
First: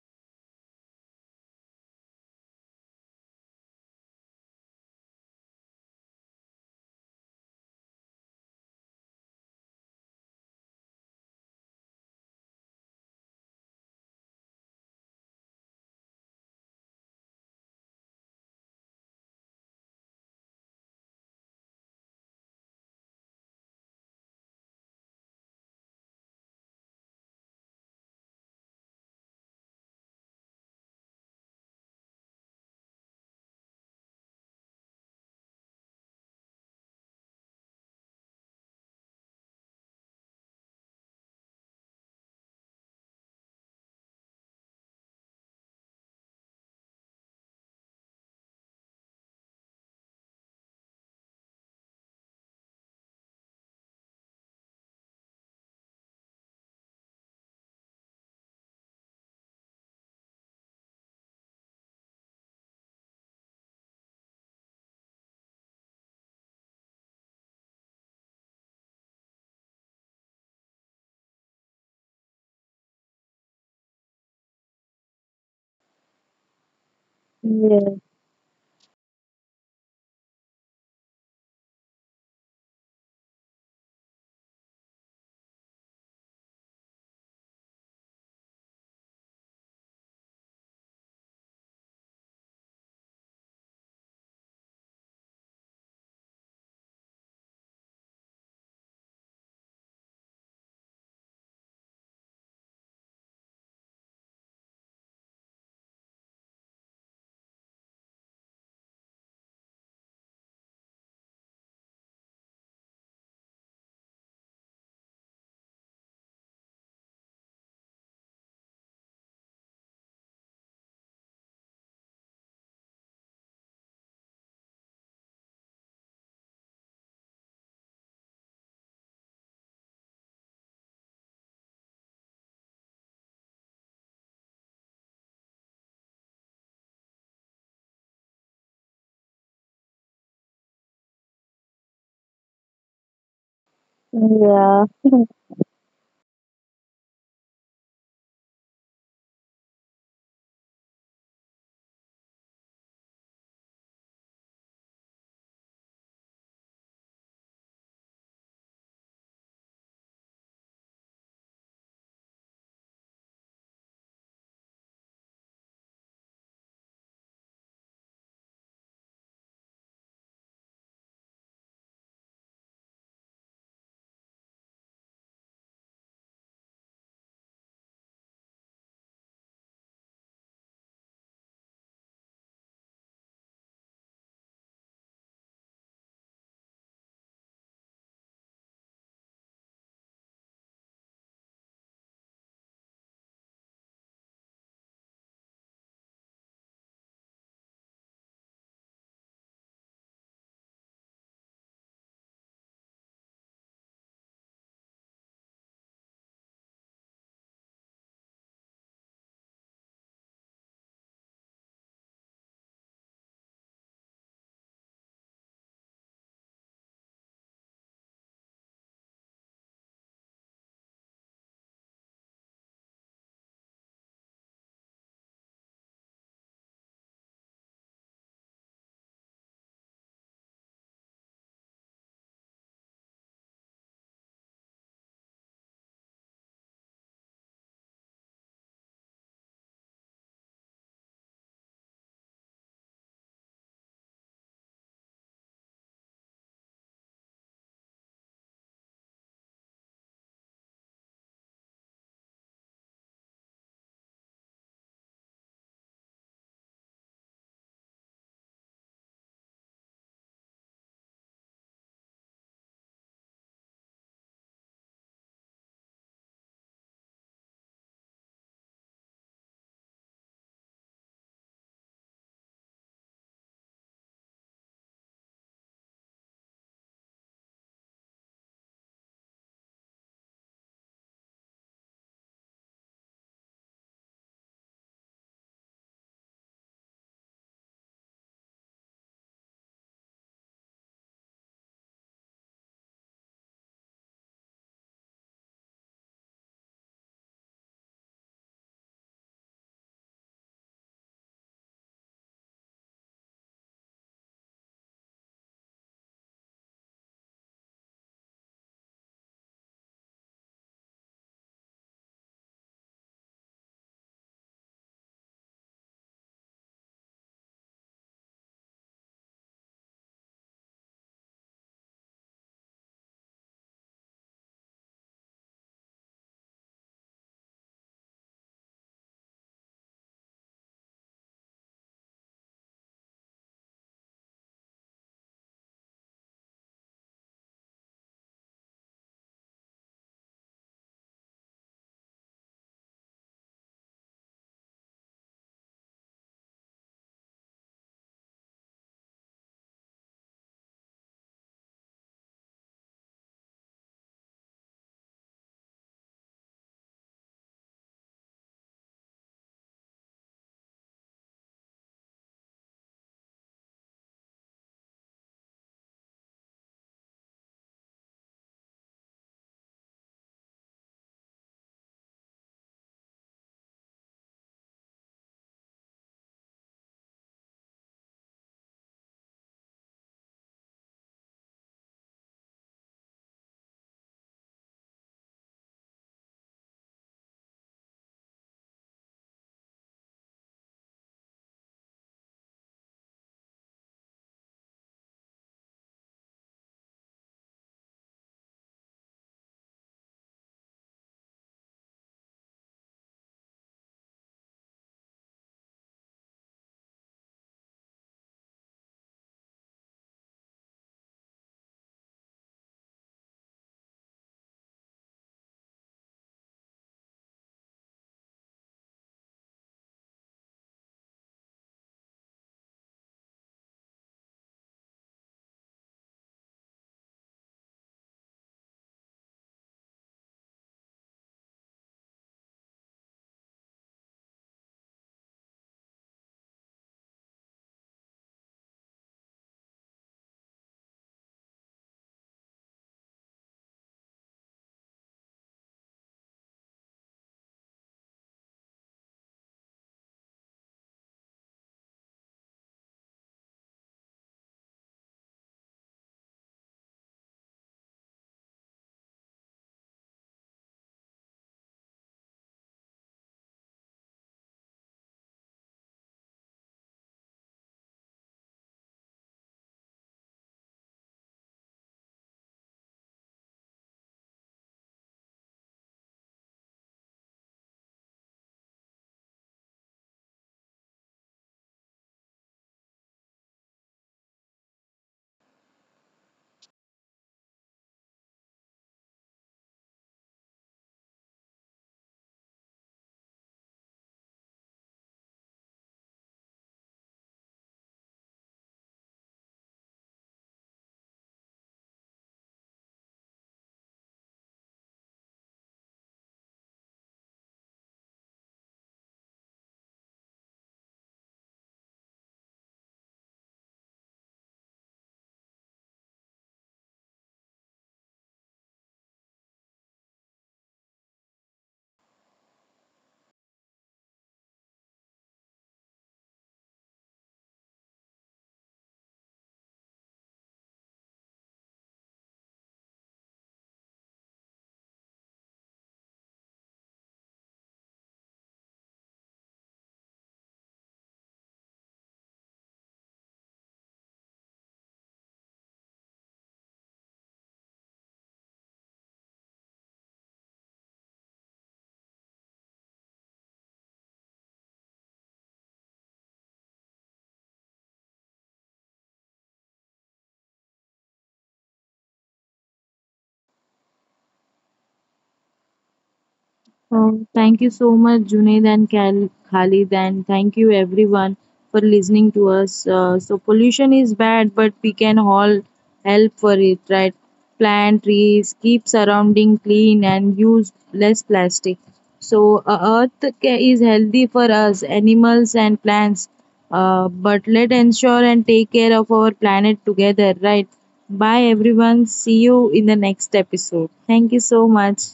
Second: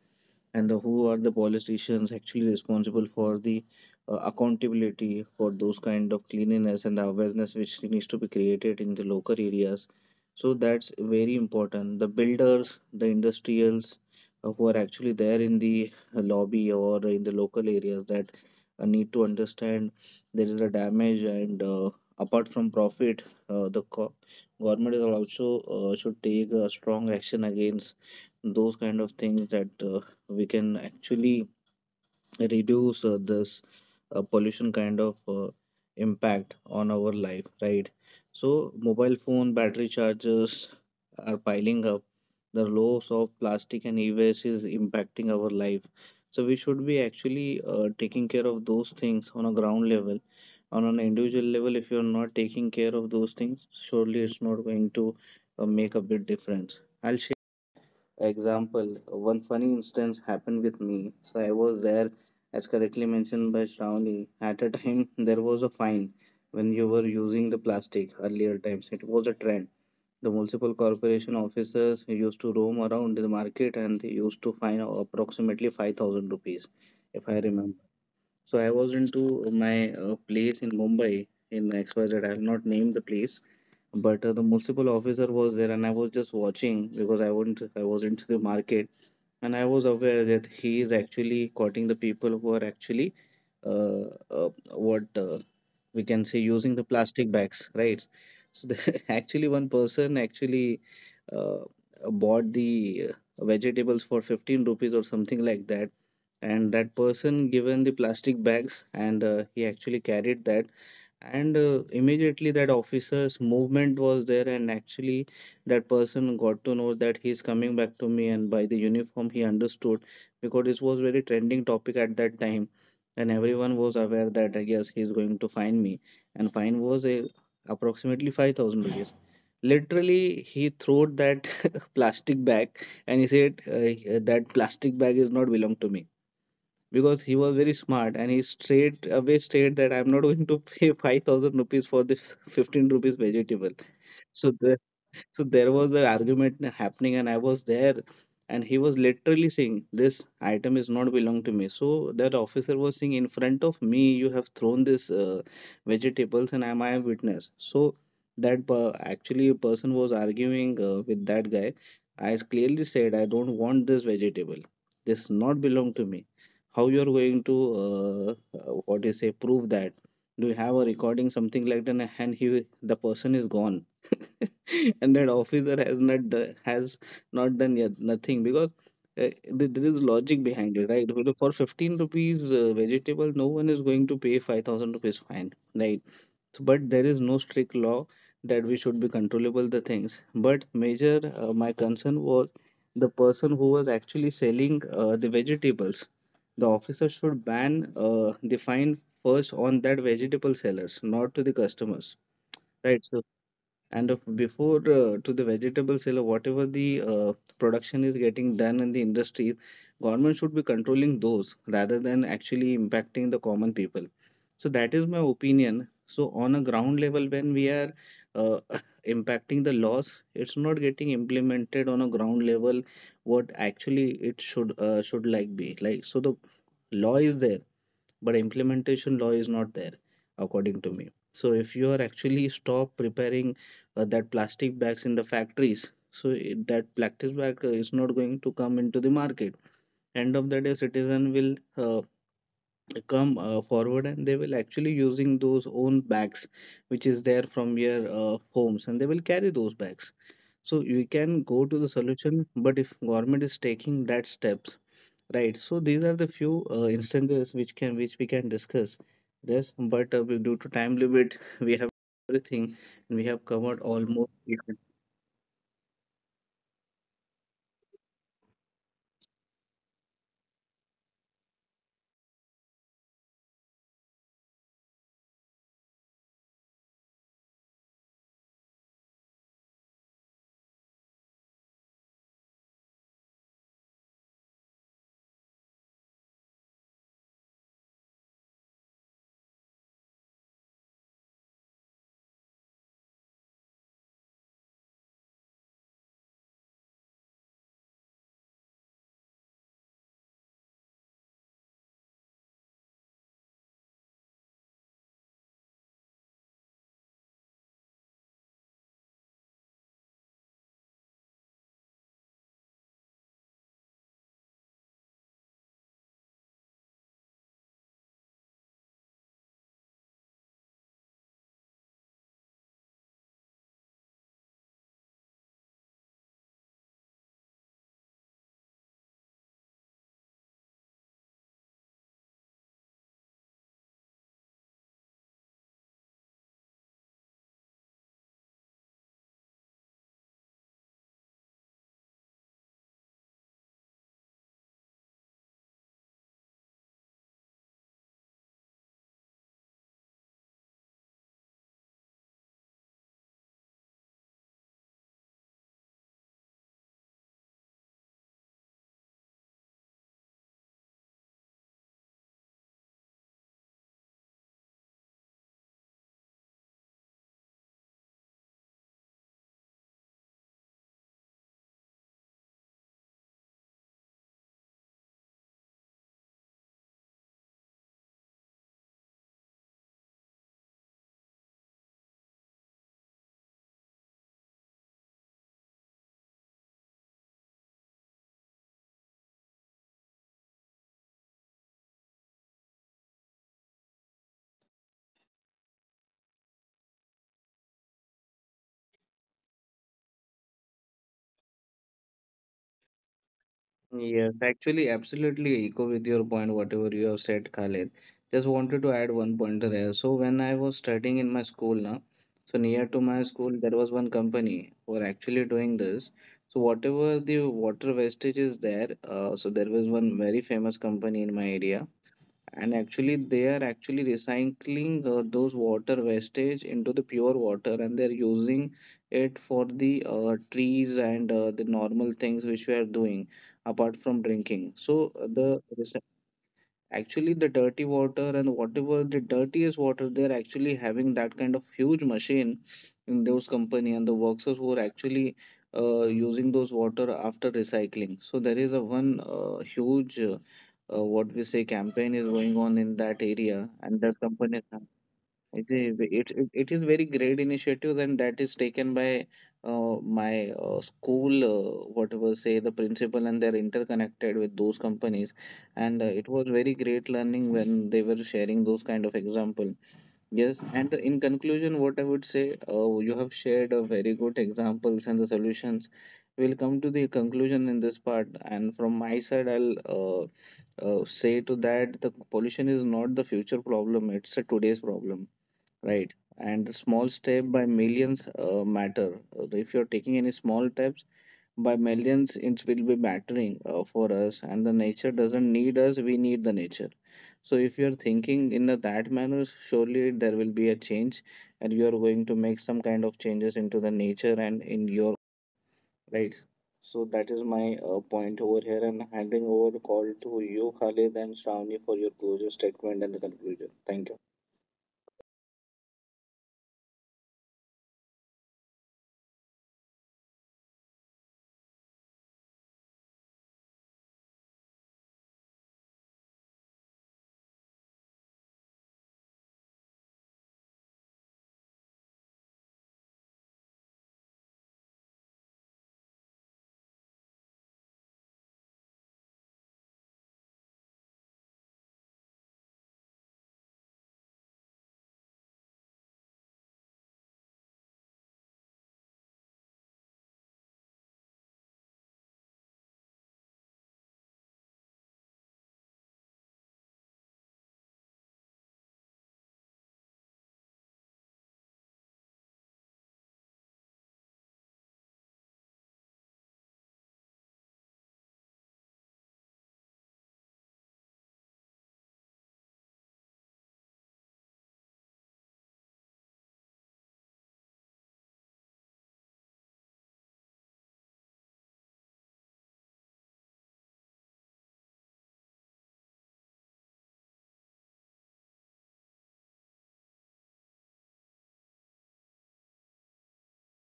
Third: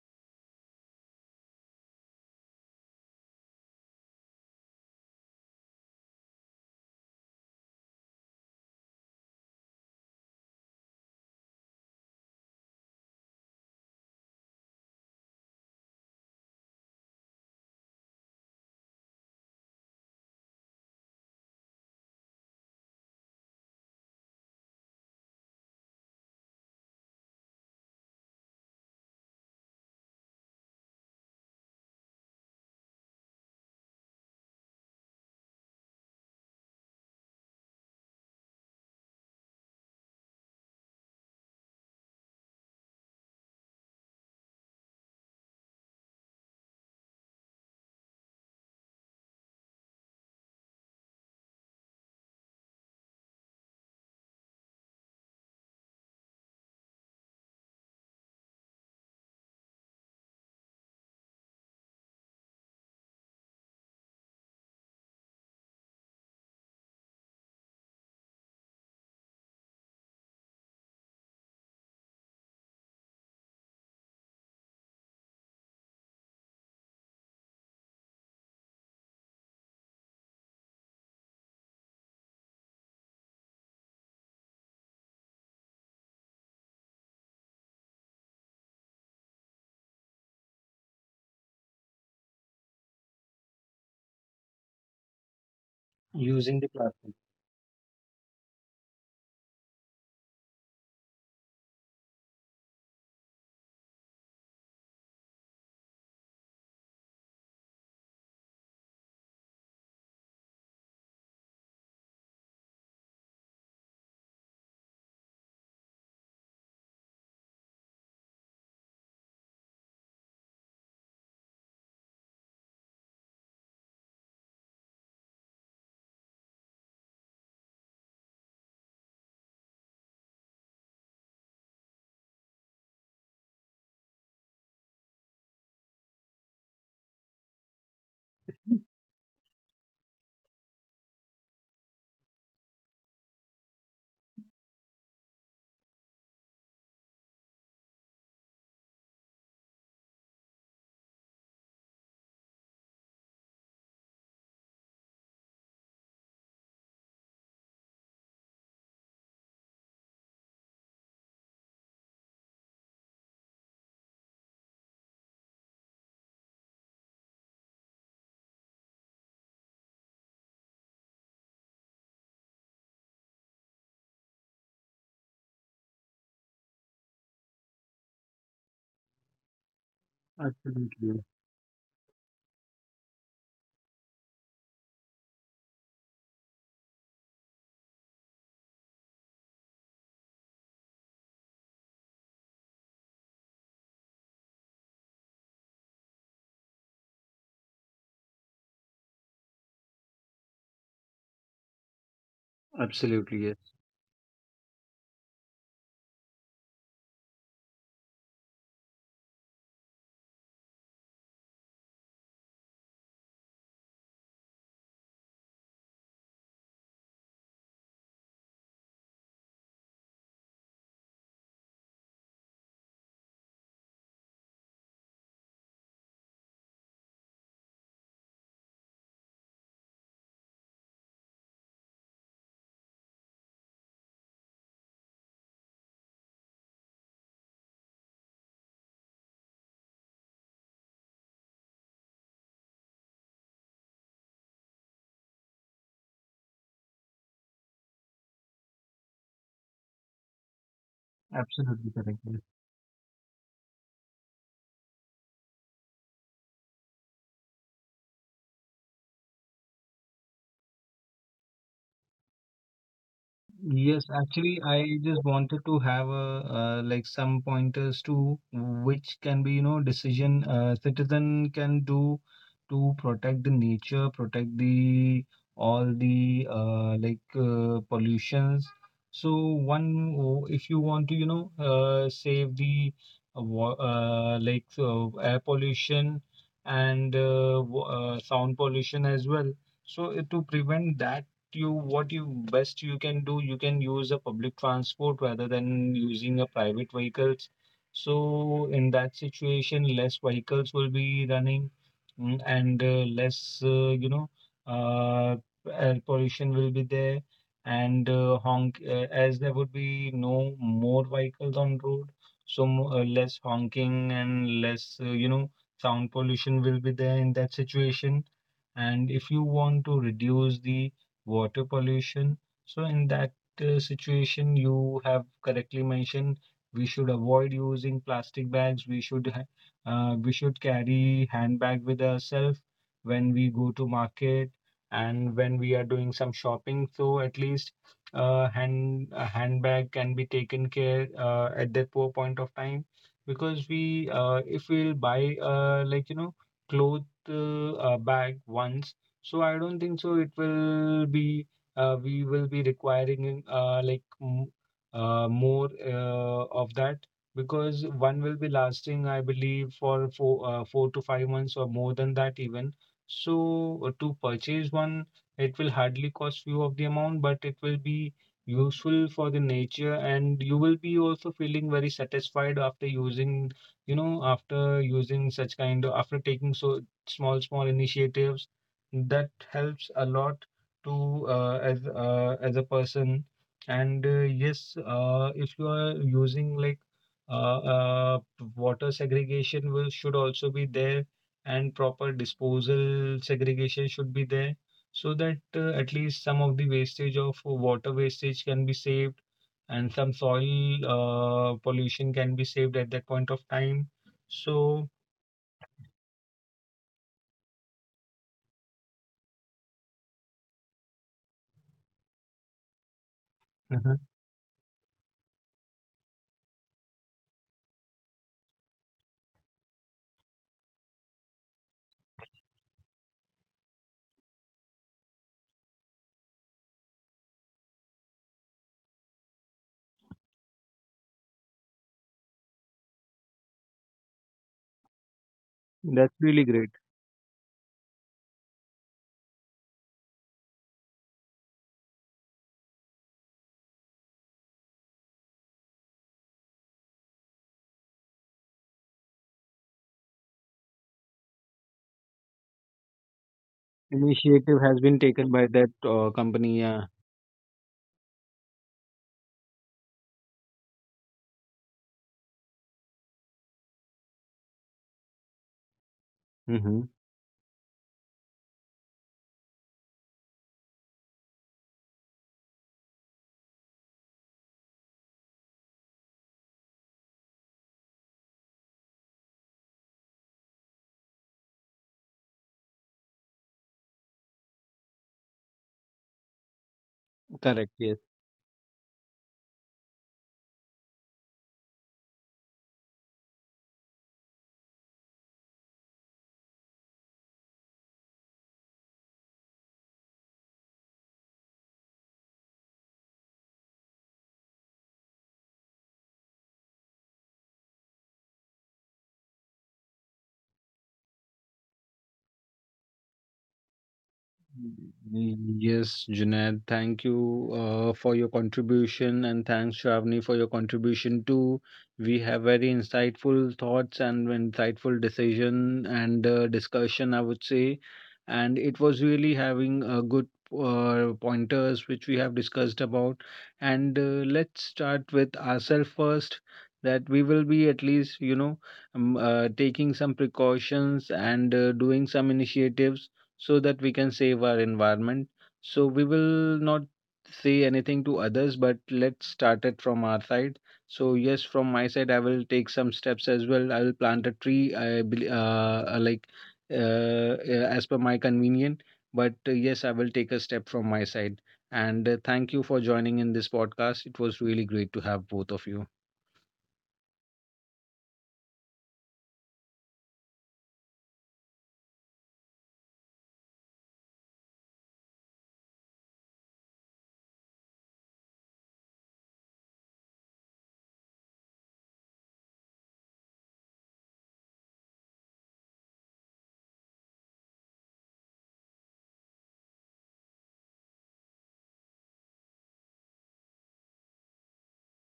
[SPEAKER 2] and the who are the politicians actually responsible for the accountability for those kind of cleanliness and the awareness which needs to be created in the local areas, so that's very important. The builders, the industrials who are actually there in the lobby or in the local areas, that need to understand there is a damage, and apart from profit, uh, the co- government is also should take a strong action against those kind of things, that we can actually reduce this pollution kind of impact on our life, right? So mobile phone battery charges are piling up. The loss of plastic and e-waste is impacting our life, so we should be actually taking care of those things on a ground level. On an individual level, if you're not taking care of those things, surely it's not going to make a big difference. I'll share example, one funny instance happened with me. So I was there, as correctly mentioned by Shravani. At a time, there was a fine when you were using the plastic earlier times. It was a trend. The municipal corporation officers used to roam around the market, and they used to fine approximately 5,000 rupees, if I
[SPEAKER 3] Yeah.
[SPEAKER 2] remember. So I was into my place in Mumbai in XYZ. I have not named the place, but the municipal officer was there, and I was just watching because I wouldn't. I was into the market, and I was aware that he is actually courting the people who are actually uh, uh, what we
[SPEAKER 1] Using the
[SPEAKER 2] can say
[SPEAKER 1] plastic.
[SPEAKER 2] using the plastic bags, right? So actually one person actually uh, bought the vegetables for 15 rupees or something like that, and that person given the plastic bags, and he actually carried that. And immediately that officer's movement was there, and actually that person got to know that he's coming back to me, and by the uniform he understood, because this was very trending topic at that time, and everyone was aware that yes, he's going to find me. And fine was a, approximately 5,000 rupees. Literally he threw that plastic bag, and he said that plastic bag is not belong to me, because he was very smart, and he straight away stated that I'm not going to pay 5,000 rupees for this 15 rupees vegetable.
[SPEAKER 3] Yeah.
[SPEAKER 2] So the, so there was an argument happening, and I was there, and he was literally saying, "This item is not belong to me." So that officer was saying, "In front of me, you have thrown this vegetables, and I am witness." So actually a person was arguing with that guy. I clearly said, "I don't want this vegetable. This not belong to me." How you are going to uh, what do you say, prove that? Do you have a recording something like that? And he, the person is gone. And that officer has not do- has not done yet nothing, because uh, there is logic behind
[SPEAKER 1] Absolutely.
[SPEAKER 2] it, right? Because for 15 rupees vegetable no one is going to pay 5,000 rupees fine, right? So, but there is no strict law that we should be controllable the things. But major, my concern was the person who was actually selling the vegetables. The officer should ban the fine first on that vegetable sellers, not to the customers,
[SPEAKER 1] Absolutely,
[SPEAKER 2] right?
[SPEAKER 1] yes.
[SPEAKER 2] So. And of before to the vegetable seller, whatever the production is getting done in the industries, government should be controlling those rather than actually impacting the common people. So that is my opinion. So on a ground level, when we are uh, impacting the laws, it's not getting implemented on a ground level what actually it should like be like. So the law is there, but implementation law is not there, according to me. So if you are actually stop preparing that plastic bags in the factories, so that plastic bag is not going to come into the market. End of the day, citizen will uh, come forward, and they will actually using those own bags which is there from your homes, and they will carry those bags. So you can
[SPEAKER 1] Absolutely
[SPEAKER 2] go to
[SPEAKER 1] correct.
[SPEAKER 2] the solution, but if government is taking that steps. Right. So these are the few instances which can which we can discuss this, but due to time limit, we have everything, and we have
[SPEAKER 1] Yes,
[SPEAKER 2] covered
[SPEAKER 1] actually,
[SPEAKER 2] almost.
[SPEAKER 1] I just wanted to have a, like some pointers to which can be, you know, decision citizen can do to protect the nature, protect the all the pollutions. So one, if you want to, you know, save the air pollution and sound pollution as well. So to prevent that you what you best you can do, you can use a public transport rather than using a private vehicles. So in that situation, less vehicles will be running, and less you know uh, air pollution will be there. And honk as there would be no more vehicles on road, so less honking and less you know sound pollution will be there in that situation. And if you want to reduce the water pollution. So in that situation, you have correctly mentioned we should avoid using plastic bags. We should carry handbag with ourselves when we go to market and when we are doing some shopping. So at least hand a handbag can be taken care at that poor point of time, because we if we'll buy like you know cloth bag once, so I don't think so it will be we will be requiring more of that, because one will be lasting I believe for four to five months or more than that even. So to purchase one it will hardly cost you of the amount, but it will be useful for the nature, and you will be also feeling very satisfied after using, you know, after using such kind of, after taking so small small initiatives that helps a lot to as a person. And yes, if you are using like uh, uh, water segregation will should also be there, and proper disposal segregation should be there, so that at least some of the wastage of water wastage can be saved, and some soil pollution can be saved at that point of time. So
[SPEAKER 2] Yes, actually, absolutely echo with your point, whatever you have said, Khalid. Just wanted to add one pointer there. So when I was studying in my school now, so near to
[SPEAKER 1] mhm.
[SPEAKER 2] my school, there was one company who are actually doing this. So whatever the water wastage is there, so there was one very famous company in my area, and actually they are actually recycling those water wastage into the pure water, and they're using it for the trees and the normal things which we are doing apart from drinking. So uh,
[SPEAKER 1] That's
[SPEAKER 2] the
[SPEAKER 1] really great.
[SPEAKER 2] actually, the dirty water and whatever the dirtiest water, they're actually having that kind of huge machine in those company, and the workers who are actually using those water after recycling. So there is a one huge, what we say, campaign is going on in that area,
[SPEAKER 1] Initiative
[SPEAKER 2] and
[SPEAKER 1] has
[SPEAKER 2] that
[SPEAKER 1] been taken
[SPEAKER 2] company.
[SPEAKER 1] by that
[SPEAKER 2] It
[SPEAKER 1] company.
[SPEAKER 2] is
[SPEAKER 1] Yeah.
[SPEAKER 2] it it it is very great initiative, and that is taken by my school, whatever say the principal, and they're interconnected with those companies. And
[SPEAKER 1] Mm-hmm.
[SPEAKER 2] it was very great learning when they were sharing those kind of example. Yes, and in conclusion, what I would say, you have shared a very good examples and the solutions. We'll come to the conclusion in this part, and from my side, I'll say to that the pollution is not the future problem; it's a today's problem, right? And the
[SPEAKER 1] Correct.
[SPEAKER 2] small
[SPEAKER 1] Yes.
[SPEAKER 2] step by millions matter. If you're taking any small steps by millions, it will be mattering for us. And the nature doesn't need us, we need the nature. So if you're thinking in a, that manner, surely there will be a change, and you're going to make some kind of changes into the nature and in your right. So that is my point over here, and handing over the call to you, Khalid and Shravani, for your closure statement and the conclusion. Thank you.
[SPEAKER 1] Yes, Junaid, thank you for your contribution, and thanks, Shravani, for your contribution too. We have very insightful thoughts and insightful decision and discussion, I would say. And it was really having good pointers which we have discussed about. And let's start with ourselves first, that we will be at least, you know, taking some precautions and doing some initiatives so that we can save our environment. So we will not say anything to others, but let's start it from our side. So yes, from my side, I will take some steps as well. I will plant a tree. I bel- like As per my convenient, but yes, I will take a step from my side. And thank you for joining in this podcast. It was really great to have both of you.
[SPEAKER 3] Thank you so much, Junaid and Khal- Khalid, and thank you everyone for listening to us. So, pollution is bad, but we can all help for it, right? Plant trees, keep surrounding clean, and use less plastic. So, Earth is healthy for us, animals, and plants. But let ensure and take care of our planet together, right? Bye, everyone. See you in the next episode. Thank you so much.